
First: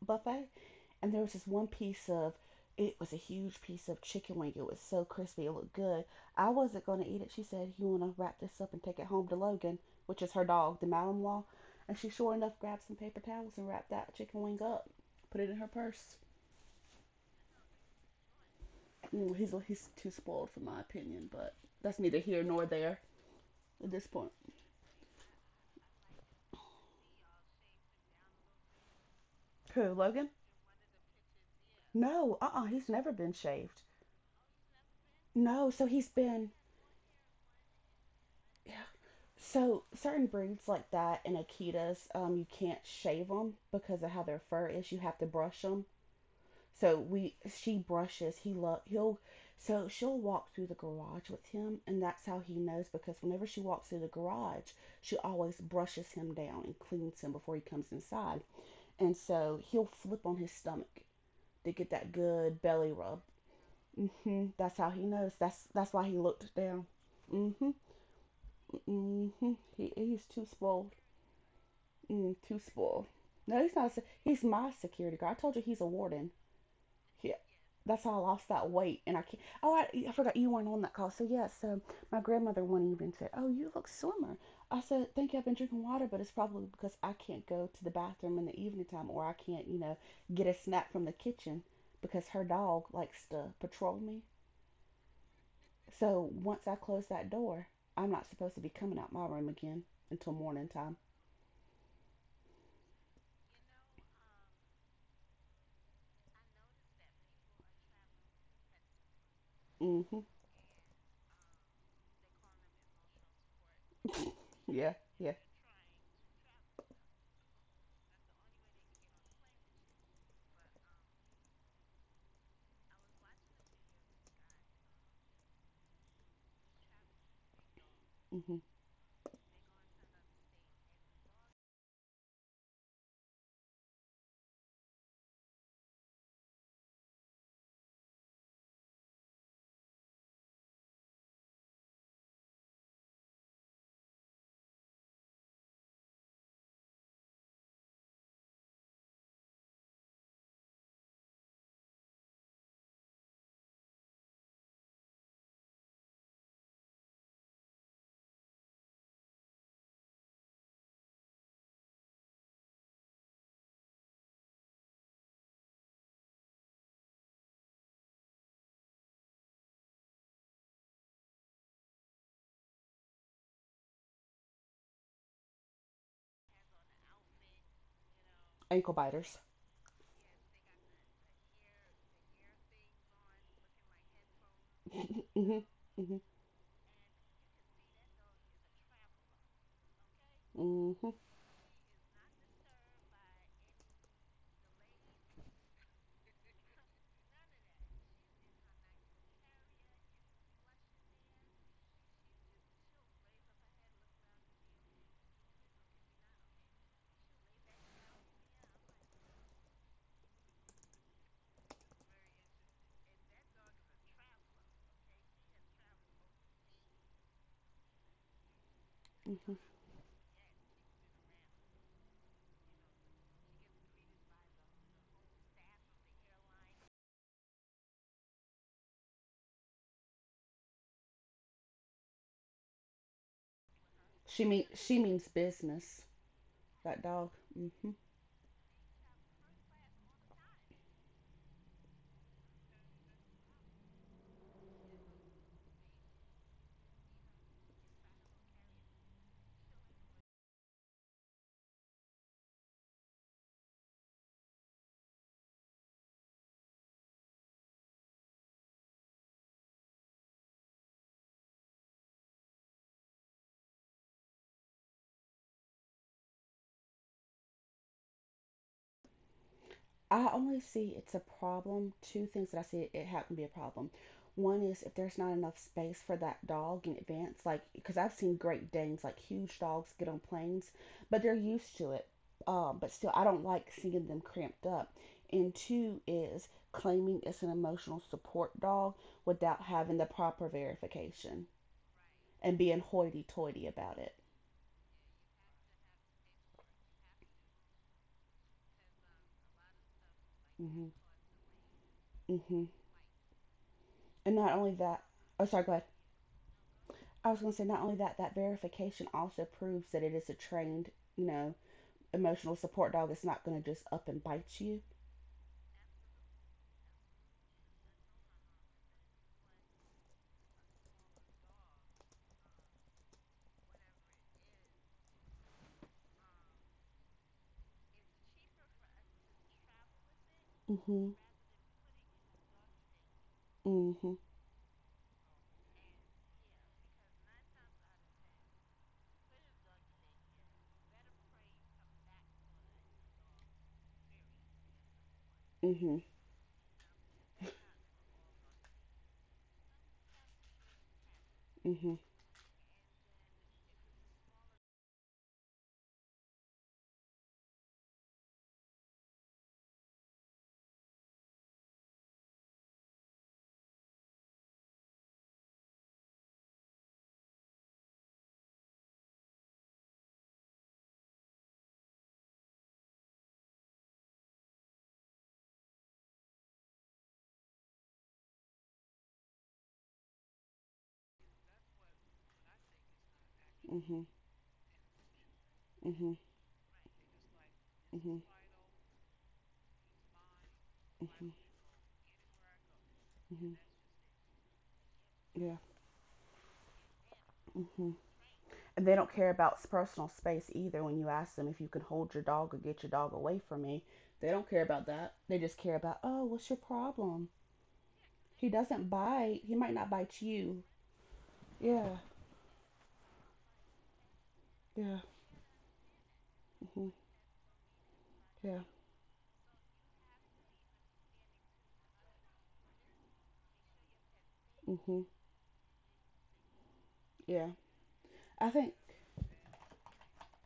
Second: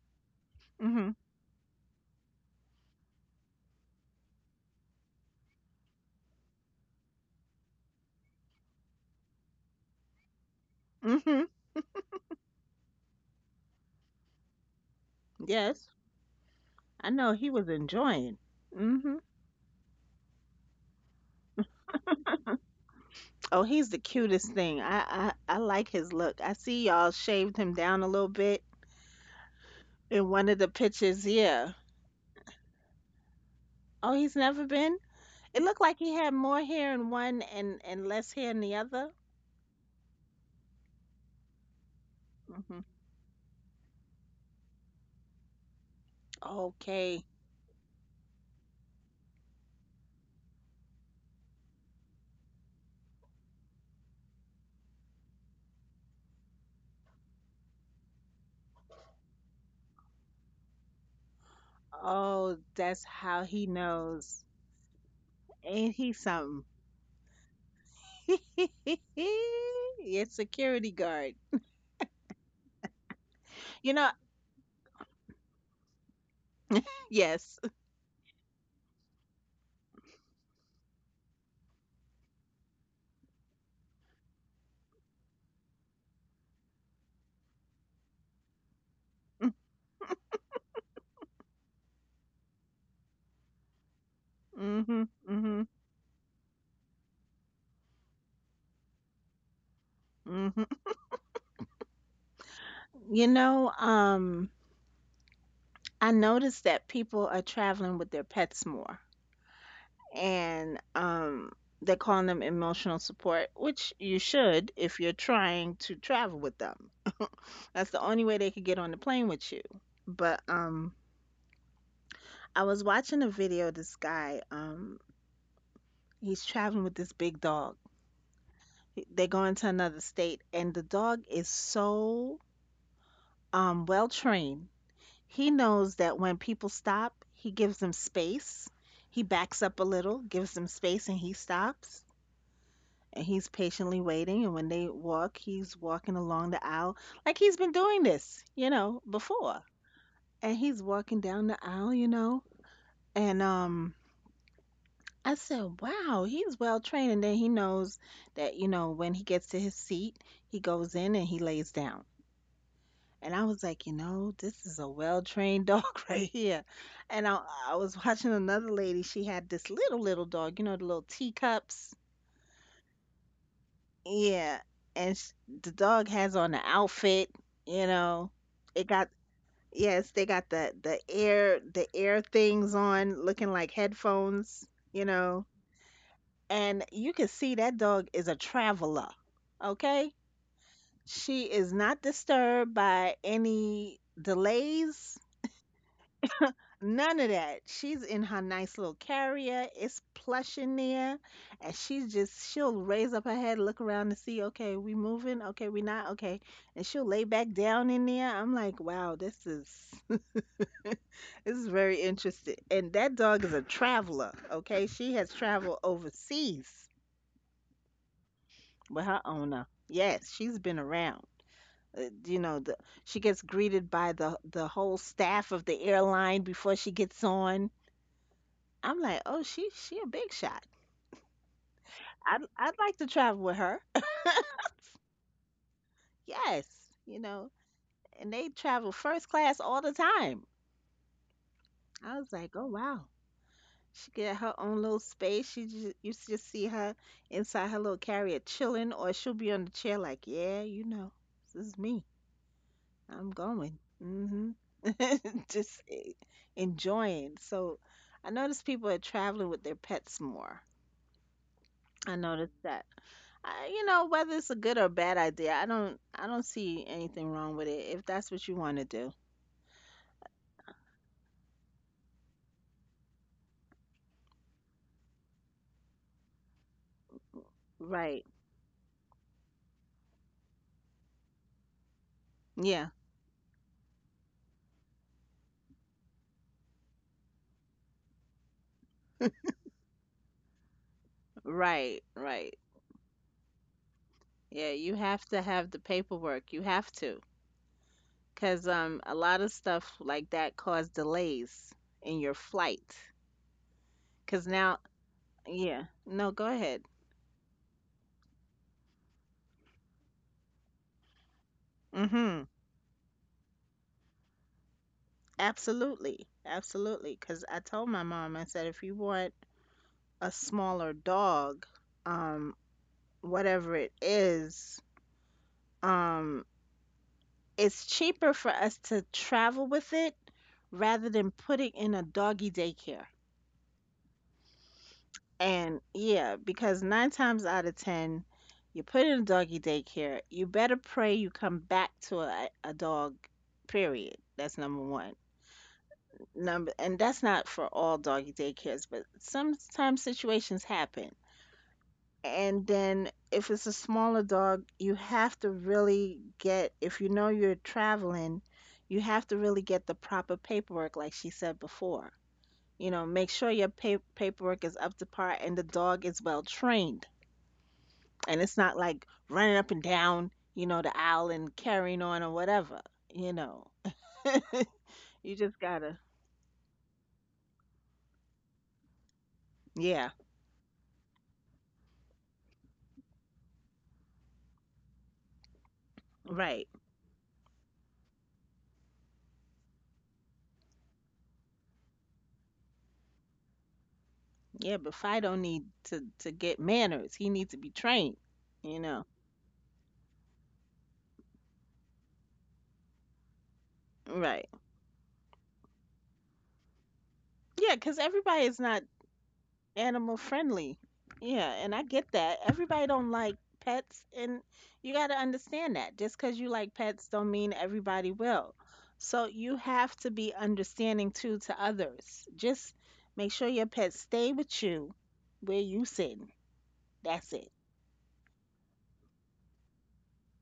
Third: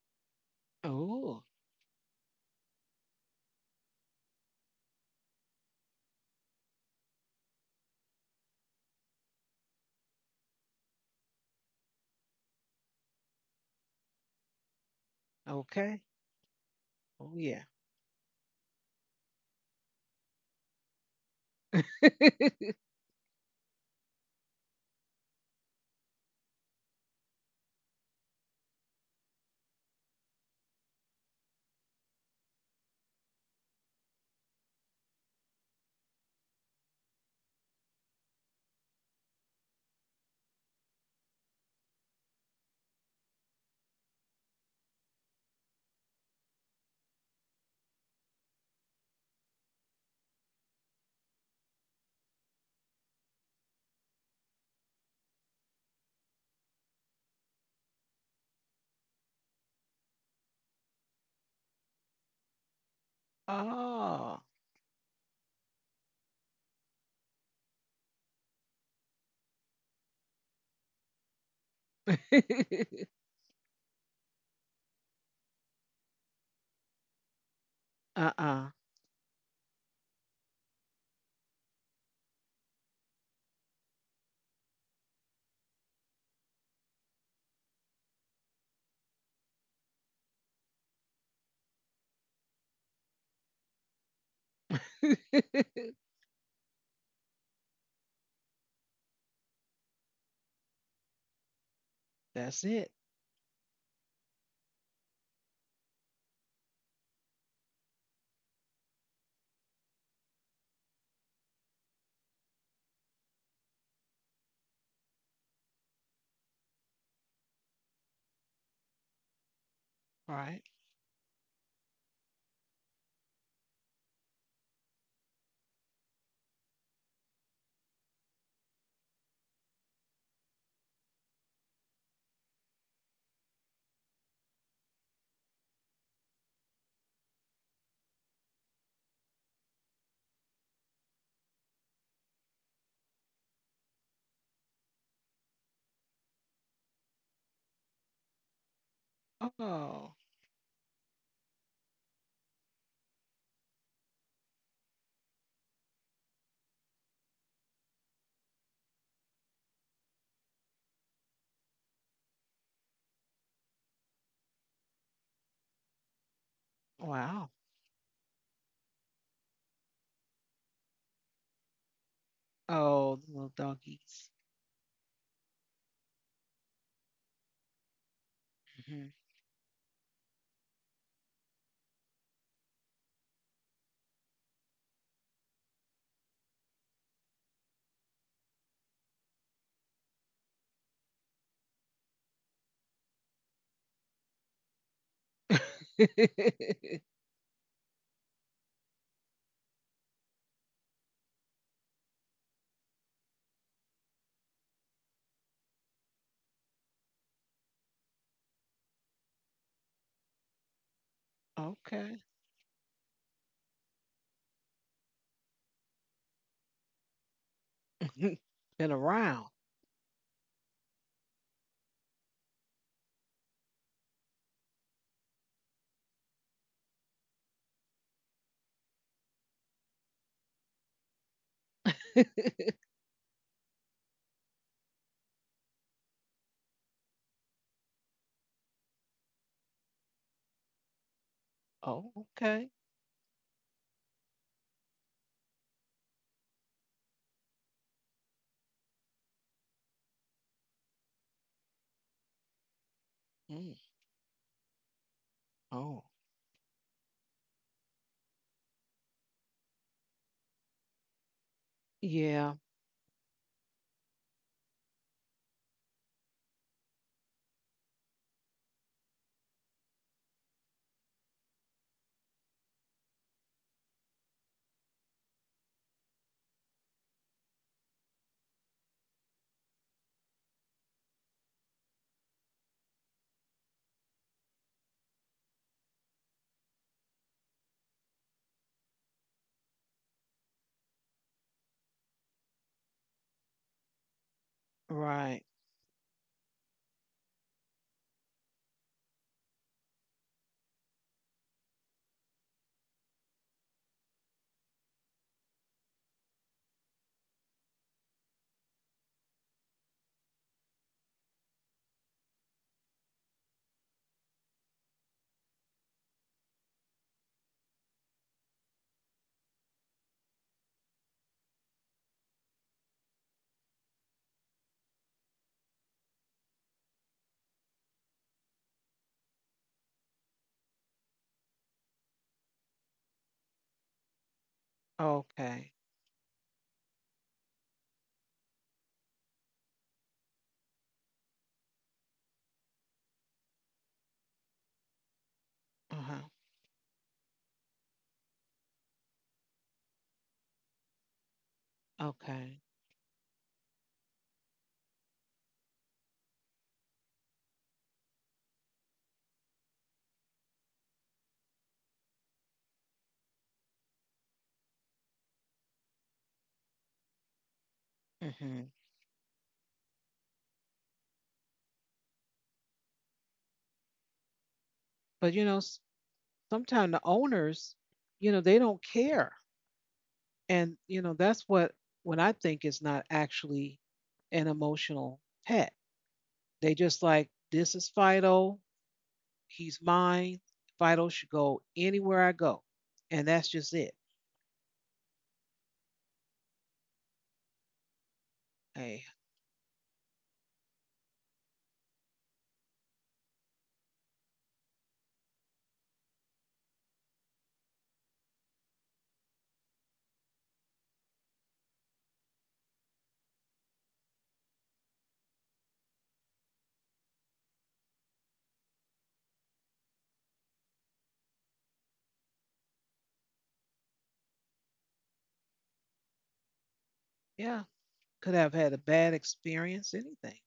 Speaker 3: buffet.
Speaker 2: Mhm.
Speaker 3: And there was
Speaker 1: Oh,
Speaker 3: this one piece of, it was a huge piece of chicken wing. It was so crispy, it looked good. I wasn't gonna eat it. She said, "You wanna wrap this up and take it home to Logan," which is her dog, the Malinois.
Speaker 2: Mhm.
Speaker 3: And she sure enough grabbed some paper towels and wrapped that chicken wing up, put it in her
Speaker 2: Yes,
Speaker 1: okay.
Speaker 3: purse.
Speaker 2: I
Speaker 1: Oh,
Speaker 2: know he
Speaker 1: yeah.
Speaker 2: was enjoying. Mhm.
Speaker 3: Mm, he's too spoiled for my opinion, but that's neither here
Speaker 1: *laughs*
Speaker 3: nor there
Speaker 2: Oh, he's
Speaker 3: at
Speaker 2: the
Speaker 3: this point.
Speaker 2: cutest thing. I like his look. I see y'all shaved him down a little bit
Speaker 3: Who,
Speaker 2: in
Speaker 3: Logan?
Speaker 2: one of the pictures. Yeah.
Speaker 3: No, he's never been shaved.
Speaker 2: Oh, he's never been? It
Speaker 3: No,
Speaker 2: looked
Speaker 3: so
Speaker 2: like
Speaker 3: he's
Speaker 2: he had
Speaker 3: been
Speaker 2: more hair in one and less hair in the
Speaker 3: yeah.
Speaker 2: other.
Speaker 3: So certain breeds like that and Akitas, you
Speaker 2: hmm
Speaker 3: can't shave them because of how their fur is. You have to brush them. So
Speaker 2: Okay.
Speaker 3: we, she brushes. He love he'll. So she'll walk through the garage with him, and that's how he knows, because whenever she walks through the garage, she always brushes him down and cleans him before he comes inside. And so he'll flip on his stomach to get that
Speaker 2: Oh,
Speaker 3: good belly
Speaker 2: that's
Speaker 3: rub.
Speaker 2: how he
Speaker 1: Oh.
Speaker 2: knows.
Speaker 3: That's how he knows. That's
Speaker 2: Ain't
Speaker 3: why
Speaker 2: he
Speaker 3: he looked
Speaker 2: something?
Speaker 3: down. hmm
Speaker 2: *laughs*
Speaker 3: hmm He, he's
Speaker 2: It's
Speaker 3: too
Speaker 2: security
Speaker 3: spoiled.
Speaker 2: guard.
Speaker 3: Mm, too
Speaker 1: *laughs*
Speaker 3: spoiled. No, he's
Speaker 2: You
Speaker 3: not.
Speaker 2: know,
Speaker 3: He's my security guard. I told you, he's a warden. Yeah,
Speaker 2: yes.
Speaker 3: that's how I lost
Speaker 1: Uh-uh.
Speaker 3: that weight, and I can't. Oh, I forgot you weren't on that call. So yes, yeah, so my grandmother one evening said, "Oh, you look slimmer." I said, "Thank you. I've been drinking water, but it's probably because I can't go to the bathroom in the evening time, or I can't, you know, get a snack from the kitchen, because her dog likes to patrol me.
Speaker 2: Mm-hmm. Mm-hmm.
Speaker 1: *laughs*
Speaker 3: So once I close that door, I'm not supposed to be coming out my room again until
Speaker 2: Mm-hmm.
Speaker 3: morning time."
Speaker 1: That's it.
Speaker 2: You know, I noticed that people are traveling with their pets more,
Speaker 3: hmm
Speaker 2: and they're calling them emotional support, which you should
Speaker 3: Yeah,
Speaker 2: if you're
Speaker 3: yeah.
Speaker 2: trying to travel with them. That's the only way they could get on the plane with you.
Speaker 1: All
Speaker 2: But
Speaker 1: right.
Speaker 2: I was watching a video of this guy, he's traveling with this big dog.
Speaker 3: hmm
Speaker 2: They're going to another state, and the dog is so well trained. He knows that when people stop, he gives them space. He backs up a little, gives them space, and he stops. And he's patiently waiting. And when they walk, he's walking along the aisle like he's been doing this, you know, before.
Speaker 1: Oh,
Speaker 2: And he's walking down the aisle, you know. And I said, "Wow, he's well trained." And then he knows that, you know, when he gets to his seat, he goes in and he lays down. And I was like, you know, this is a well-trained dog *laughs* right here. And I,
Speaker 1: wow.
Speaker 2: I was watching another lady. She had this little little dog, you know, the little teacups.
Speaker 1: Oh, the little doggies.
Speaker 2: Yeah, and sh the dog has on the outfit. You know, it
Speaker 3: Ankle
Speaker 1: Mhm.
Speaker 2: got,
Speaker 3: biters.
Speaker 2: yes, they got the air, the air things on, looking like headphones. You
Speaker 3: *laughs*
Speaker 2: know,
Speaker 3: hmm hmm
Speaker 2: and you can see that dog is a traveler. Okay?
Speaker 3: hmm
Speaker 2: She is not disturbed by any delays,
Speaker 1: *laughs*
Speaker 2: none of that. She's in her nice little carrier. It's plush in there, and she's just, she'll raise up her head, look around to see, okay, we moving, okay, we not, okay, and she'll lay back down in there. I'm like, wow, this is *laughs* this is very
Speaker 1: Okay.
Speaker 2: interesting. And that dog is a traveler. Okay, she has traveled overseas
Speaker 1: *laughs* Been
Speaker 2: with her
Speaker 1: around.
Speaker 2: owner. Yes, she's been around. You know, the she gets greeted by the whole staff of the airline before she gets on. I'm like, oh, she a big shot.
Speaker 1: *laughs*
Speaker 2: I'd like to travel with her.
Speaker 3: She mean she means business.
Speaker 2: *laughs* Yes,
Speaker 3: That
Speaker 2: you
Speaker 3: dog.
Speaker 2: know,
Speaker 3: Mm-hmm.
Speaker 2: and they travel first class all the time.
Speaker 1: Oh,
Speaker 2: I was like,
Speaker 1: okay.
Speaker 2: oh wow. She get her own little space. You just see her inside her little carrier chilling, or she'll be on the chair like, yeah, you know, this is me, I'm
Speaker 1: Mm.
Speaker 2: going. *laughs* Just
Speaker 1: Oh.
Speaker 2: enjoying. So I notice people are traveling with their pets more. I
Speaker 1: Yeah,
Speaker 2: noticed that. I, you know, whether it's a good or bad idea, I don't, I don't see anything wrong with it if that's what you want to do.
Speaker 3: I only see it's a problem. Two things that I see it, happen to be a problem. One is if there's not enough space for that dog in advance, like because I've
Speaker 2: Right.
Speaker 3: seen Great Danes, like huge dogs, get on planes, but they're used to it.
Speaker 2: Yeah.
Speaker 3: But still, I don't like seeing them cramped up. And two is claiming it's an emotional support dog without having the proper verification
Speaker 2: Right. Right.
Speaker 3: and being hoity-toity about it.
Speaker 2: Yeah, you have
Speaker 1: right.
Speaker 2: to have the paperwork. You have to. 'Cause a lot of stuff like that cause
Speaker 3: hmm
Speaker 2: delays in your
Speaker 3: hmm
Speaker 2: flight.
Speaker 3: And
Speaker 2: 'Cause
Speaker 3: not only
Speaker 2: now,
Speaker 3: that, oh sorry, go
Speaker 2: yeah.
Speaker 3: ahead.
Speaker 2: No, go ahead.
Speaker 3: I was going to say, not only that verification also proves that it is a trained, you know,
Speaker 2: Mhm.
Speaker 3: emotional support dog that's not going to just up and bite you.
Speaker 2: Absolutely, absolutely. Because I told my mom, I said, if you want a smaller dog, um, whatever it is, um, it's cheaper for us to travel with it rather
Speaker 3: Mhm.
Speaker 2: than put it in a doggy daycare.
Speaker 3: Mhm.
Speaker 1: Okay.
Speaker 2: And yeah, because nine times out of ten, you put in a doggy daycare, you better pray you come back to a dog, period. That's number one.
Speaker 3: Mhm.
Speaker 1: Uh-huh.
Speaker 2: Number, and that's not for all doggy daycares, but sometimes situations happen.
Speaker 3: Mhm.
Speaker 1: Okay.
Speaker 2: And then if it's a smaller dog, you have to really get, if you know you're traveling, you have to really get the proper paperwork like she said before. You know, make sure your paperwork is up to par and the dog is well trained, and
Speaker 1: Hmm.
Speaker 2: it's not like running up and down, you know, the aisle and carrying on or whatever, you know. *laughs*
Speaker 1: But
Speaker 2: You
Speaker 1: you know,
Speaker 2: just gotta,
Speaker 1: sometimes the owners, you know, they don't care.
Speaker 2: yeah,
Speaker 1: And you know, that's what I think is not actually
Speaker 3: Mhm.
Speaker 1: an emotional pet.
Speaker 3: Mhm.
Speaker 2: right.
Speaker 1: They just like, this is
Speaker 3: Mhm.
Speaker 1: Fido, he's mine. Fido should
Speaker 3: Mhm.
Speaker 1: go anywhere I go. And that's
Speaker 3: Mhm.
Speaker 1: just it.
Speaker 2: Yeah, but Fido
Speaker 3: Yeah.
Speaker 2: need to get manners. He needs to be
Speaker 3: Mhm.
Speaker 2: trained. You
Speaker 3: And they
Speaker 1: Hey,
Speaker 2: know.
Speaker 3: don't care about personal space either, when you ask them if you can hold your dog or get your dog away from me. They don't
Speaker 2: Right.
Speaker 3: care about that. They just care about, "Oh, what's your problem?
Speaker 2: Yeah, because
Speaker 3: He
Speaker 2: everybody is not
Speaker 3: doesn't bite. He might not bite
Speaker 2: animal
Speaker 3: you."
Speaker 2: friendly. Yeah, and I
Speaker 3: Yeah.
Speaker 2: get that. Everybody don't like pets, and you
Speaker 3: Yeah.
Speaker 2: got to understand that. Just because you like
Speaker 3: Mhm.
Speaker 2: pets, don't mean everybody will.
Speaker 3: Yeah.
Speaker 2: So you have to be understanding too to others. Just make sure your pets stay with you,
Speaker 3: Mhm.
Speaker 2: where you sitting. That's
Speaker 3: Yeah.
Speaker 2: it.
Speaker 1: yeah, could
Speaker 3: I
Speaker 1: have had
Speaker 3: think
Speaker 1: a bad experience, anything.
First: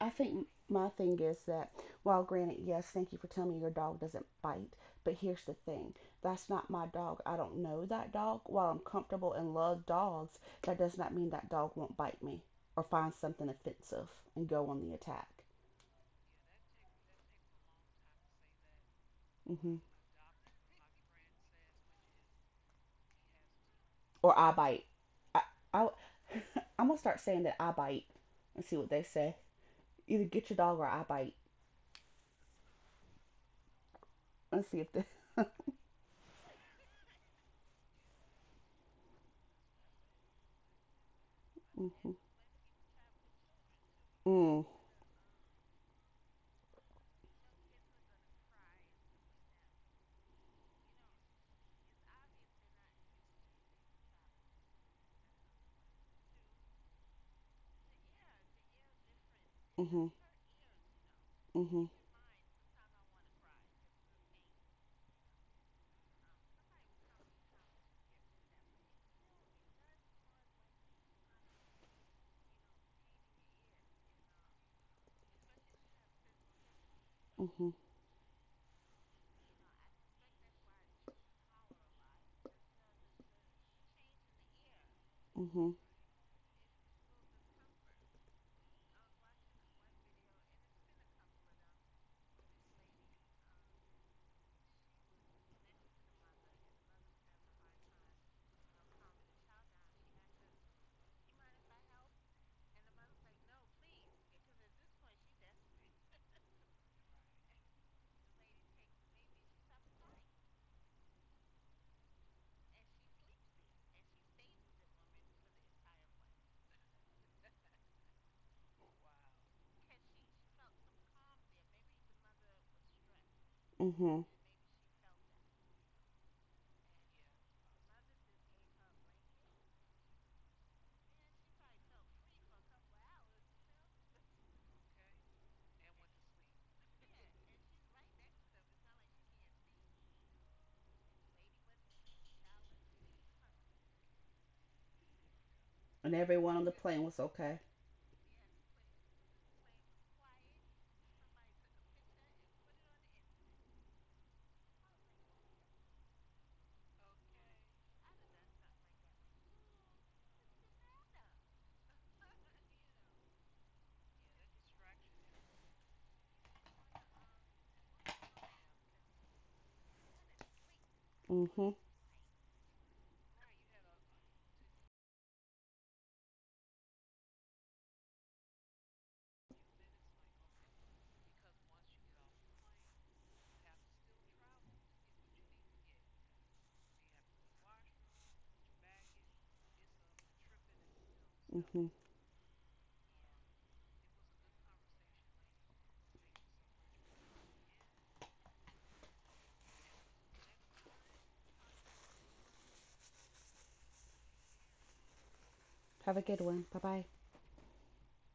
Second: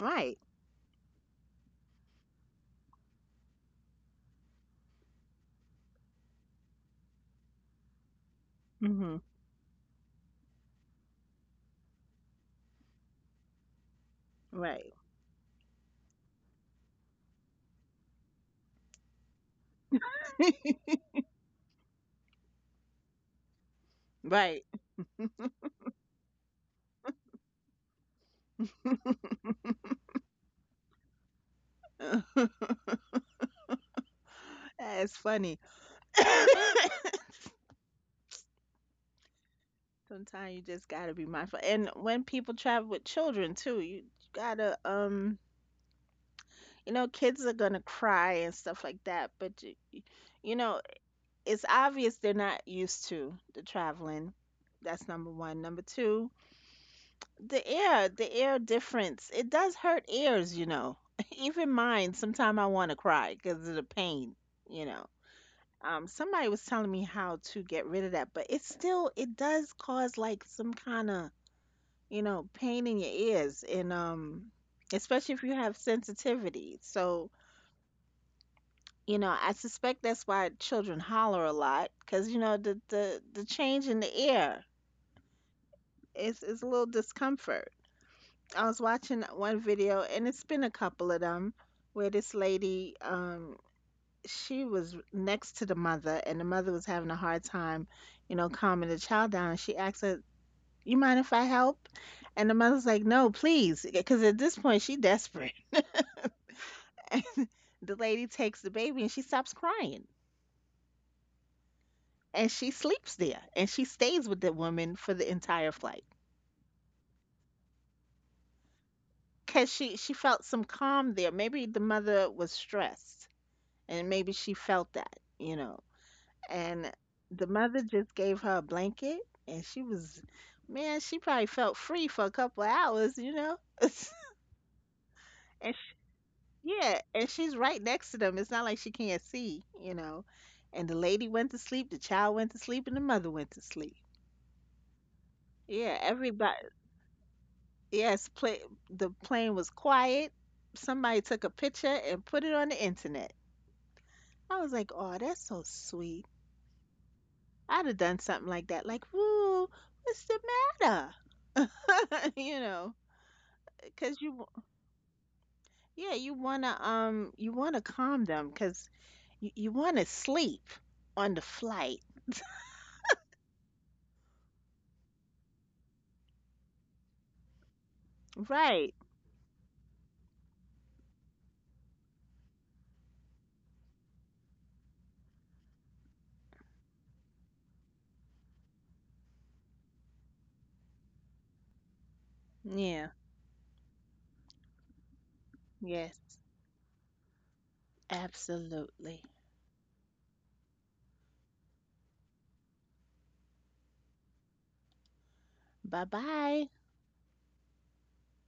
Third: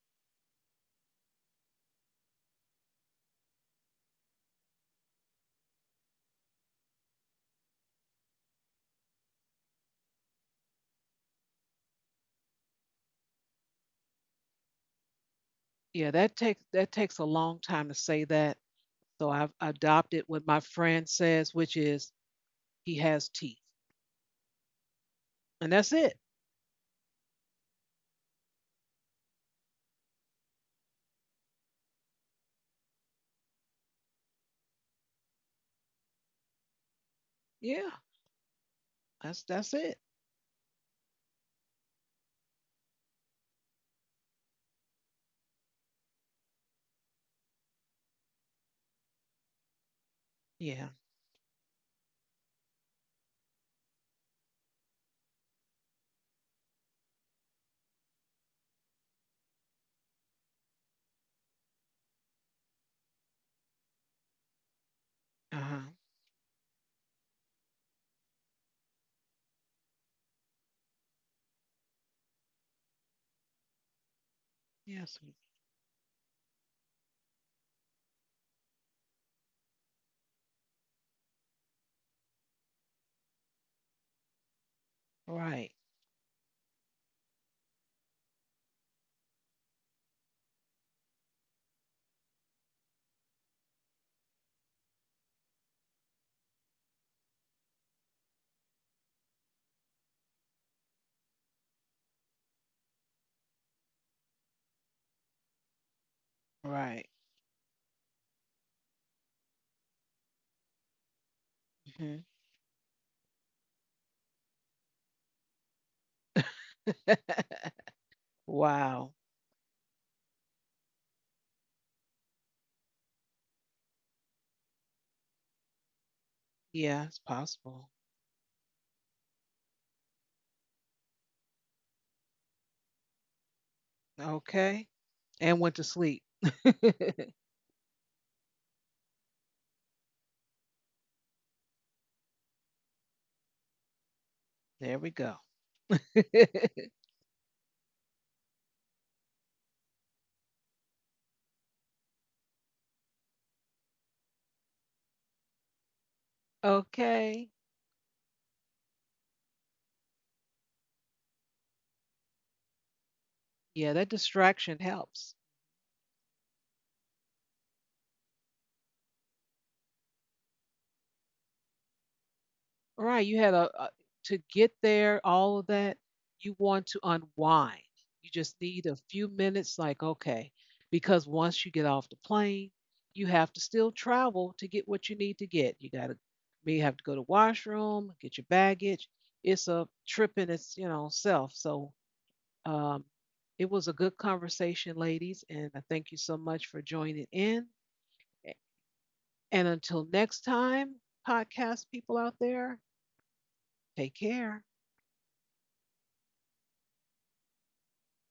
Speaker 3: I think my thing is that, while granted, yes, thank you for telling me your dog doesn't bite, but here's the thing. That's not my dog. I don't know that dog. While I'm
Speaker 2: Mhm.
Speaker 3: comfortable and love dogs, that does not mean that dog won't bite me or find something offensive and go on the
Speaker 2: Right.
Speaker 3: attack.
Speaker 1: Yeah, that takes a long time to say that. So I've
Speaker 3: hmm
Speaker 1: adopted what my
Speaker 2: *laughs*
Speaker 1: friend says, which is he has teeth,
Speaker 3: Or I
Speaker 2: Right.
Speaker 3: bite. I,
Speaker 1: and
Speaker 3: I,
Speaker 1: that's it.
Speaker 3: *laughs* I'm gonna start saying that I bite and see what they
Speaker 2: *laughs*
Speaker 3: say. Either get your dog or I bite. Let's see if this.
Speaker 2: That's
Speaker 3: *laughs*
Speaker 2: funny. *laughs*
Speaker 1: Yeah, that's it.
Speaker 2: Sometimes you just gotta be mindful. And
Speaker 3: Mm-hmm.
Speaker 2: when people travel with children too, you
Speaker 3: Mm,
Speaker 2: gotta you know, kids are gonna cry and stuff like that, but you, you know,
Speaker 1: Yeah.
Speaker 2: it's obvious they're not used to the traveling. That's number one. Number two, the air difference. It does hurt
Speaker 3: hmm
Speaker 2: ears, you know. *laughs* Even
Speaker 3: hmm
Speaker 2: mine, sometimes I want to cry because of the pain, you know.
Speaker 1: Uh huh.
Speaker 2: Somebody was telling me how to get rid of that, but it still, it does cause like some kind of, you know, pain in your ears and
Speaker 1: Yes.
Speaker 2: especially if you have sensitivity. So,
Speaker 3: hmm
Speaker 2: you know, I suspect that's why children holler a lot, cuz you know the, the change in the ear
Speaker 1: Right.
Speaker 3: hmm
Speaker 2: is a little discomfort. I was watching one video, and it's been a couple of them, where this lady, she was next to the mother, and the mother was having a hard time, you know, calming the child down. She asked her, "You mind if I help?" And the mother's like, "No, please," because at this point she desperate.
Speaker 1: Right.
Speaker 2: The lady takes the baby and she stops crying,
Speaker 1: Hmm.
Speaker 2: and she sleeps there, and she stays with the woman for the entire flight
Speaker 1: *laughs* Wow.
Speaker 2: because she felt some calm there. Maybe the mother was stressed and
Speaker 3: hmm
Speaker 2: maybe she felt that, you know. And
Speaker 1: Yeah, it's
Speaker 2: the mother
Speaker 1: possible.
Speaker 2: just gave her a blanket, and she was, man, she probably felt free for a couple of hours, you know. *laughs*
Speaker 1: Okay. And
Speaker 2: And
Speaker 1: went to
Speaker 2: sh
Speaker 1: sleep. *laughs*
Speaker 2: yeah,
Speaker 1: There
Speaker 2: and she's right next to them, it's not like she can't see, you know. And the lady went to sleep, the child went to sleep, and the mother went to sleep.
Speaker 1: we go.
Speaker 2: Yeah,
Speaker 3: And everyone
Speaker 2: everybody.
Speaker 3: on the
Speaker 1: *laughs*
Speaker 3: plane was okay.
Speaker 2: Yes, the plane was quiet. Somebody took a picture and put it on the internet. I was like, oh, that's so sweet.
Speaker 1: Okay.
Speaker 2: I'd have done something like that, like, woo, what's the matter? *laughs* You know,
Speaker 1: Yeah,
Speaker 2: because
Speaker 1: that distraction helps.
Speaker 2: yeah, you wanna calm them, because you wanna sleep on the
Speaker 3: Mm-hmm.
Speaker 2: flight,
Speaker 1: Right, you had a To get there, all of that, you want to unwind. You just need
Speaker 2: right?
Speaker 1: a few minutes like okay, because once you get off the plane, you have to still travel to get what you need to get. You got to may have to go to washroom, get your baggage. It's a trip in its, you know, self.
Speaker 3: Mm-hmm.
Speaker 1: So, um
Speaker 2: Yeah,
Speaker 1: it was a good conversation, ladies, and I thank you
Speaker 2: yes,
Speaker 1: so much for joining in.
Speaker 2: absolutely.
Speaker 1: And until next time, podcast people out there, take care.
Speaker 2: Bye
Speaker 3: Have a good
Speaker 2: bye.
Speaker 3: one. Bye bye.